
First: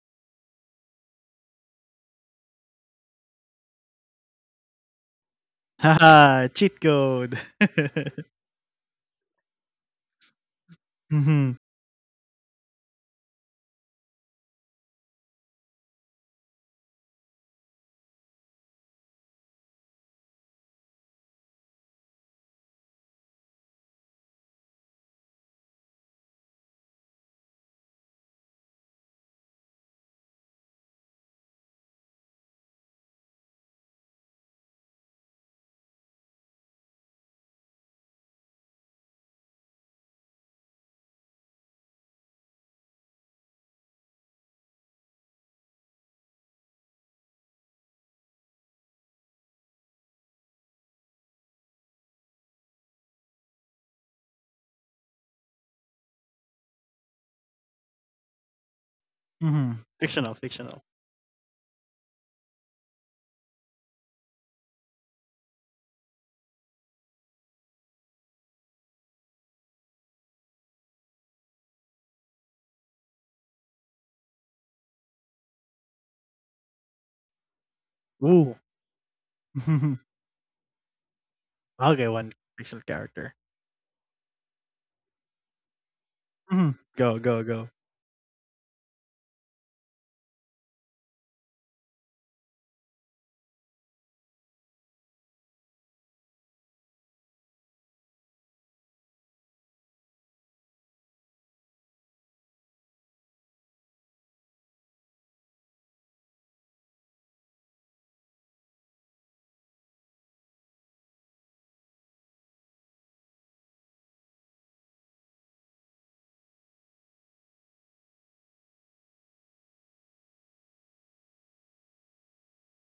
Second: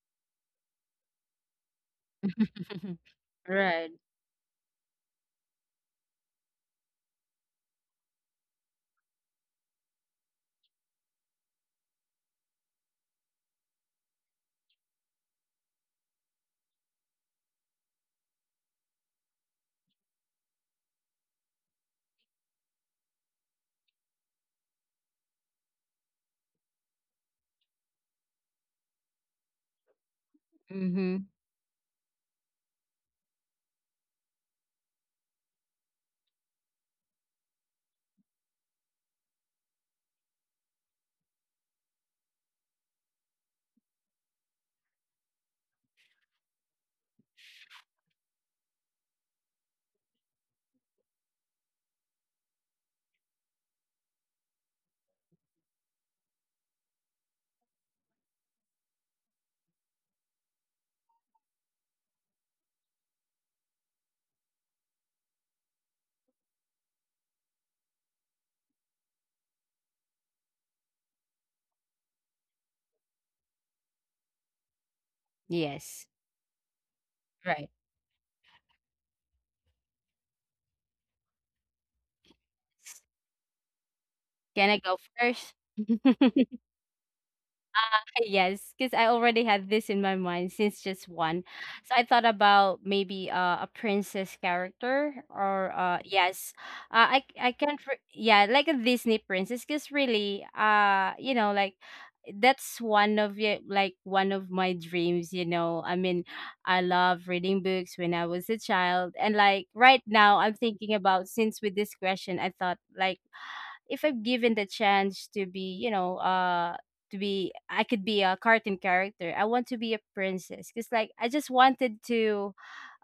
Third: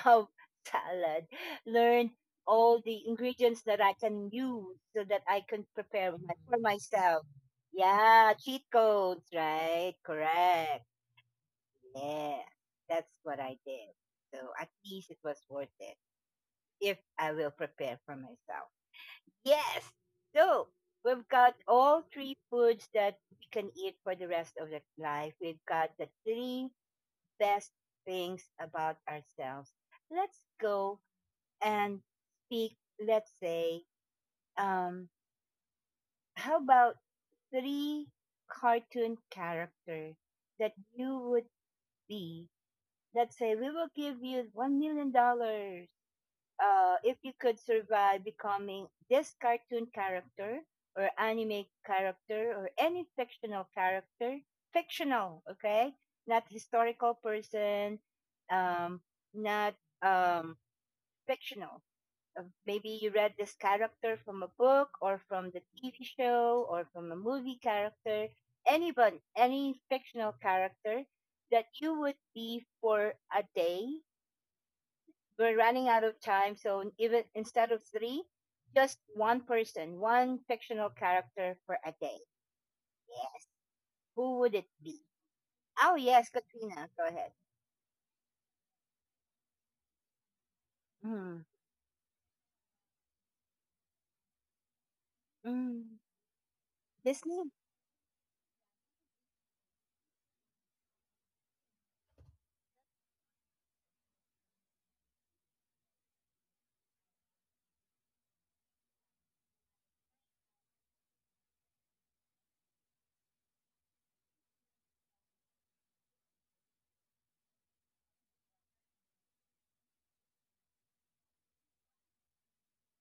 S1: of salad, learned all the ingredients that
S3: Right.
S1: I can use so that I can prepare
S2: Haha,
S1: for
S2: cheat
S1: myself.
S2: code.
S1: Yeah, cheat codes, right? Correct.
S2: Mhm.
S1: Yeah. That's what I did. So at least it was worth it if I will prepare for myself. Yes. So we've got all three foods that we can eat for the rest of the life. We've got the three best things about ourselves. Let's go
S3: Mhm.
S1: and speak. Let's say, um, how about three cartoon characters that you would be? Let's say we will give you $1 million if you could survive becoming this cartoon character or anime character or any fictional character, fictional, okay, not historical person, um, not
S2: Mhm. Fictional,
S1: um,
S2: fictional.
S1: fictional. Maybe you read this character from a book or from the TV show or from a movie character, anybody, any fictional character that you would be for a day. We're running out
S3: Yes.
S1: of time. So even instead
S3: Right.
S1: of three,
S2: Ooh.
S1: just one person,
S2: Mhm.
S1: one fictional character for a
S2: Okay,
S1: day.
S2: one fictional
S1: Yeah.
S2: character.
S1: Who would it
S3: Can I go
S1: be?
S3: first?
S1: Oh yes,
S2: Mhm.
S1: Katrina. Go
S2: Go,
S1: ahead.
S2: go, go.
S3: Yes, because I already had this in my mind since just
S1: Mm.
S3: one. So I thought about maybe a princess character, or
S1: Mm.
S3: yes, I
S1: Disney.
S3: can't yeah, like a Disney princess, because really you know, like that's one of like one of my dreams, you know, I mean, I love reading books when I was a child. And like right now I'm thinking about, since with this question, I thought like if I'm given the chance to be, you know, to be, I could be a cartoon character. I want to be a princess, cuz like I just wanted to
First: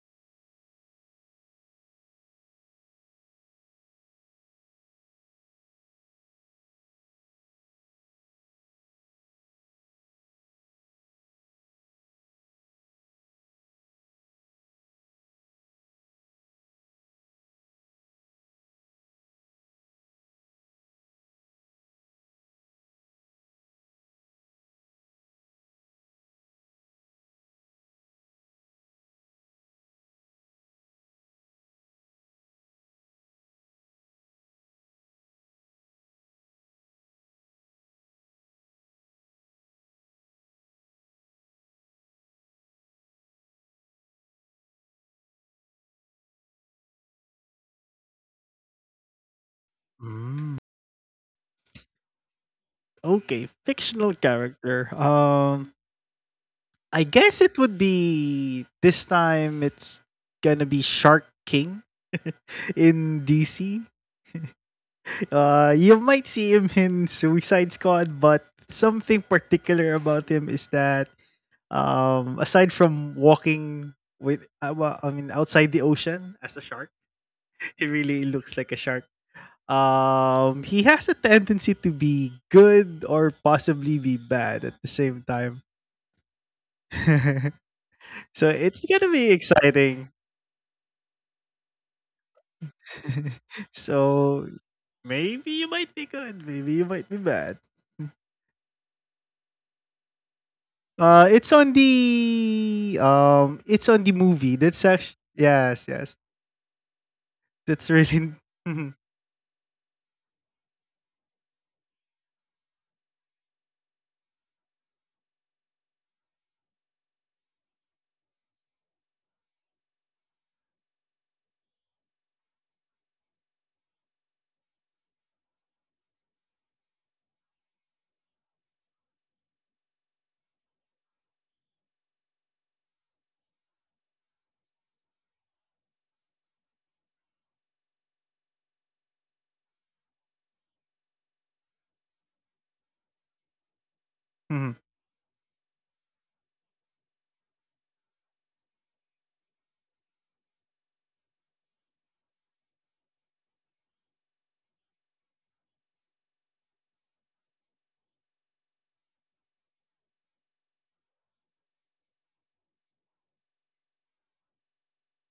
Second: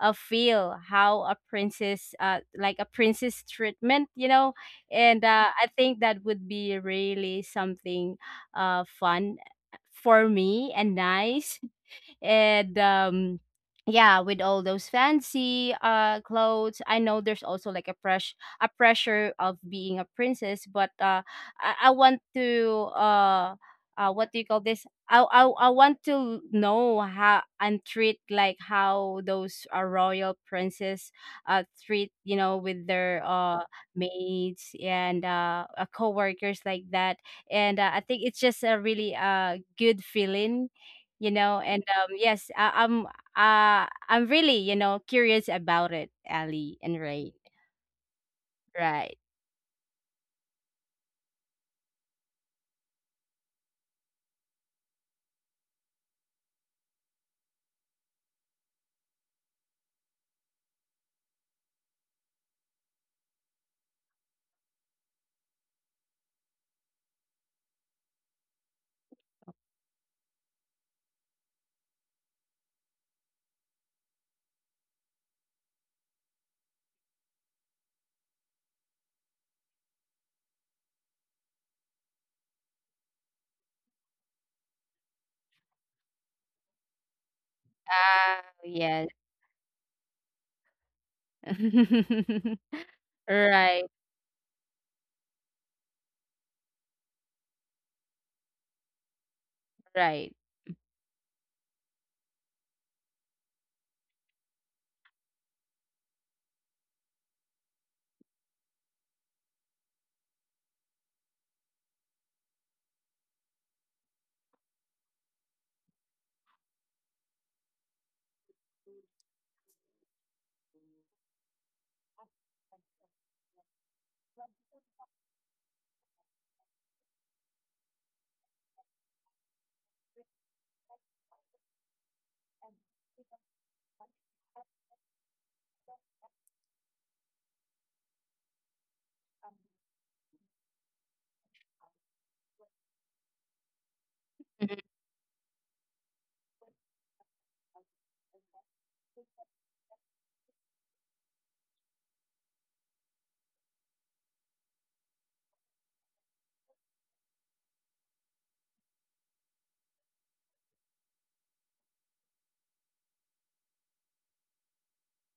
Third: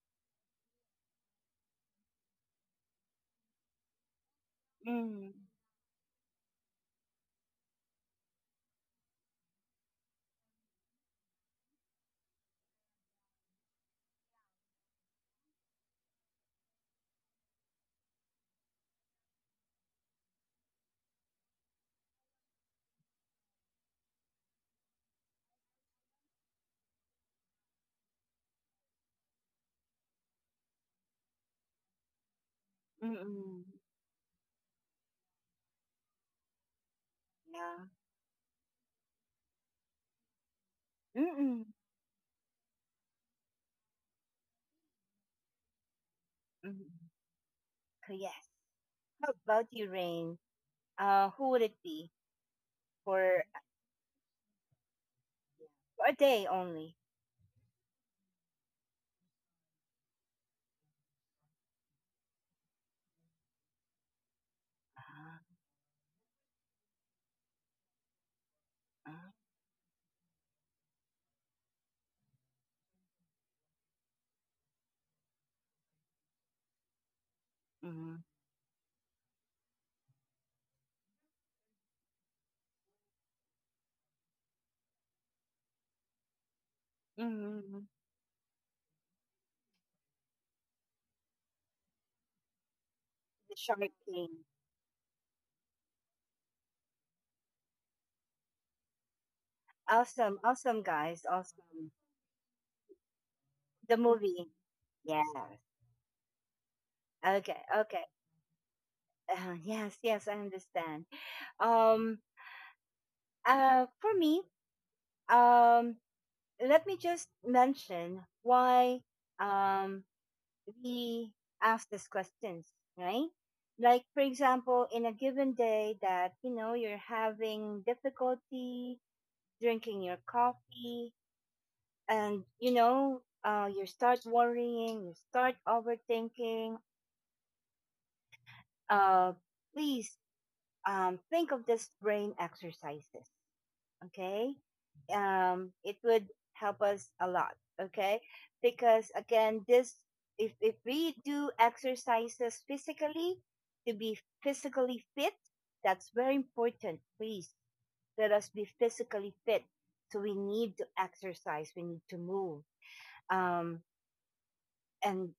S3: feel how a princess, like a princess treatment, you know. And
S1: Mm.
S3: I think that would be really something fun for me, and nice. And yeah, with all those fancy clothes, I know there's also like a pressure of being a princess, but I want to what do you call this, I want to know how and treat, like how those royal princes treat, you know, with their
S1: Mm-mm.
S3: maids and co-workers like that. And
S1: Yeah.
S3: I think it's just a really good feeling, you know.
S1: Mm-mm.
S3: And yes, I'm. I'm really, you know, curious about it, Ali
S1: Mm-mm.
S3: and Ray.
S1: So yes.
S3: Right.
S1: How about you, Rain?
S2: Mm.
S1: Who would it be for,
S2: Okay, fictional character.
S1: for a day only?
S2: I guess it would be this time. It's gonna be Shark King in DC.
S1: Uh,
S2: You might see him in Suicide Squad, but something
S1: uh,
S2: particular about him is that aside from walking with, well, I mean, outside the ocean as a shark, he
S1: mm,
S2: really looks like a shark. He has a tendency to be good or possibly be bad at the same time.
S1: mm, mm.
S3: Ah,
S2: So it's
S3: yes.
S2: gonna be exciting.
S1: The Shark
S3: Right.
S1: King.
S2: So maybe you might be good, maybe you might be bad.
S3: Right.
S1: Awesome, awesome guys,
S2: Uh, it's on
S1: awesome.
S2: the um, it's
S1: The
S2: on the
S1: movie.
S2: movie. That's actually
S1: Yes.
S2: yes, yes.
S1: Okay.
S2: That's
S1: Okay.
S2: really mhm,
S1: Yes. Yes. I understand. Um. For me. Um. Let me just mention why. Um. We ask these questions, right? Like, for example, in a given day that you know you're having difficulty drinking your coffee, and you know, you start worrying, you start overthinking. Uh, Please think of this brain exercises. Okay,
S3: Mhm.
S2: mhm.
S1: it would help us a lot. Okay, because again, this if we do exercises physically to be physically fit, that's very important. Please let us be physically fit. So we need to exercise. We need to move. Um, and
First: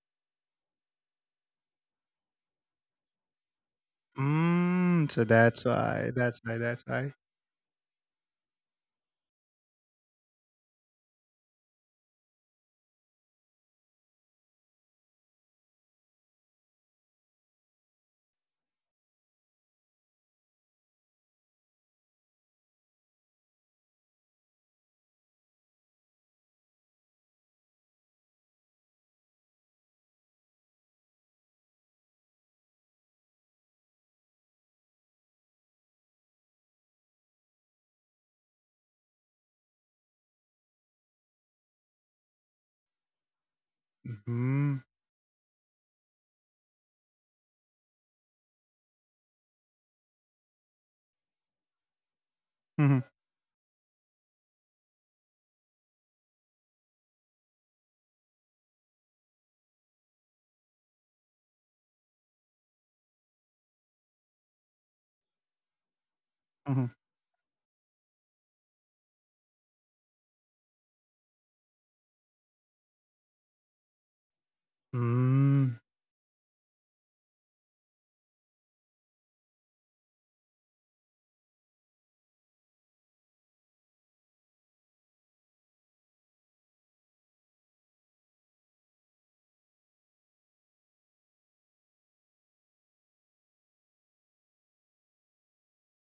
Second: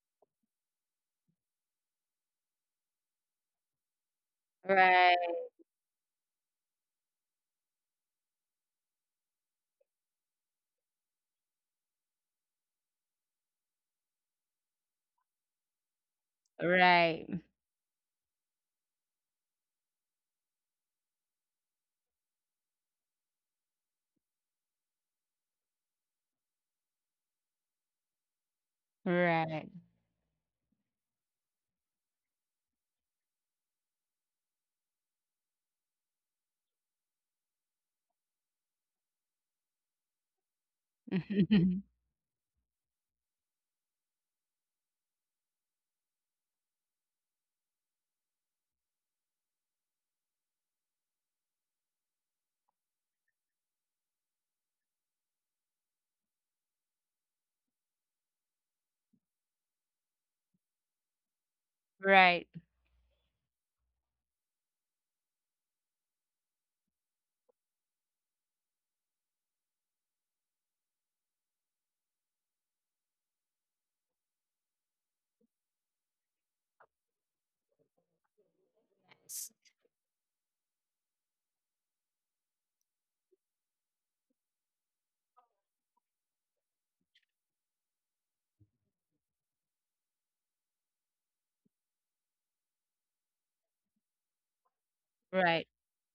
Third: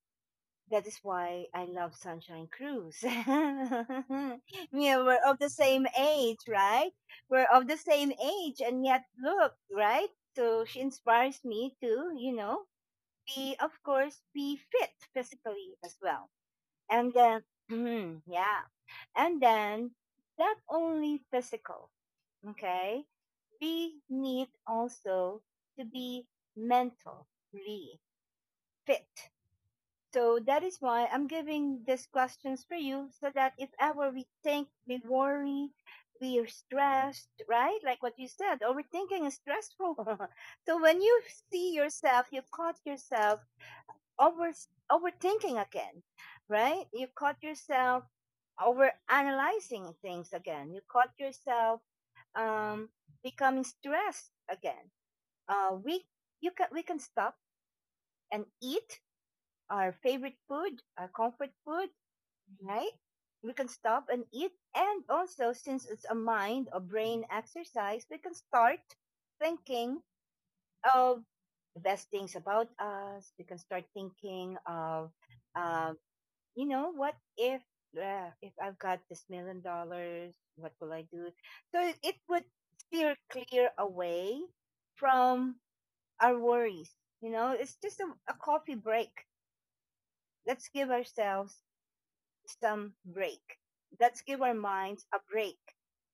S1: that is why I love Sunshine Cruise. yeah,
S2: Mm.
S1: we're
S2: So
S3: Right.
S1: of the
S2: that's
S1: same
S2: why.
S1: age,
S2: That's why. That's
S1: right?
S2: why.
S1: We're of the same age, and yet look, right? So she inspires me to, you know, be, of course, be fit physically as well. And
S3: Right.
S1: then, yeah, and then not only physical, okay? We need also to be mentally fit.
S3: Right.
S1: So that is why I'm giving these questions for you so that if ever we think, we worry, we are stressed, right? Like what you said, overthinking is stressful. so when you see yourself, you caught yourself over
S2: Mm-hmm.
S1: overthinking again, right? You caught yourself over analyzing things again. You caught yourself um,
S2: Mm-hmm.
S1: becoming stressed again. We You can, we can stop and eat our favorite food, our comfort food,
S3: Right.
S1: right? We can stop and eat. And also, since it's a mind or
S2: Mm-hmm.
S1: brain exercise, we can start thinking of the best things about us. We can start thinking of,
S2: Mm.
S1: uh, you know, what if I've got this
S3: S-
S1: million dollars, what will I do? So it would steer clear away from our worries. You know, it's just a coffee break. Let's give ourselves some break. Let's give our minds a break
S3: Right.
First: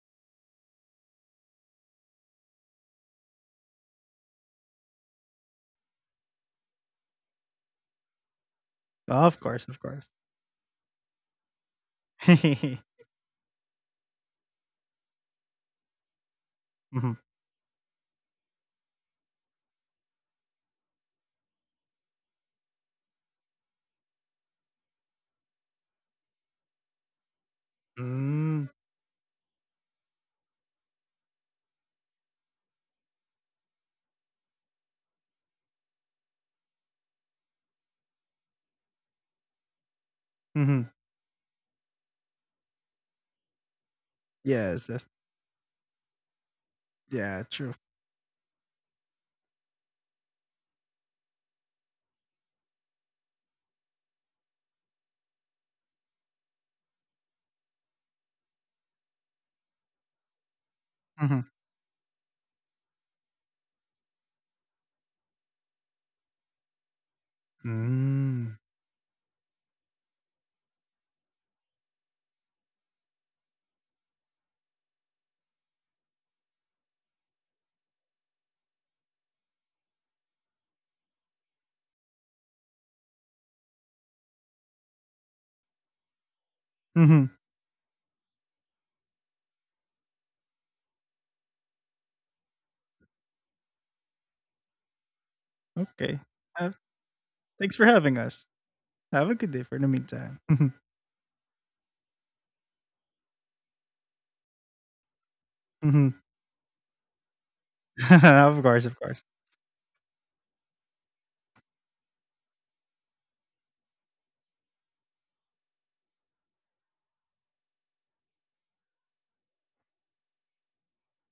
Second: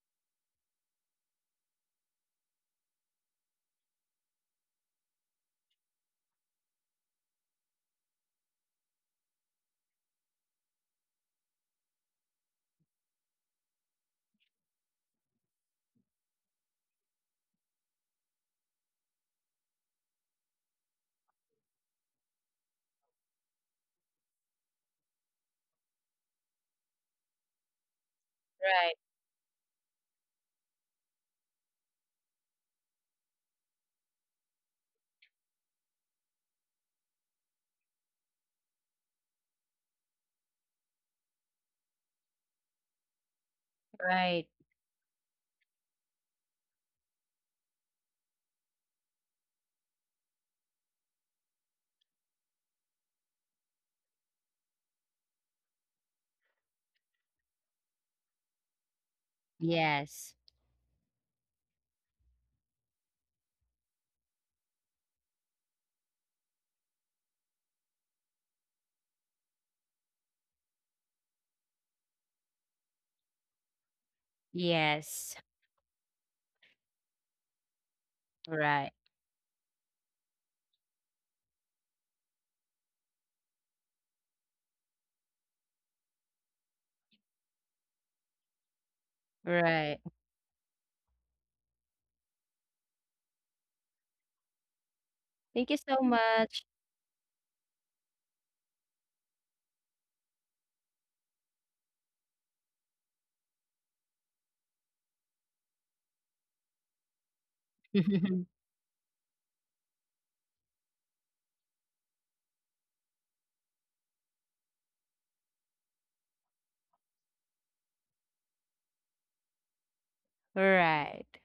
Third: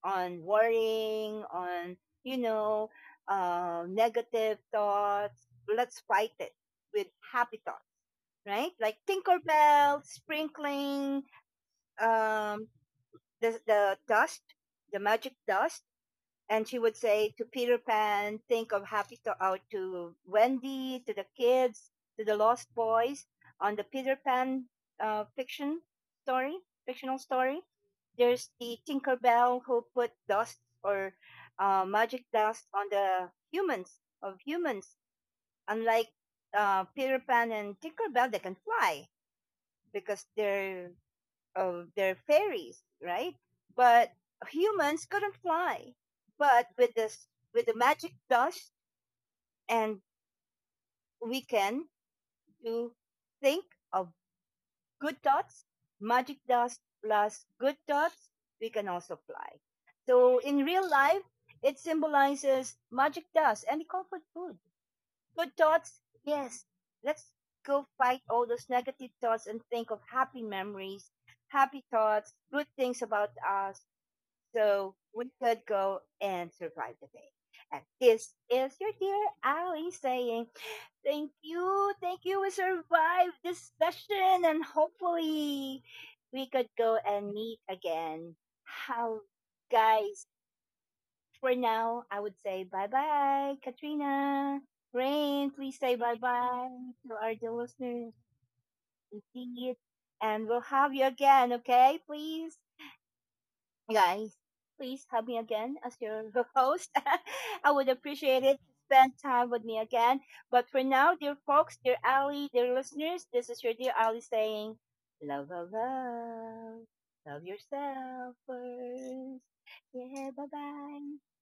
S1: on worrying, on, you know, negative thoughts. Let's fight it with happy thoughts, right? Like
S2: Of course, of
S1: Tinkerbell,
S2: course.
S1: sprinkling, um,
S2: Mm-hmm.
S1: the dust, the magic dust, and she would
S2: Mm.
S1: say to Peter Pan, think of Happy Star out to Wendy, to the kids, to the Lost Boys on the Peter Pan uh, fiction story, fictional story. There's
S2: Hmm.
S1: the
S3: Right.
S1: Tinkerbell who put dust or magic dust on the humans of humans. Unlike Peter Pan and Tinkerbell, they can fly because
S2: mm hmm
S1: they're of their fairies, right? But
S3: Right.
S2: Yes,
S1: humans
S2: that's
S1: couldn't fly. But with this,
S2: yeah,
S1: with
S2: true.
S1: the magic dust, and we can do think of good thoughts, magic dust plus good thoughts, we can also fly.
S3: Yes.
S1: So in real life,
S2: Mm-hmm.
S1: it symbolizes magic dust and the comfort food. Good thoughts, yes. Let's go fight all
S2: Mm.
S1: those negative thoughts and think of happy memories, happy thoughts, good things about us, so we
S3: Yes.
S1: could go and survive the day. And this is
S3: Right.
S1: your dear Ali saying, thank you, thank you, we survived this session, and hopefully we could go
S2: Mm-hmm.
S1: and meet again. How,
S3: Right.
S1: guys, for now, I would say bye bye, Katrina. Rain,
S3: Thank you
S1: please
S3: so
S1: say
S2: Okay.
S1: bye
S3: much.
S2: Uh,
S1: bye to our dear
S2: thanks for
S1: listeners.
S2: having us. Have a good day for
S1: Indeed.
S2: the meantime.
S1: And we'll have you again, okay? Please guys, please have me again as
S2: Mm-hmm.
S1: your host. I would appreciate it
S2: Of
S1: to
S2: course, of
S1: spend
S2: course.
S1: time with me again. But for now, dear folks, dear Ali, dear listeners, this is your dear Ali saying, love, love, love, love yourself first. Yeah, bye bye.
S3: Right.